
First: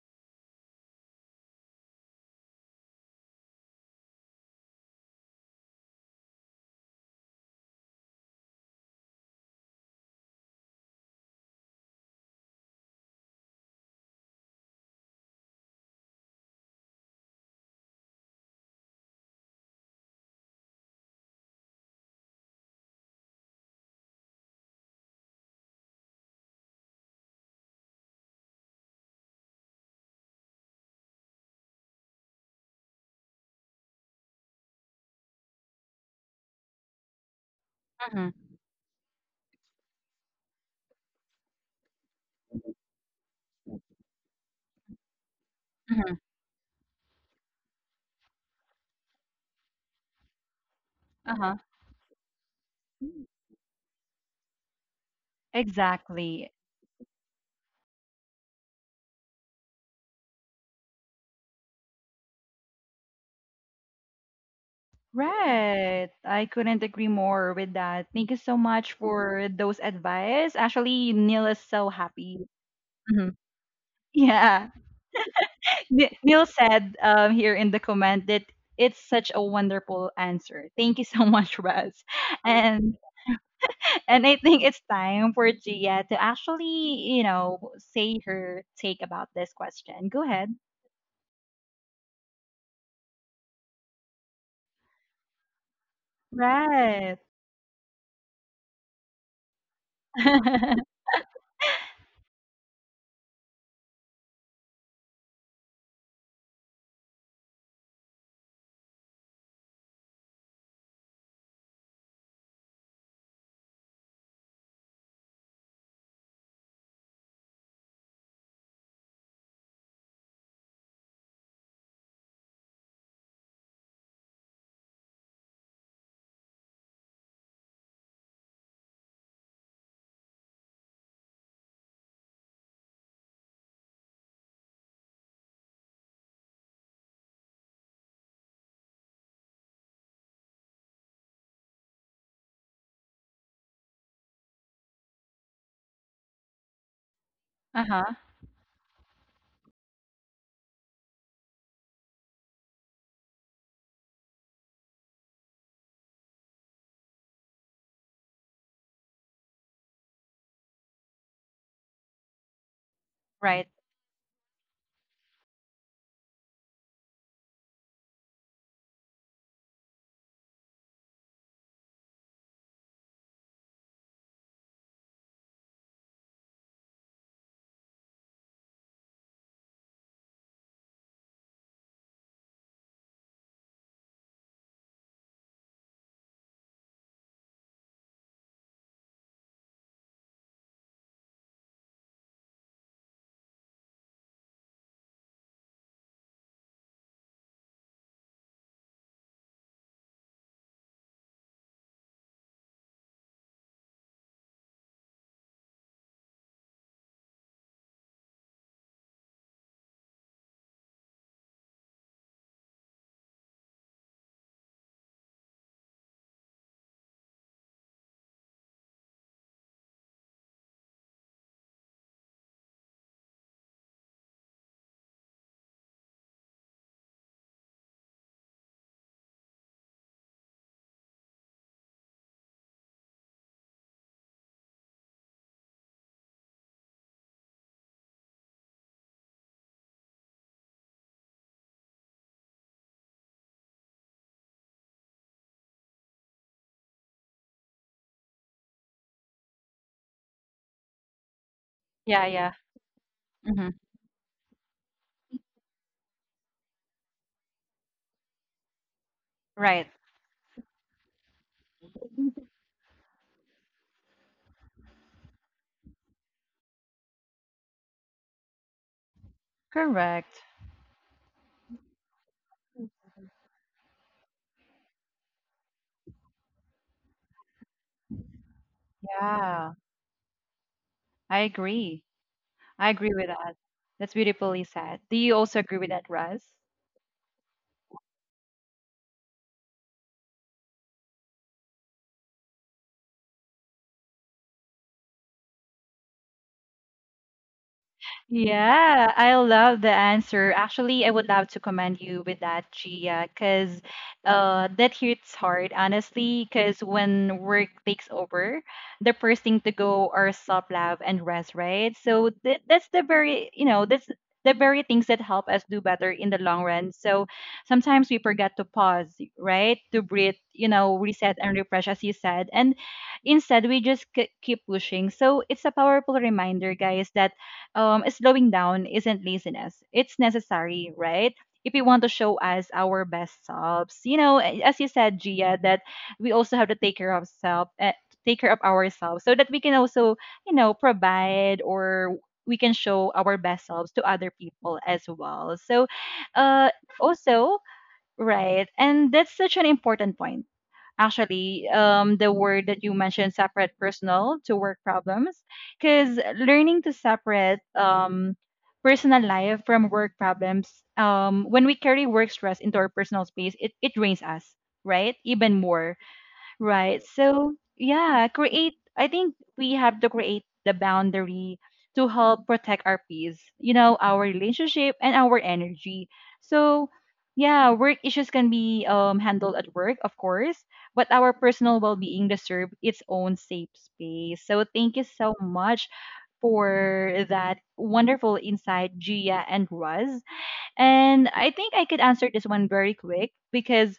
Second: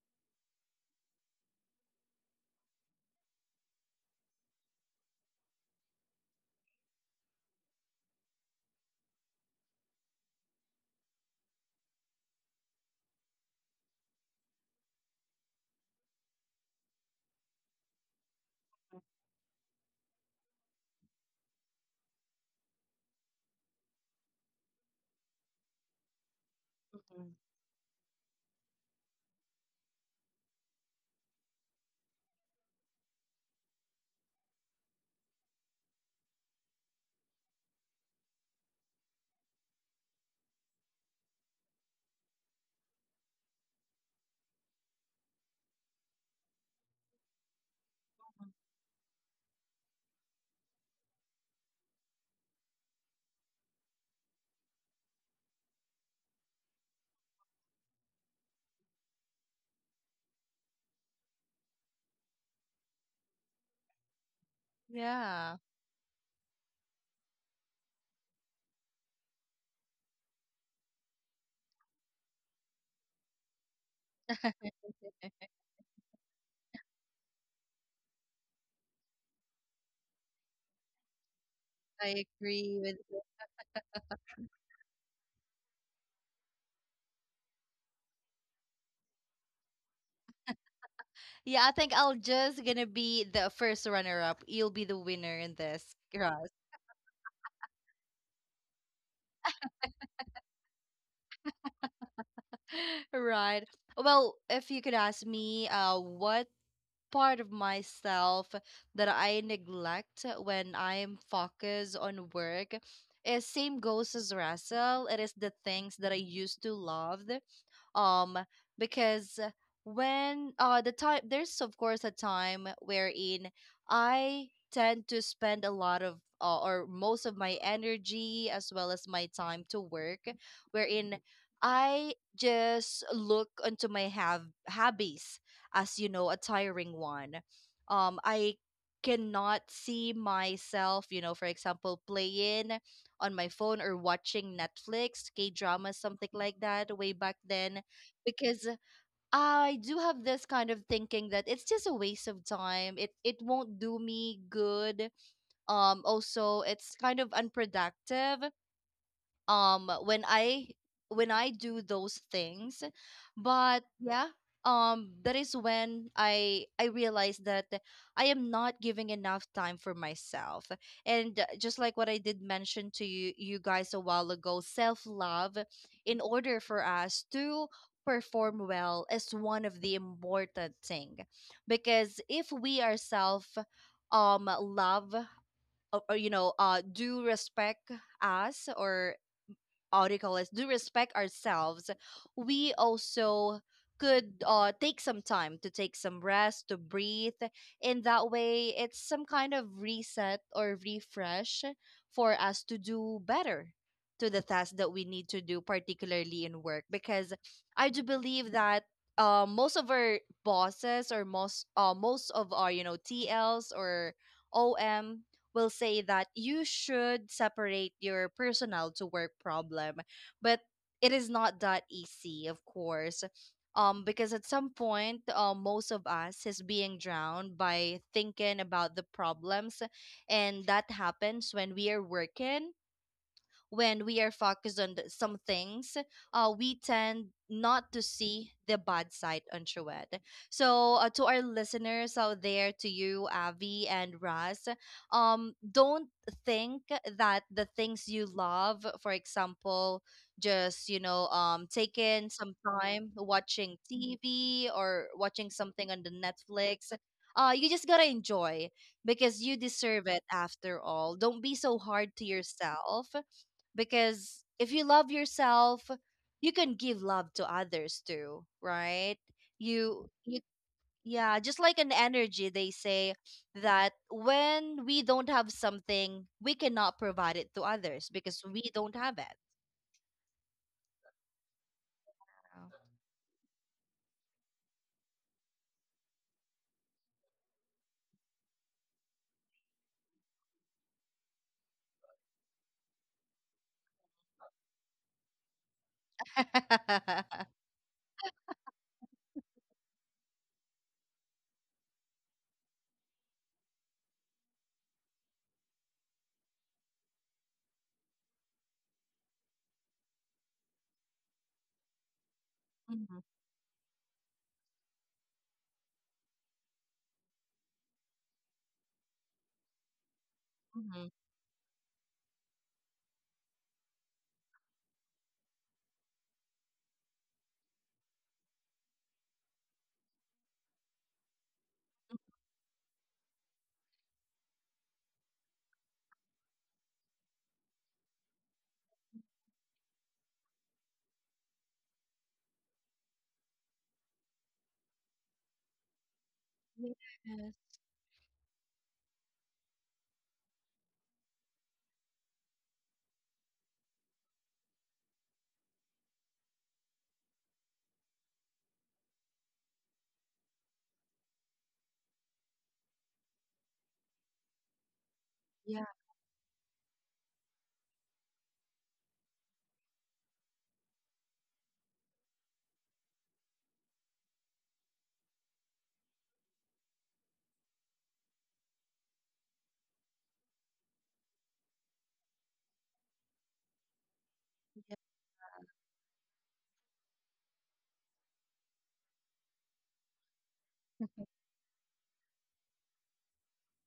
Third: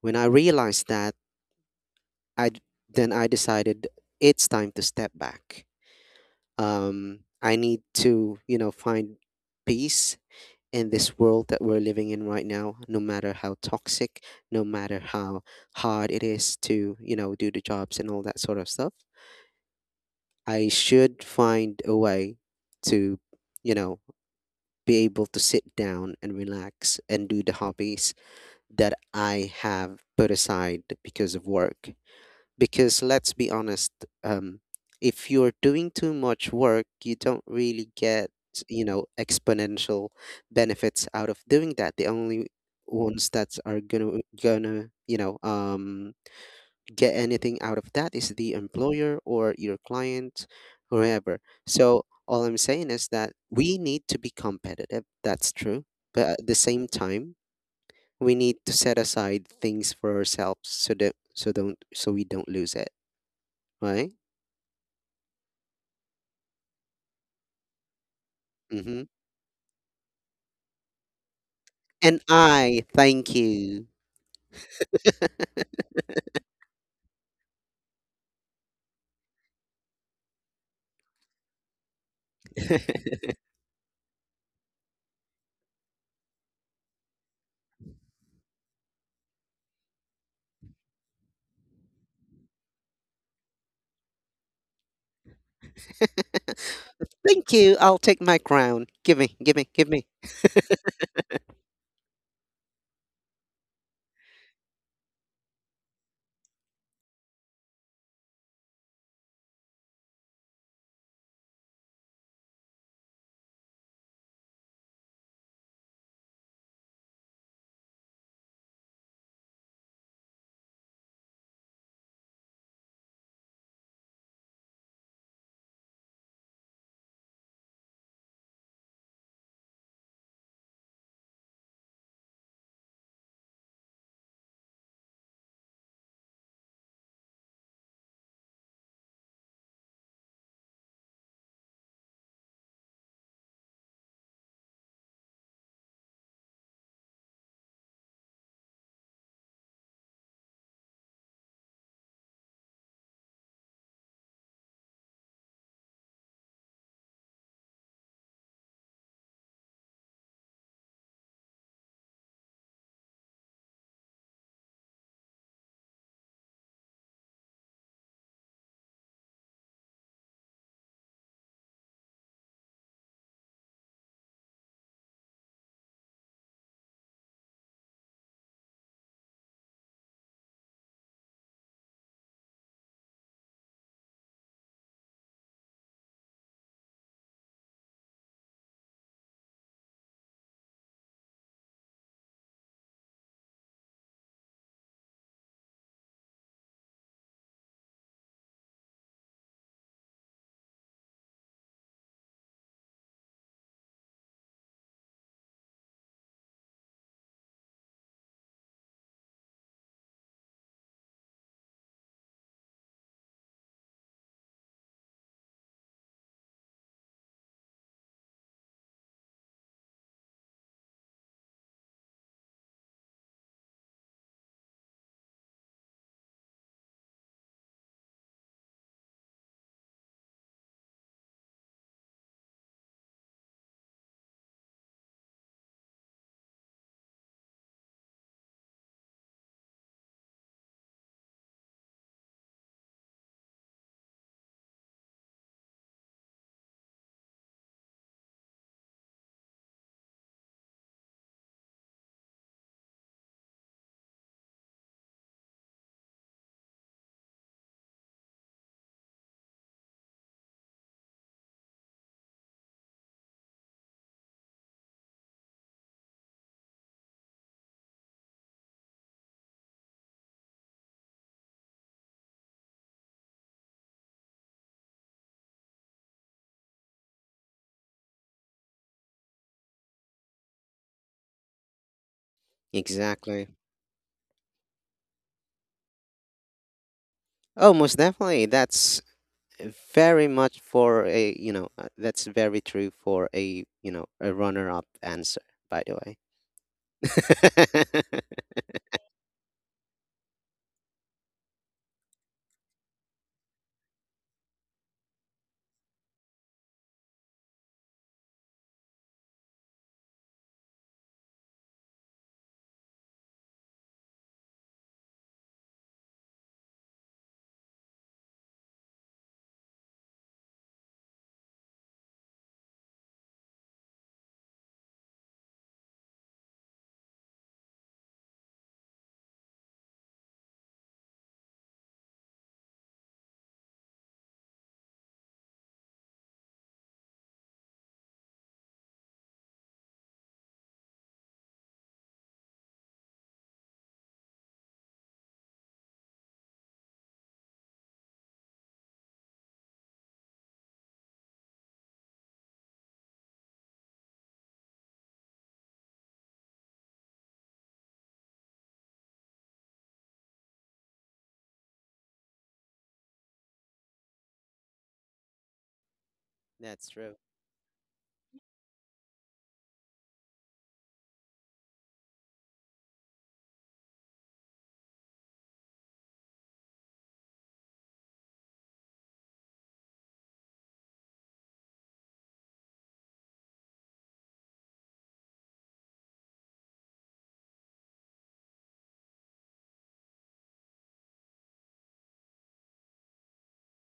Speaker 3: when I realized that, I d- then I decided it's time to step back. I need to, you know, find peace in this world that we're living in right now. No matter how toxic, no matter how hard it is to, you know, do the jobs and all that sort of stuff, I should find a way to, you know, be able to sit down and relax and
Speaker 2: Mhm.
Speaker 3: do the hobbies that I have put aside because of work. Because let's be honest, um, if you're doing too much work, you don't really
Speaker 1: Mm-hmm.
Speaker 3: get, you know, exponential benefits out of doing that. The only ones that are gonna, you know,
Speaker 1: Mm-hmm.
Speaker 3: get anything out of that is the employer or your client, whoever.
Speaker 1: Uh-huh.
Speaker 3: So all I'm saying is that we need to be competitive. That's true, but at
Speaker 1: Exactly.
Speaker 3: the same time, we need to set aside things for ourselves, so that so we don't lose it, right?
Speaker 2: Yeah.
Speaker 1: Right. I couldn't agree more with that. Thank you so much
Speaker 3: Mm-hmm.
Speaker 1: for those advice. Actually, Neil is so
Speaker 3: And
Speaker 1: happy.
Speaker 3: I thank
Speaker 1: Mhm.
Speaker 3: you,
Speaker 1: Yeah. Neil said here in the comment that it's such a wonderful answer. Thank you so much, Russ.
Speaker 2: I agree
Speaker 1: And
Speaker 2: with you.
Speaker 1: and I think it's time for Gia to actually, you know, say her take about this question. Go ahead.
Speaker 2: Yeah, I think I'll just gonna be the first runner up. You'll be the winner in this, Ross.
Speaker 1: Right.
Speaker 3: thank you. I'll take my crown. Give me, give me, give me.
Speaker 2: Right. Well, if you could ask me, what part of myself that I neglect when I'm focused on work. Is same goes as Russell. It is the things that I used to love. Um, because when uh, the time, there's of course a time wherein I tend to spend a lot of or most of my energy as well as my time to work, wherein I just look onto my have hobbies as you know, a tiring one. I cannot see myself, you know, for example, playing on my phone or watching Netflix K dramas, something like that way back then,
Speaker 1: Uh-huh.
Speaker 2: because I do have this kind of thinking that it's just a waste of time, it won't do me good. Um, also, it's kind of unproductive when I when I do those things.
Speaker 1: Right.
Speaker 2: But yeah, that is when I realized that I am not giving enough time for myself. And just like what I did mention to you you guys a while ago, self love, in order for us to perform well, is one of the important thing. Because if we ourselves love, you know, uh, do respect us, or article is do respect ourselves, we also could take some time to take some rest, to breathe. In that way, it's some kind of reset or refresh for us to do better to the tasks that we need to do, particularly in work. Because I do believe that most of our bosses, or most most of our, you know, TLs or OM will say that you should separate your personal to work problem. But it is not that easy, of course. Because at some point, most of us is being drowned by thinking about the problems, and that happens when we are working, when we are focused on the- some things, we tend not to see the bad side on Trued. So to our listeners out there, to you, Avi and Raz, don't think that the things you love, for example, just you know,
Speaker 1: Yeah,
Speaker 2: taking
Speaker 1: yeah.
Speaker 2: some time
Speaker 1: Hmm.
Speaker 2: watching TV or watching something on the Netflix, uh, you just gotta enjoy, because you
Speaker 1: Right.
Speaker 2: deserve it after all. Don't be so hard to yourself, because if you love yourself, you can give love to others too, right? you
Speaker 1: Correct.
Speaker 2: you yeah, just like an energy, they say, that when we don't have something, we cannot provide it to others because we don't have it.
Speaker 1: Yeah. I agree. I agree with
Speaker 3: Exactly.
Speaker 1: that. That's beautifully said. Do you also agree with that, Russ?
Speaker 3: Oh, most definitely. That's very much for a, you know, that's very true for a, you know, a runner up answer, by the way.
Speaker 1: Yeah, I love the answer. Actually, I would love to commend you with that, Gia, because that hits hard, honestly. Because when work takes over, the first thing to go are self love and rest, right? So that's the
Speaker 2: Mhm,
Speaker 1: very, you know, that's the very things that help us do better in the long run. So sometimes we forget to pause, right? To breathe, you know,
Speaker 2: mhm.
Speaker 1: reset and refresh, as you said. And instead, we just keep pushing. So it's a powerful reminder, guys, that slowing down isn't laziness. It's necessary, right? If we want to show us our best selves, you know, a- as you said, Gia, that we also have to take care of self, take care of ourselves, so that we can also, you know, provide or we can show our best selves to other people as well. So, uh,
Speaker 2: Yes.
Speaker 1: also, right, and that's such an important point actually. Um, the word that you mentioned, separate personal to work problems, because learning to separate personal life from work problems, when we carry work stress into our personal space, it drains us, right, even more.
Speaker 2: Yeah.
Speaker 3: That's
Speaker 1: Right.
Speaker 3: true.
Speaker 1: So, yeah, create. I think we have to create the boundary to help protect our peace, you know, our relationship and our energy. So, yeah, work issues can be handled at work, of course, but our personal well being deserves its own safe space. So, thank you
Speaker 2: Yeah.
Speaker 1: so much for that wonderful insight, Gia and Russ. And I think I could answer this one very quick because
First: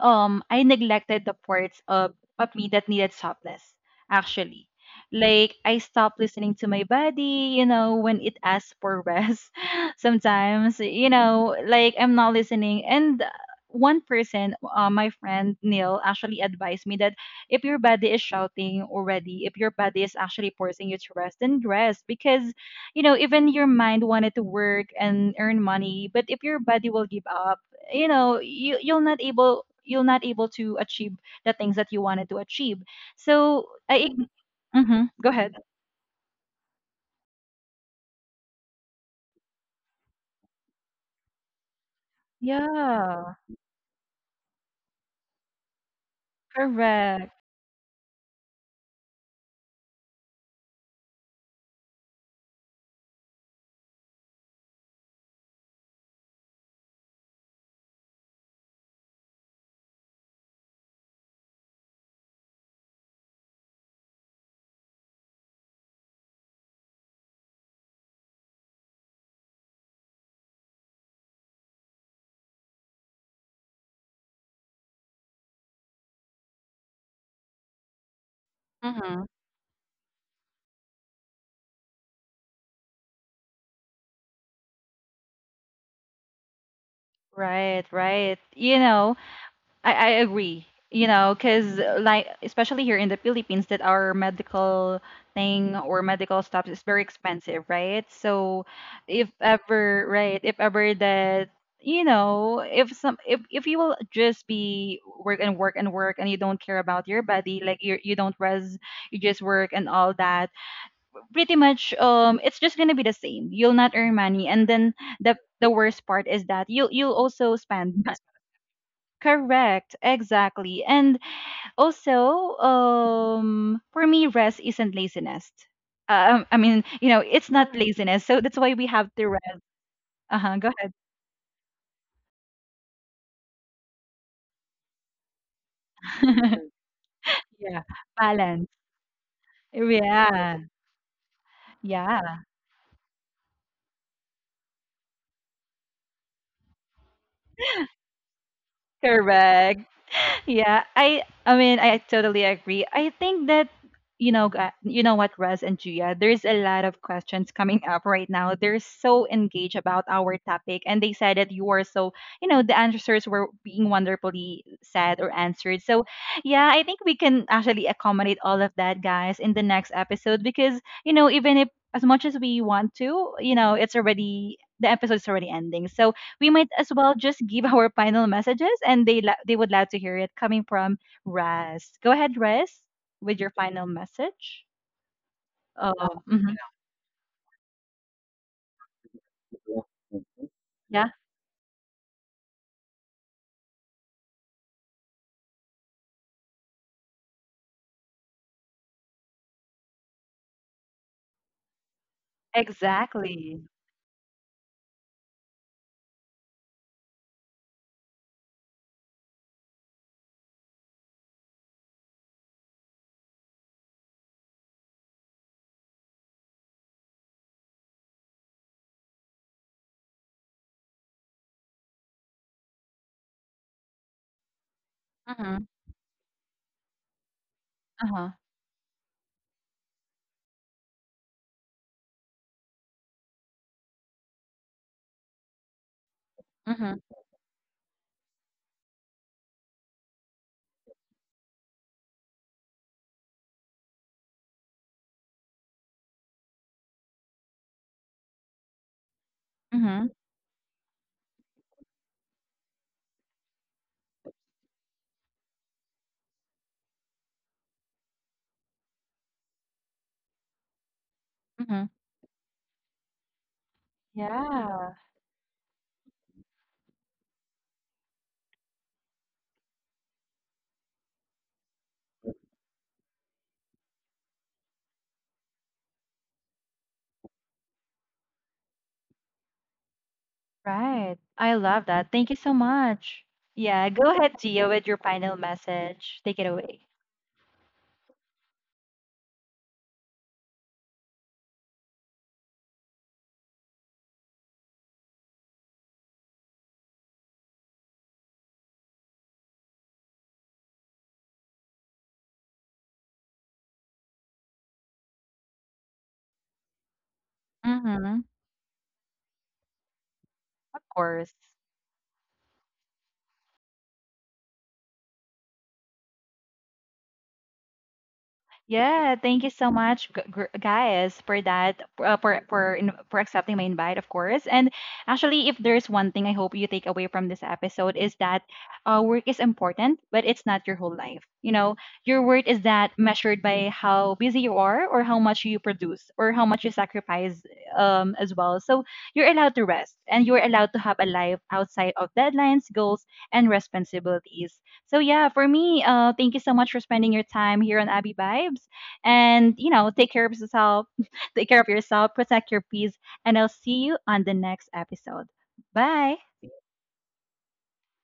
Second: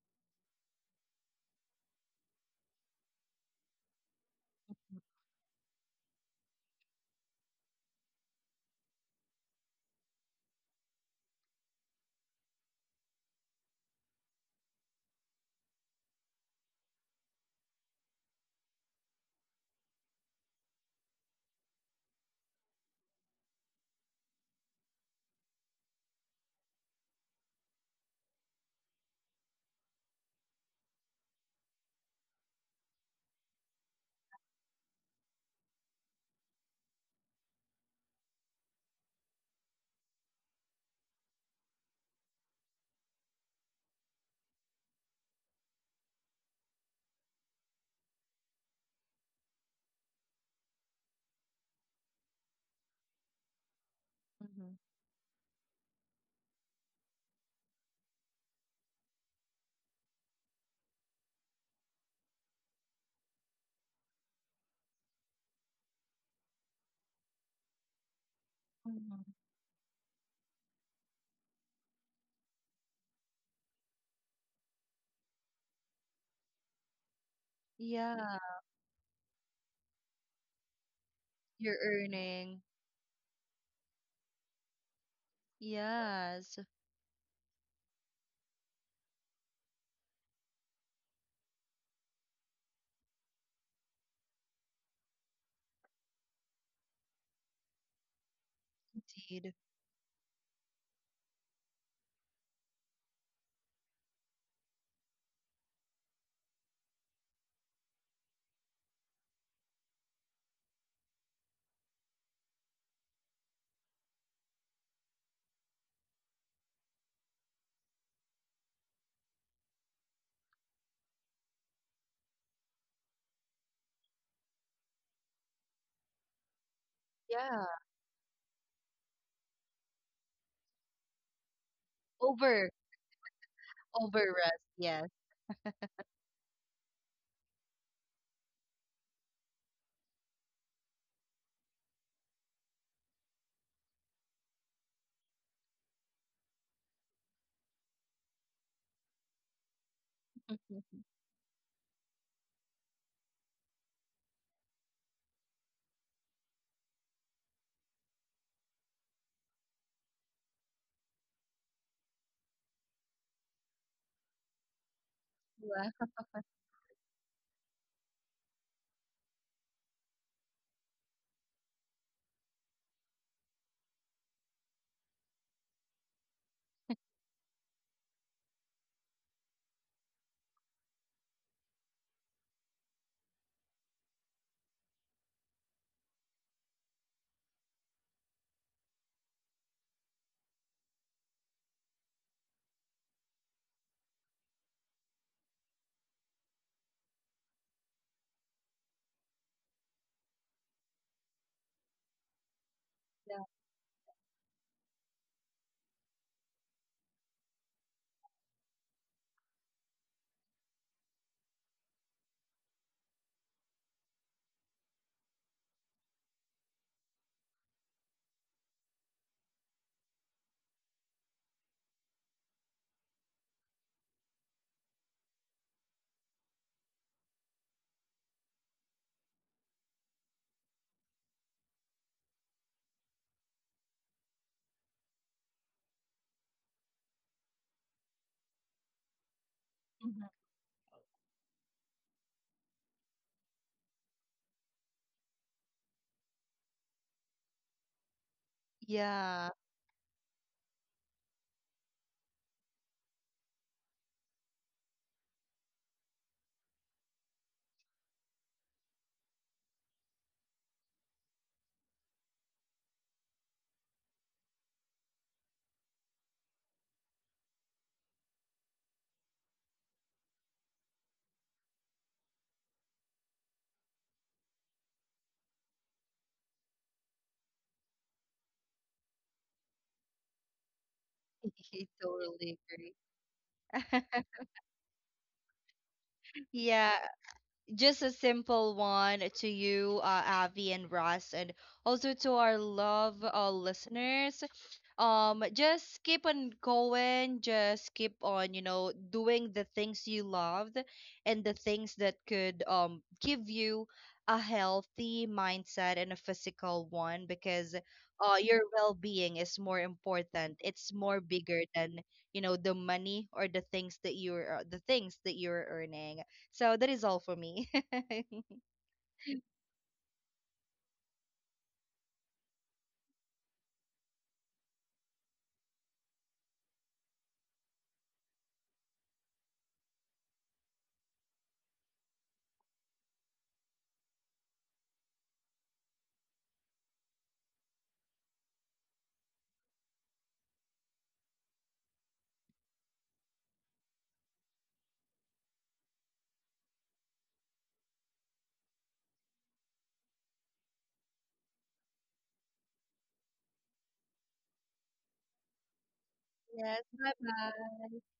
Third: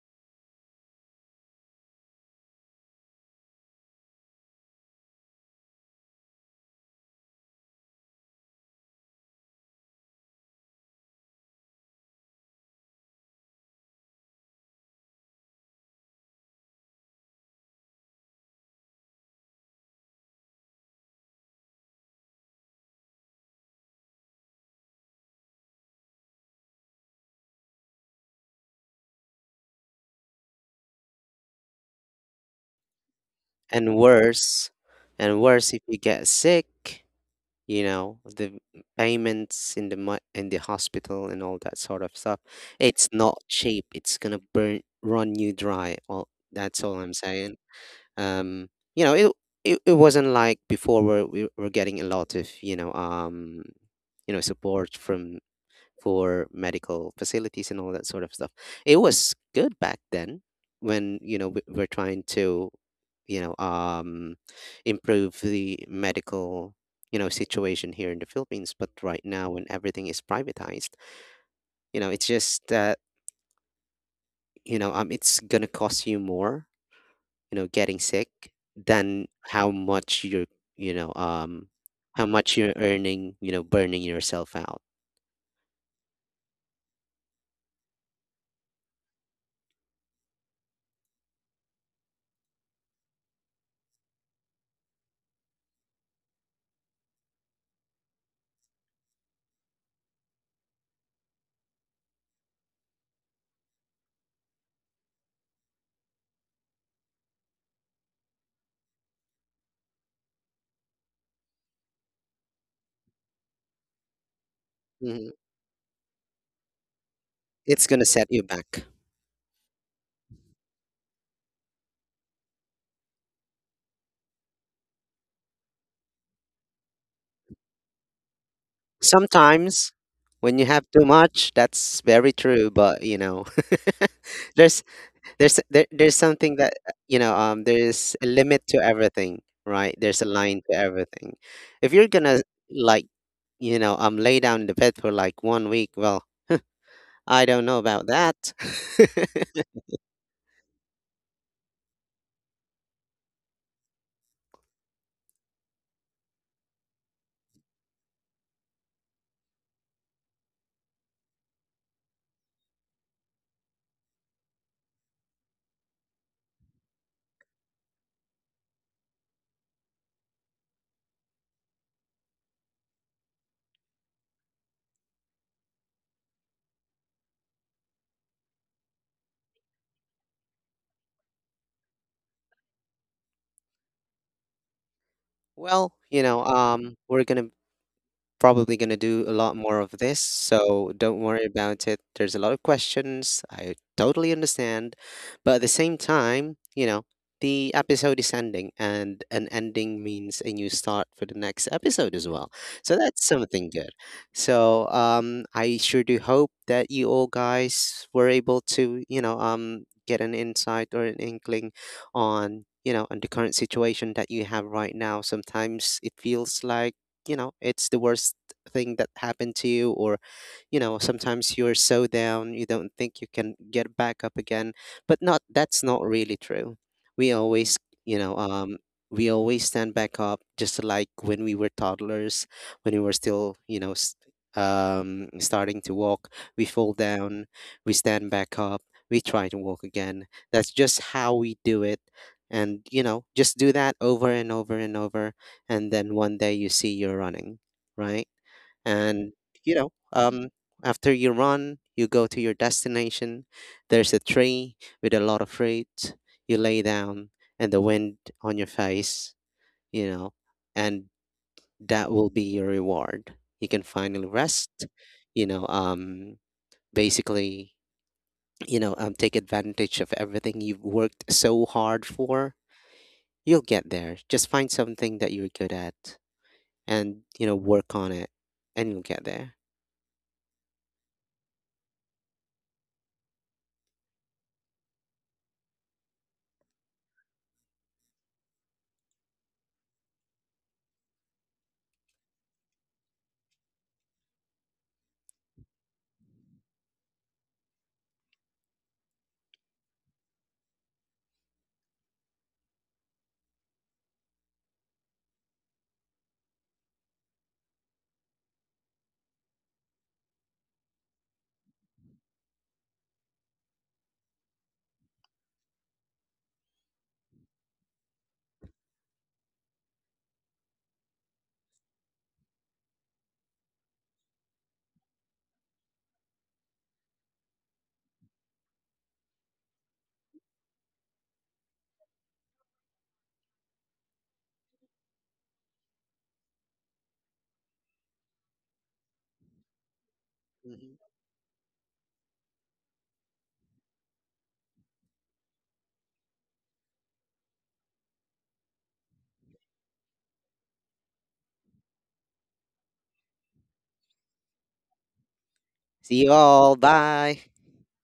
Speaker 1: I neglected the parts of me that needed softness, actually. Like I stopped listening to my body, you know, when it asks for rest. Sometimes, you know, like I'm not listening. And one person, my friend Neil, actually advised me that if your body is shouting already, if your body is actually forcing you to rest, then rest, because you know, even your mind wanted to work and earn money, but if your body will give up, you know, you you'll not able to achieve the things that you wanted to achieve. So
Speaker 3: and
Speaker 1: I
Speaker 3: worse
Speaker 1: mm-hmm, go
Speaker 3: and
Speaker 1: ahead.
Speaker 3: worse if you get sick, you know, the payments in the in the hospital and all that sort of stuff, it's
Speaker 1: Yeah.
Speaker 3: not cheap. It's gonna burn run you dry. All that's all I'm
Speaker 1: Correct.
Speaker 3: saying. Um, you know, it wasn't like before where we were getting a lot of, you know, um, you know,
Speaker 2: Mhm,
Speaker 3: support from, for medical facilities and all that sort of stuff. It was good back then when, you know, we're trying to, you know, um, improve the medical, you know, situation here in the Philippines. But right
Speaker 2: mhm.
Speaker 3: now when everything is privatized, you know, it's just that, you know, um, it's going to cost you more, you know, getting
Speaker 2: Yeah.
Speaker 3: sick
Speaker 1: Mm-hmm.
Speaker 3: than how much you're, you know, um,
Speaker 2: You're
Speaker 3: how
Speaker 2: earning.
Speaker 3: much you're earning, you know, burning yourself out.
Speaker 2: Yes.
Speaker 1: Right, right, you know, I agree. You know, because like especially here in the Philippines, that our medical thing or medical stuff is very expensive, right? So, if
Speaker 2: Indeed.
Speaker 1: ever, right, if ever that you know, if you will just be work and work and work, and you don't care about your body, like you don't rest, you just work and all that, pretty much, it's just gonna be the same. You'll not earn money, and then
Speaker 3: Mhm.
Speaker 1: the worst part is that you'll also
Speaker 3: It's going to
Speaker 1: spend.
Speaker 3: set you back.
Speaker 1: Correct, exactly. And also, for me, rest isn't laziness. I mean, you know, it's
Speaker 2: Yeah.
Speaker 1: not laziness. So that's why we have to rest.
Speaker 3: Sometimes
Speaker 1: Uh-huh,
Speaker 3: when you
Speaker 1: go
Speaker 3: have
Speaker 1: ahead.
Speaker 3: too much, that's very
Speaker 2: Over,
Speaker 3: true, but, you know,
Speaker 2: over rest.
Speaker 3: there's
Speaker 2: Yes.
Speaker 3: there's something that, you know, um,
Speaker 1: Yeah,
Speaker 3: there's a limit
Speaker 1: balance.
Speaker 3: to everything, right? There's a
Speaker 1: Yeah,
Speaker 3: line to everything. If you're
Speaker 1: yeah,
Speaker 3: gonna, like, you know, um, lay down in the bed for like one week, well, I don't know about that.
Speaker 1: correct. Yeah, I mean I totally agree. I think that you know you know what, Russ and Gia, there's a lot of questions coming up right now. They're so engaged about our topic, and they said that you are so, you know, the answers were being wonderfully said or answered.
Speaker 2: Yeah.
Speaker 1: So yeah, I think we can actually accommodate all of that, guys, in the next episode, because you know even if as much as we want to, you know, it's already the episode's already ending. So we might as well just give our final messages, and they they would love to hear it coming from Raz. Go ahead, Raz, with your final message.
Speaker 3: Well,
Speaker 1: Oh,
Speaker 3: you know,
Speaker 1: mhm.
Speaker 3: um, we're gonna probably going to do a lot more of this, so
Speaker 1: Yeah,
Speaker 3: don't worry about it. There's a lot of questions. I totally understand. But at the same time, you know, the episode is ending, and an ending means a new start for the next episode as well. So that's
Speaker 2: Yeah.
Speaker 1: exactly.
Speaker 3: something good. So, I sure do hope that you all guys were able to, you know, get an insight or an inkling on. You know, on the current situation that you have right now, sometimes it feels like, you know, it's the worst thing that happened to you, or, you know, sometimes you're so down you don't think you can get back up again, but not
Speaker 1: Mm-hmm.
Speaker 3: that's not really true. We always, you
Speaker 1: Uh-huh.
Speaker 3: know, um, we always stand back up, just like when we were toddlers, when we were still, you know, s starting to walk. We fall
Speaker 1: Mm-hmm.
Speaker 3: down, we stand back up, we try to walk
Speaker 2: Mhm.
Speaker 3: again. That's just how we do it. And, you know, just do that over and over and over, and then one day you see you're running, right? And,
Speaker 2: Yeah.
Speaker 3: you know,
Speaker 1: Mm-hmm.
Speaker 3: after you run, you go to your destination. There's a tree with a lot of fruit. You lay down, and the wind on your face, you know, and
Speaker 1: Mm-hmm.
Speaker 3: that will be your reward. You can finally rest,
Speaker 1: Yeah,
Speaker 3: you know, basically, you know, take advantage of everything you've worked so hard for. You'll get there. Just find something that you're good at, and, you know, work on it, and you'll get there.
Speaker 1: right. I
Speaker 2: I
Speaker 1: love that. Thank you
Speaker 2: totally
Speaker 1: so
Speaker 2: agree.
Speaker 1: much. Yeah, go ahead, Gia, with your final message. Take it away.
Speaker 2: Yeah, just a simple one to you, Avi and Russ, and also to our love listeners. Just keep on going. Just keep on, you know, doing the things you loved and the things that could um, give you a healthy mindset and a physical one, because
Speaker 1: Mm-hmm.
Speaker 2: uh, your well-being is more important. It's
Speaker 1: Of
Speaker 2: more
Speaker 1: course.
Speaker 2: bigger than, you know, the money or the things that you're the things that you're earning. So that is all for me.
Speaker 1: Yeah, thank you so much, guys, for that, for accepting my invite, of course. And actually, if there's one thing I hope you take away from this episode, is that work is important, but it's not your whole life. You know, your worth is that measured by how busy you are, or how much you produce, or how much you sacrifice, as well. So you're allowed to rest, and you're allowed to
Speaker 3: Mhm.
Speaker 1: have a life outside of deadlines, goals, and responsibilities. So yeah, for me, thank you so much for spending your time here on Abby Vibes, and you know, take care of yourself, take care of yourself, protect your peace, and I'll see you on the next episode. Bye.
Speaker 3: See you
Speaker 2: Yes,
Speaker 3: all,
Speaker 2: bye
Speaker 3: bye.
Speaker 2: bye.